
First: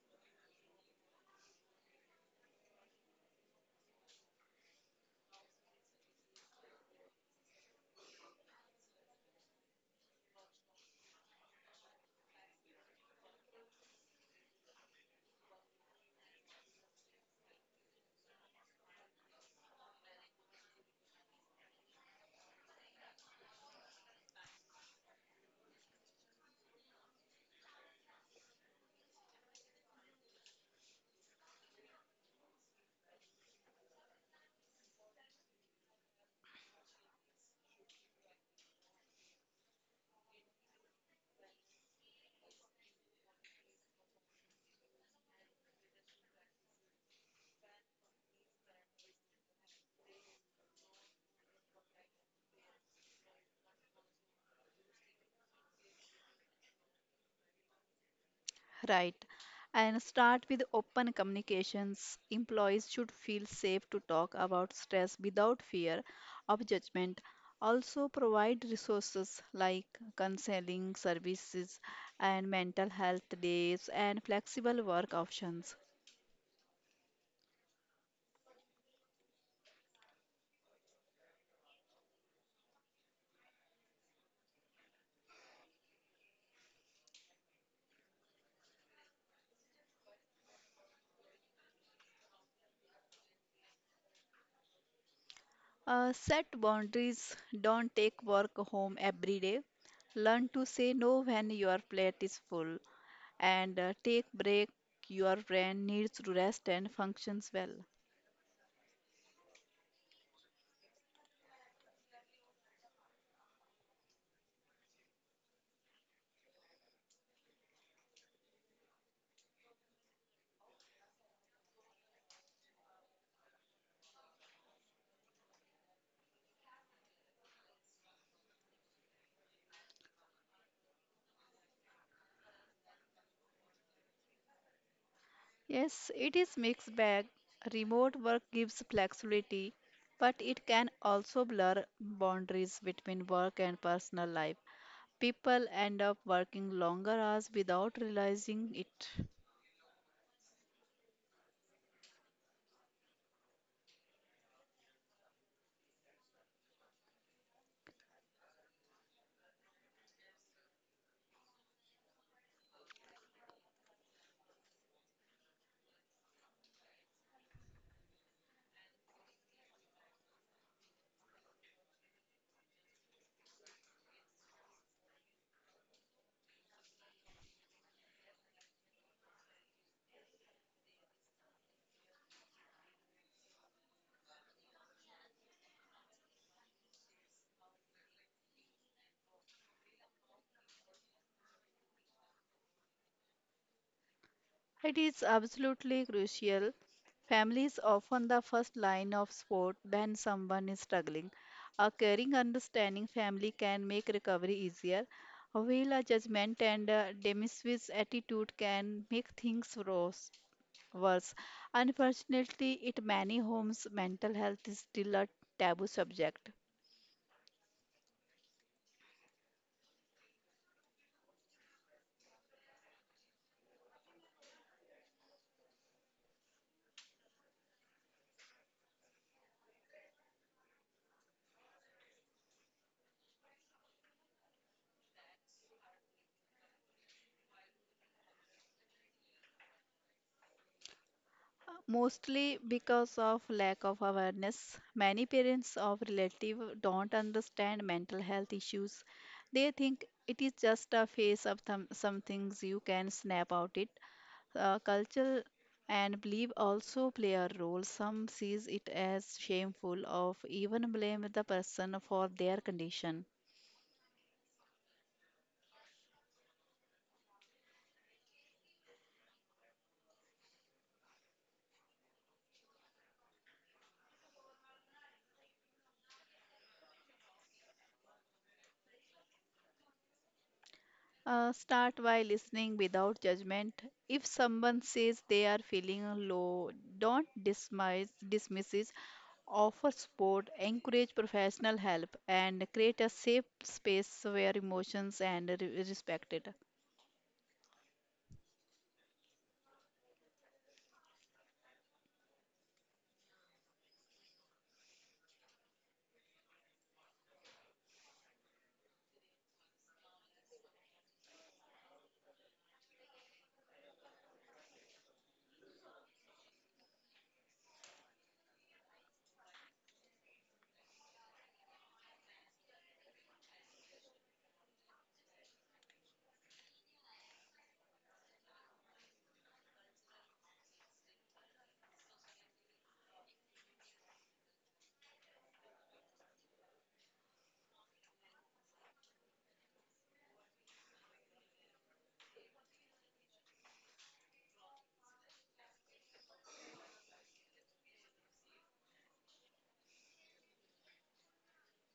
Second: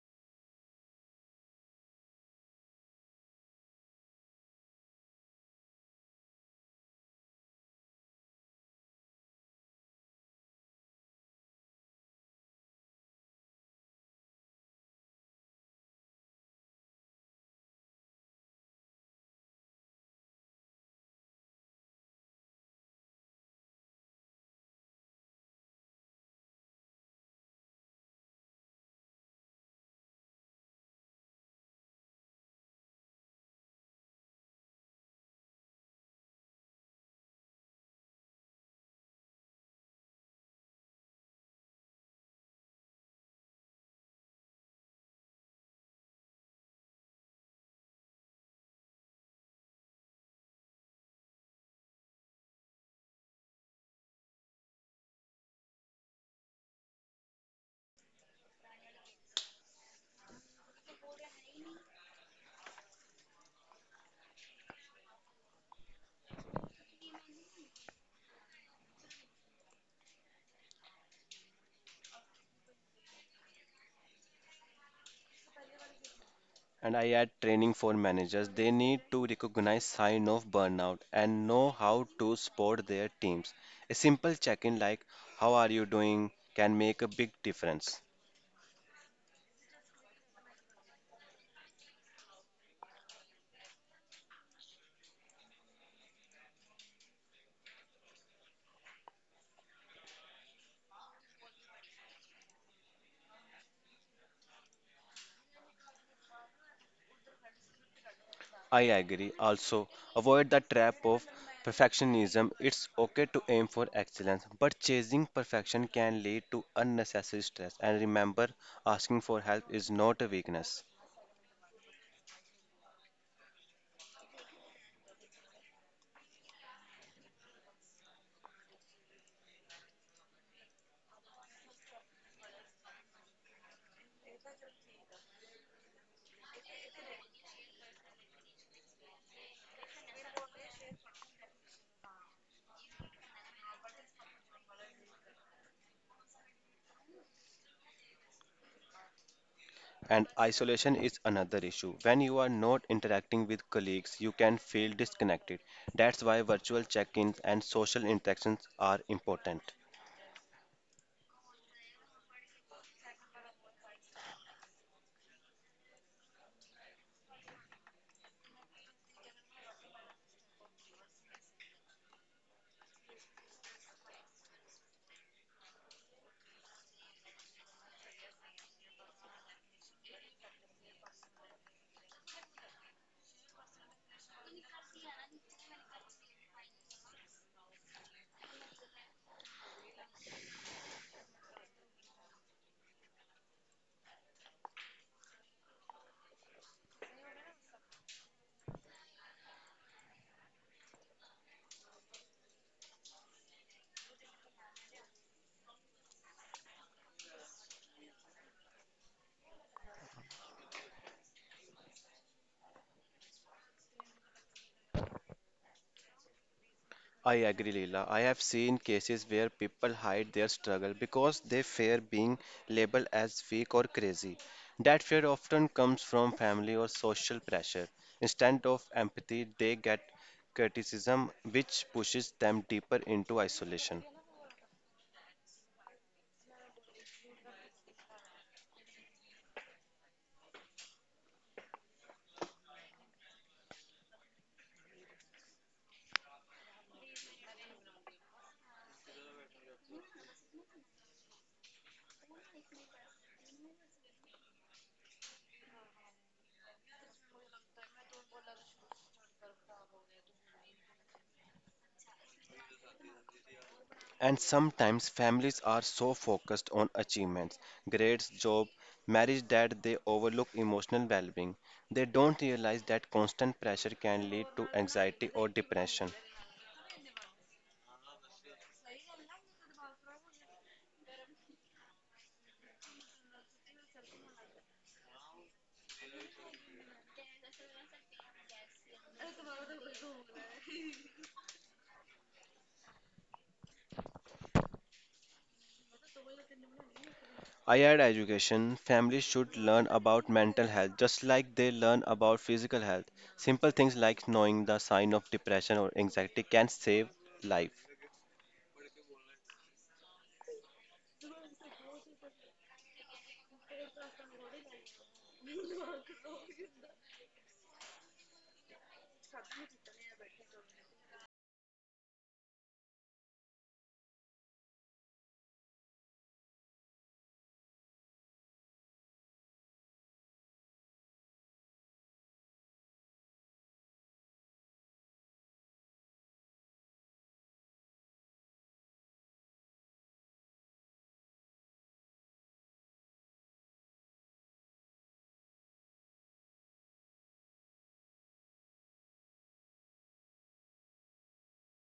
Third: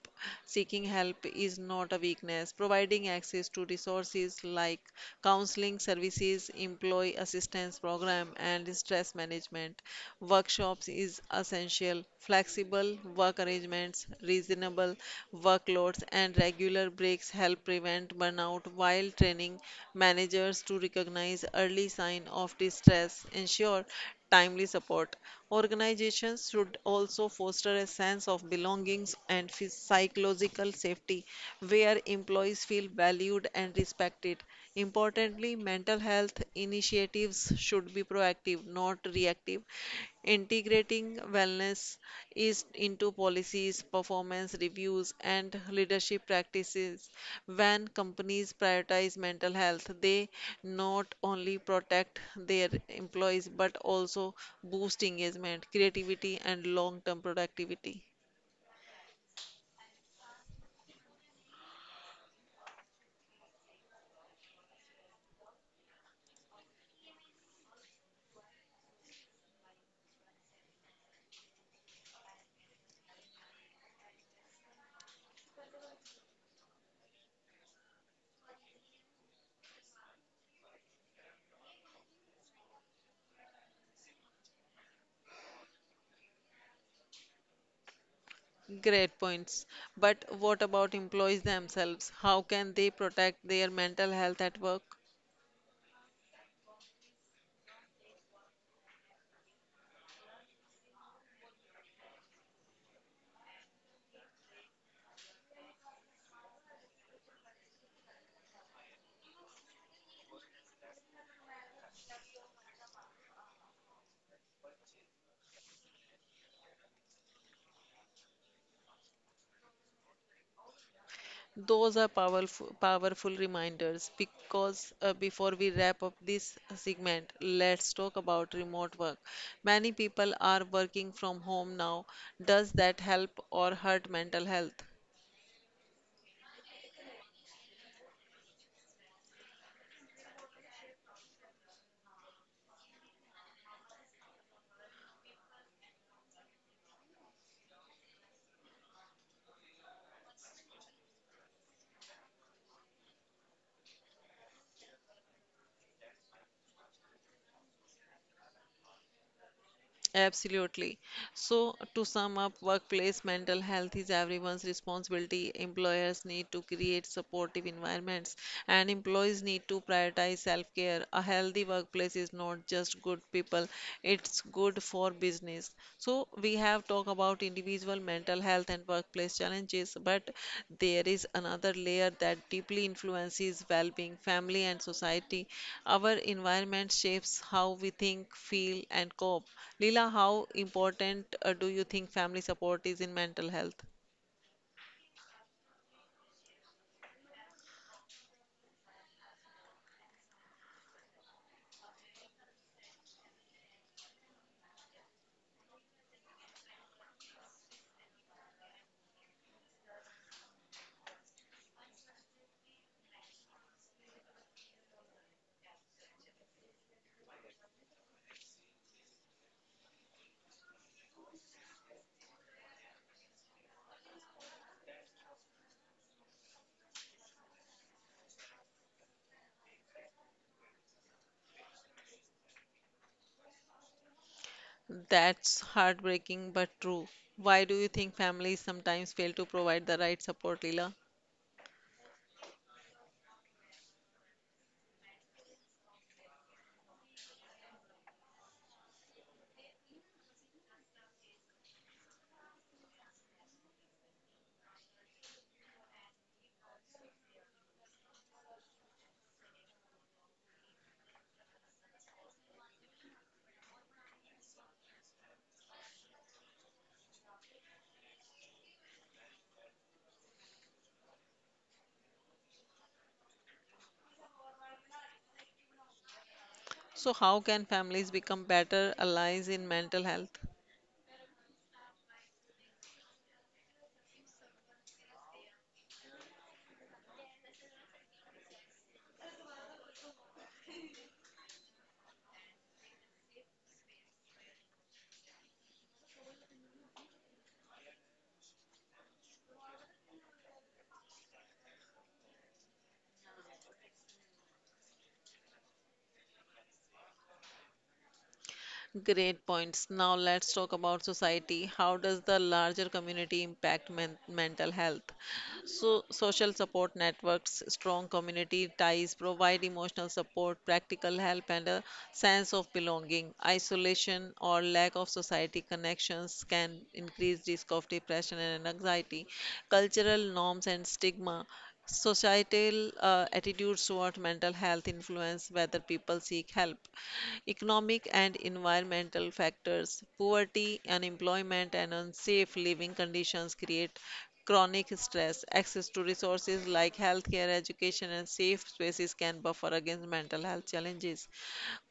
Speaker 1: seeking help is not a weakness providing access to resources like counseling services employee assistance program and stress management workshops is essential. Flexible work arrangements, reasonable workloads, and regular breaks help prevent burnout while training managers to recognize early signs of distress, ensure timely support. Organizations should also foster a sense of belongings and psychological safety where employees feel valued and respected. Importantly, mental health initiatives should be proactive, not reactive. Integrating wellness is into policies, performance reviews, and leadership practices. When companies prioritize mental health, they not only protect their employees but also boost engagement, creativity, and long term productivity.
Speaker 2: Right. And start with open communications. Employees should feel safe to talk about stress without fear of judgment. Also, provide resources like counseling services and mental health days and flexible work options.
Speaker 3: And I add training for managers. They need to recognize sign of burnout and know how to support their teams. A simple check-in like how are you doing can make a big difference.
Speaker 1: Great points. But what about employees themselves? How can they protect their mental health at work?
Speaker 2: Set boundaries. Don't take work home every day. Learn to say no when your plate is full, and take break, your brain needs to rest and functions well.
Speaker 3: I agree. Also, avoid the trap of perfectionism. It's okay to aim for excellence, but chasing perfection can lead to unnecessary stress. And remember, asking for help is not a weakness.
Speaker 1: Those are powerful reminders because before we wrap up this segment, let's talk about remote work. Many people are working from home now. Does that help or hurt mental health?
Speaker 2: Yes, it is mixed bag. Remote work gives flexibility, but it can also blur boundaries between work and personal life. People end up working longer hours without realizing it.
Speaker 3: And isolation is another issue. When you are not interacting with colleagues, you can feel disconnected. That's why virtual check ins and social interactions are important.
Speaker 1: Absolutely. So, to sum up, workplace mental health is everyone's responsibility. Employers need to create supportive environments, and employees need to prioritize self-care. A healthy workplace is not just good people, it's good for business. So, we have talk about individual mental health and workplace challenges, but there is another layer that deeply influences well being, family, and society. Our environment shapes how we think, feel, and cope. Leela, how important do you think family support is in mental health?
Speaker 2: It is absolutely crucial. Family is often the first line of support when someone is struggling. A caring, understanding family can make recovery easier, while a judgment and a dismissive attitude can make things worse. Unfortunately, in many homes, mental health is still a taboo subject.
Speaker 3: I agree, Leela. I have seen cases where people hide their struggle because they fear being labeled as weak or crazy. That fear often comes from family or social pressure. Instead of empathy, they get criticism, which pushes them deeper into isolation.
Speaker 1: That's heartbreaking but true. Why do you think families sometimes fail to provide the right support, Leela?
Speaker 2: Mostly because of lack of awareness, many parents of relative don't understand mental health issues. They think it is just a phase of some things you can snap out it. Culture and belief also play a role. Some sees it as shameful of even blame the person for their condition.
Speaker 3: And sometimes families are so focused on achievements, grades, job, marriage that they overlook emotional well being. They don't realize that constant pressure can lead to anxiety or depression.
Speaker 1: So, how can families become better allies in mental health?
Speaker 2: Start by listening without judgment. If someone says they are feeling low, don't dismisses. Offer support, encourage professional help, and create a safe space where emotions and respected.
Speaker 3: I add education, families should learn about mental health just like they learn about physical health. Simple things like knowing the sign of depression or anxiety can save life.
Speaker 1: Great points. Now let's talk about society. How does the larger community impact mental health? So, social support networks, strong community ties provide emotional support, practical help, and a sense of belonging. Isolation or lack of society connections can increase risk of depression and anxiety. Cultural norms and stigma societal attitudes toward mental health influence whether people seek help. Economic and environmental factors, poverty, unemployment, and unsafe living conditions create chronic stress. Access to resources like healthcare, education, and safe spaces can buffer against mental health challenges.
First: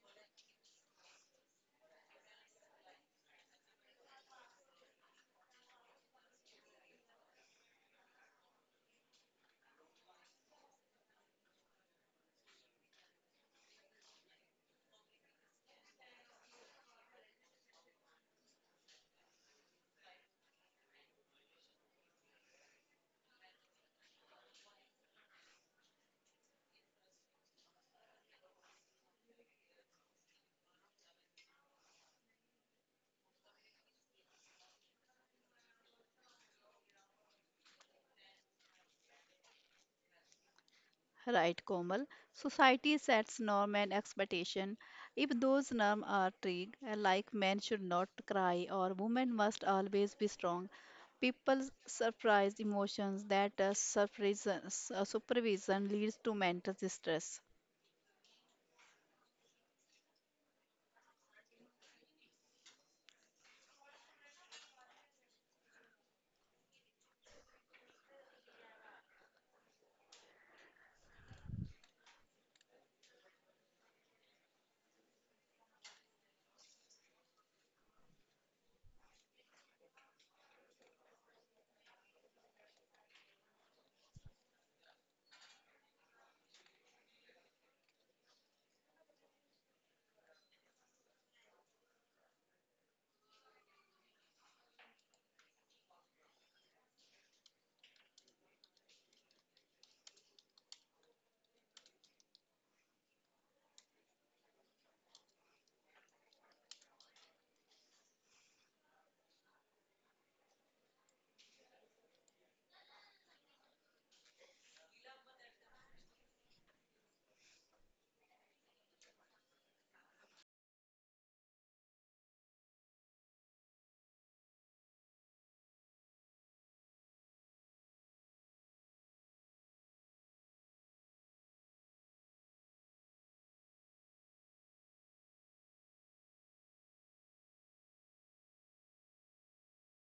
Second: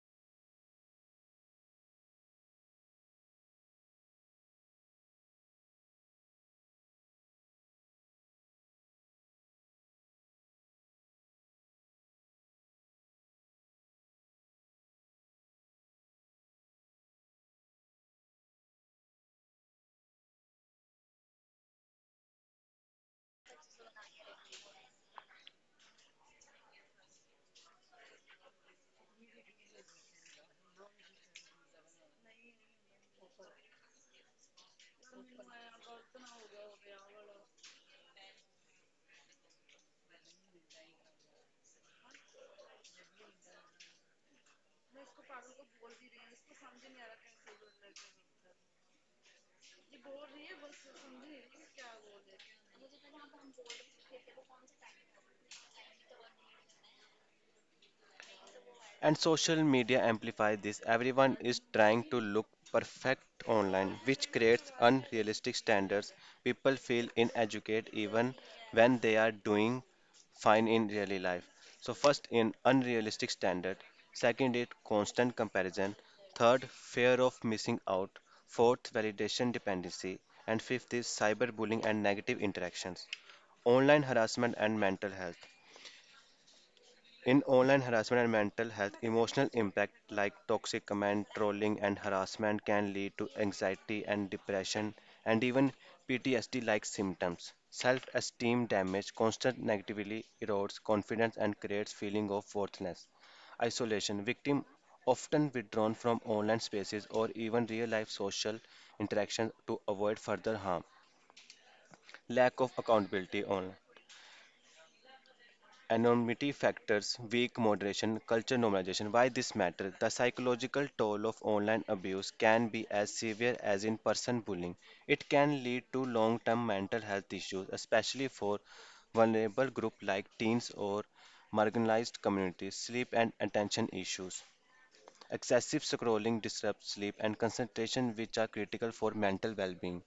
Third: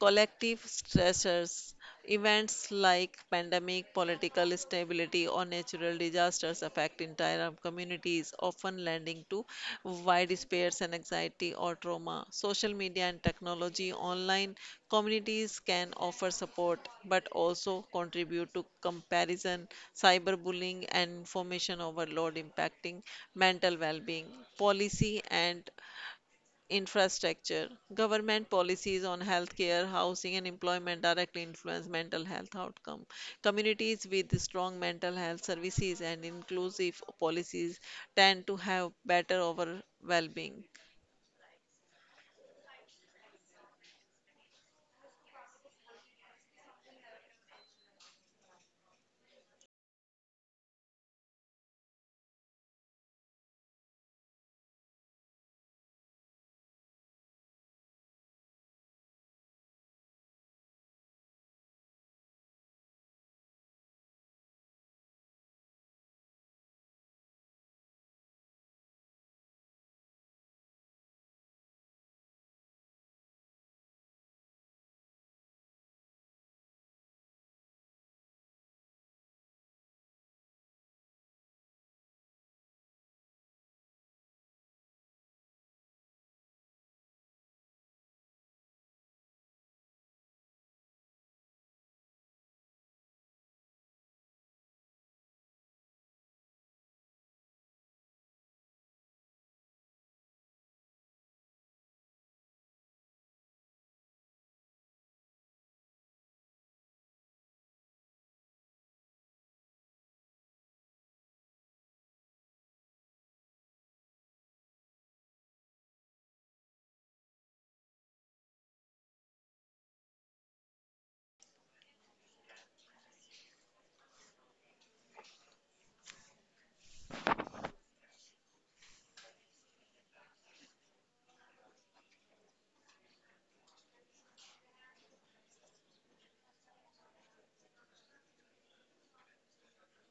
Speaker 1: Collective stressors, events like pandemic, political instability, or natural disasters affect entire communities, often leading to wide despairs and anxiety or trauma. Social media and technology, online communities can offer support but also contribute to comparison, cyberbullying, and information overload impacting mental well being. Policy and infrastructure. Government policies on healthcare, housing, and employment directly influence mental health outcome. Communities with strong mental health services and inclusive policies tend to have better overall well-being.
Speaker 2: Right, Komal. Society sets norm and expectation. If those norms are strict, like men should not cry or women must always be strong, people surprise emotions that supervision leads to mental distress.
Speaker 3: And social media amplify this. Everyone is trying to look perfect online, which creates unrealistic standards. People feel inadequate even when they are doing fine in daily life. So first in unrealistic standard, second it constant comparison, third fear of missing out, fourth validation dependency, and fifth is cyberbullying and negative interactions, online harassment and mental health. In online harassment and mental health, emotional impact like toxic comment, trolling, and harassment can lead to anxiety and depression and even PTSD like symptoms. Self esteem damage constant negatively erodes confidence and creates feeling of worthlessness. Isolation victim often withdrawn from online spaces or even real life social interactions to avoid further harm. Lack of accountability online. Anonymity factors, weak moderation, culture normalization. Why this matter? The psychological toll of online abuse can be as severe as in person bullying. It can lead to long term mental health issues, especially for vulnerable groups like teens or marginalized communities, sleep and attention issues. Excessive scrolling disrupts sleep and concentration, which are critical for mental well being.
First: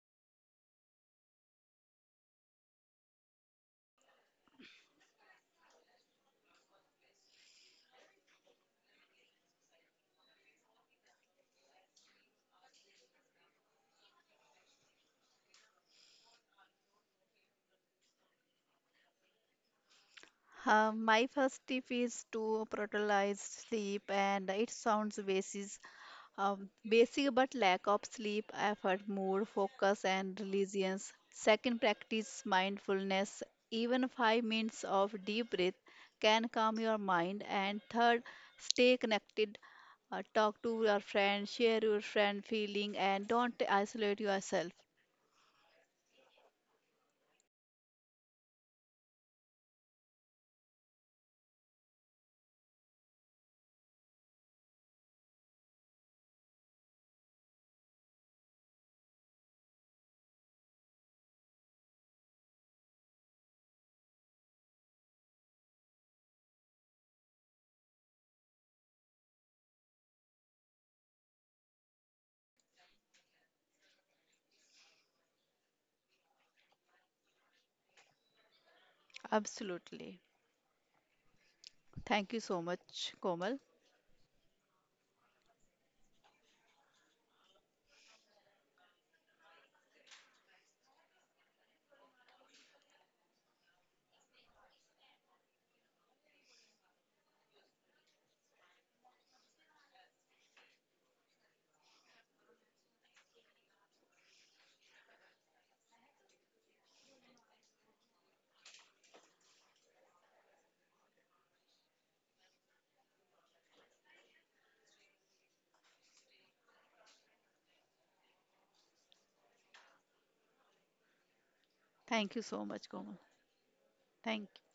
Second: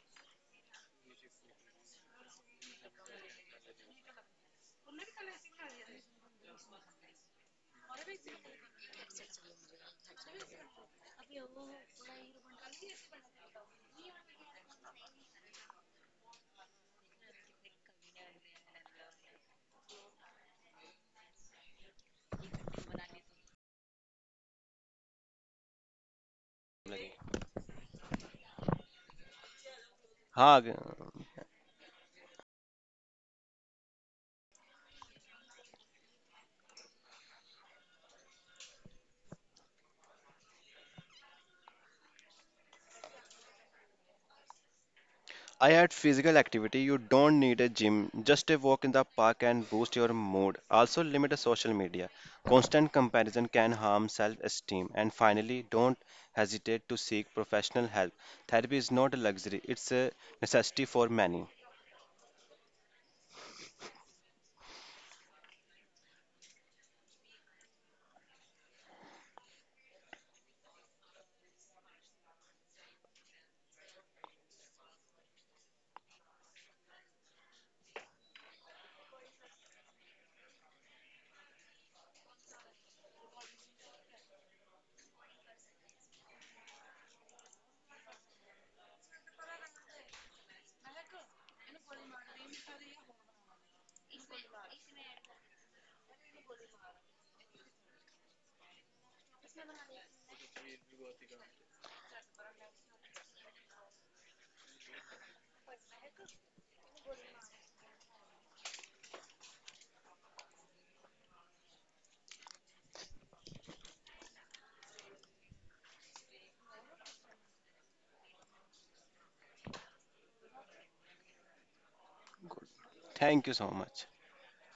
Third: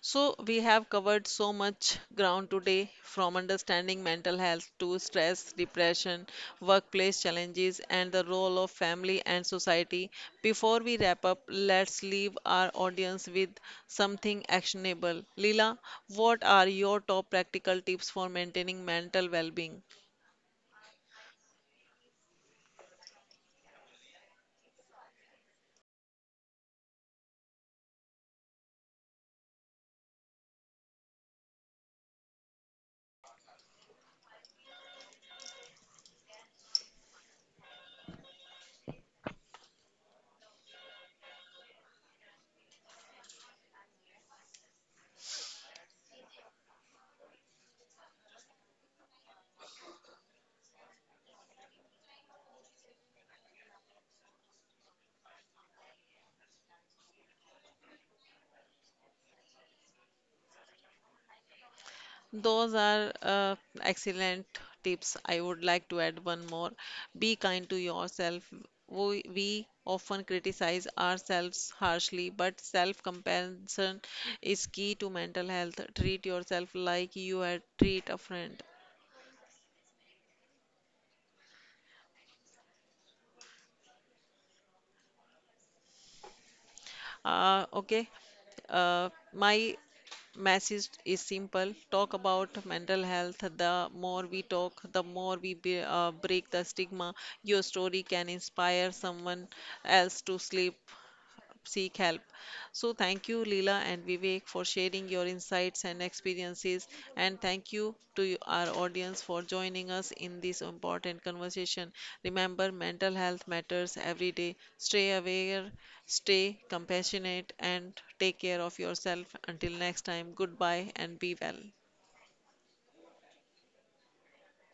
Speaker 1: So, we have covered so much ground today from understanding mental health to stress, depression, workplace challenges, and the role of family and society. Before we wrap up, let's leave our audience with something actionable. Leela, what are your top practical tips for maintaining mental well being?
Speaker 2: My first tip is to prioritize sleep, and it sounds basic, but lack of sleep, affect mood, focus, and
Speaker 3: हाँ.
Speaker 2: resilience. Second, practice mindfulness. Even 5 minutes of deep breath can calm your mind. And third, stay connected. Talk to your friend, share your friend feeling, and don't isolate yourself.
Speaker 3: I add physical activity. You don't need a gym. Just a walk in the park can boost your mood. Also, limit the social media. Constant comparison can harm self esteem. And finally, don't hesitate to seek professional help. Therapy is not a luxury, it's a necessity for many.
Speaker 1: Those are excellent tips. I would like to add one more. Be kind to yourself. We often criticize ourselves harshly, but self-compassion is key to mental health. Treat yourself like you had treat a friend.
Speaker 2: Absolutely. Thank you so much, Komal.
Speaker 1: Okay. My message is simple. Talk about mental health. The more we talk, the more we break the stigma. Your story can inspire someone else to sleep seek help. So, thank you, Leela and Vivek, for sharing your insights and experiences. And thank you to our audience for joining us in this important conversation. Remember, mental health matters every day. Stay aware, stay compassionate, and take care of yourself. Until next time, goodbye and be well.
Speaker 2: Thank you so much, Komal.
Speaker 3: Thank you so much.
Speaker 2: Thank you.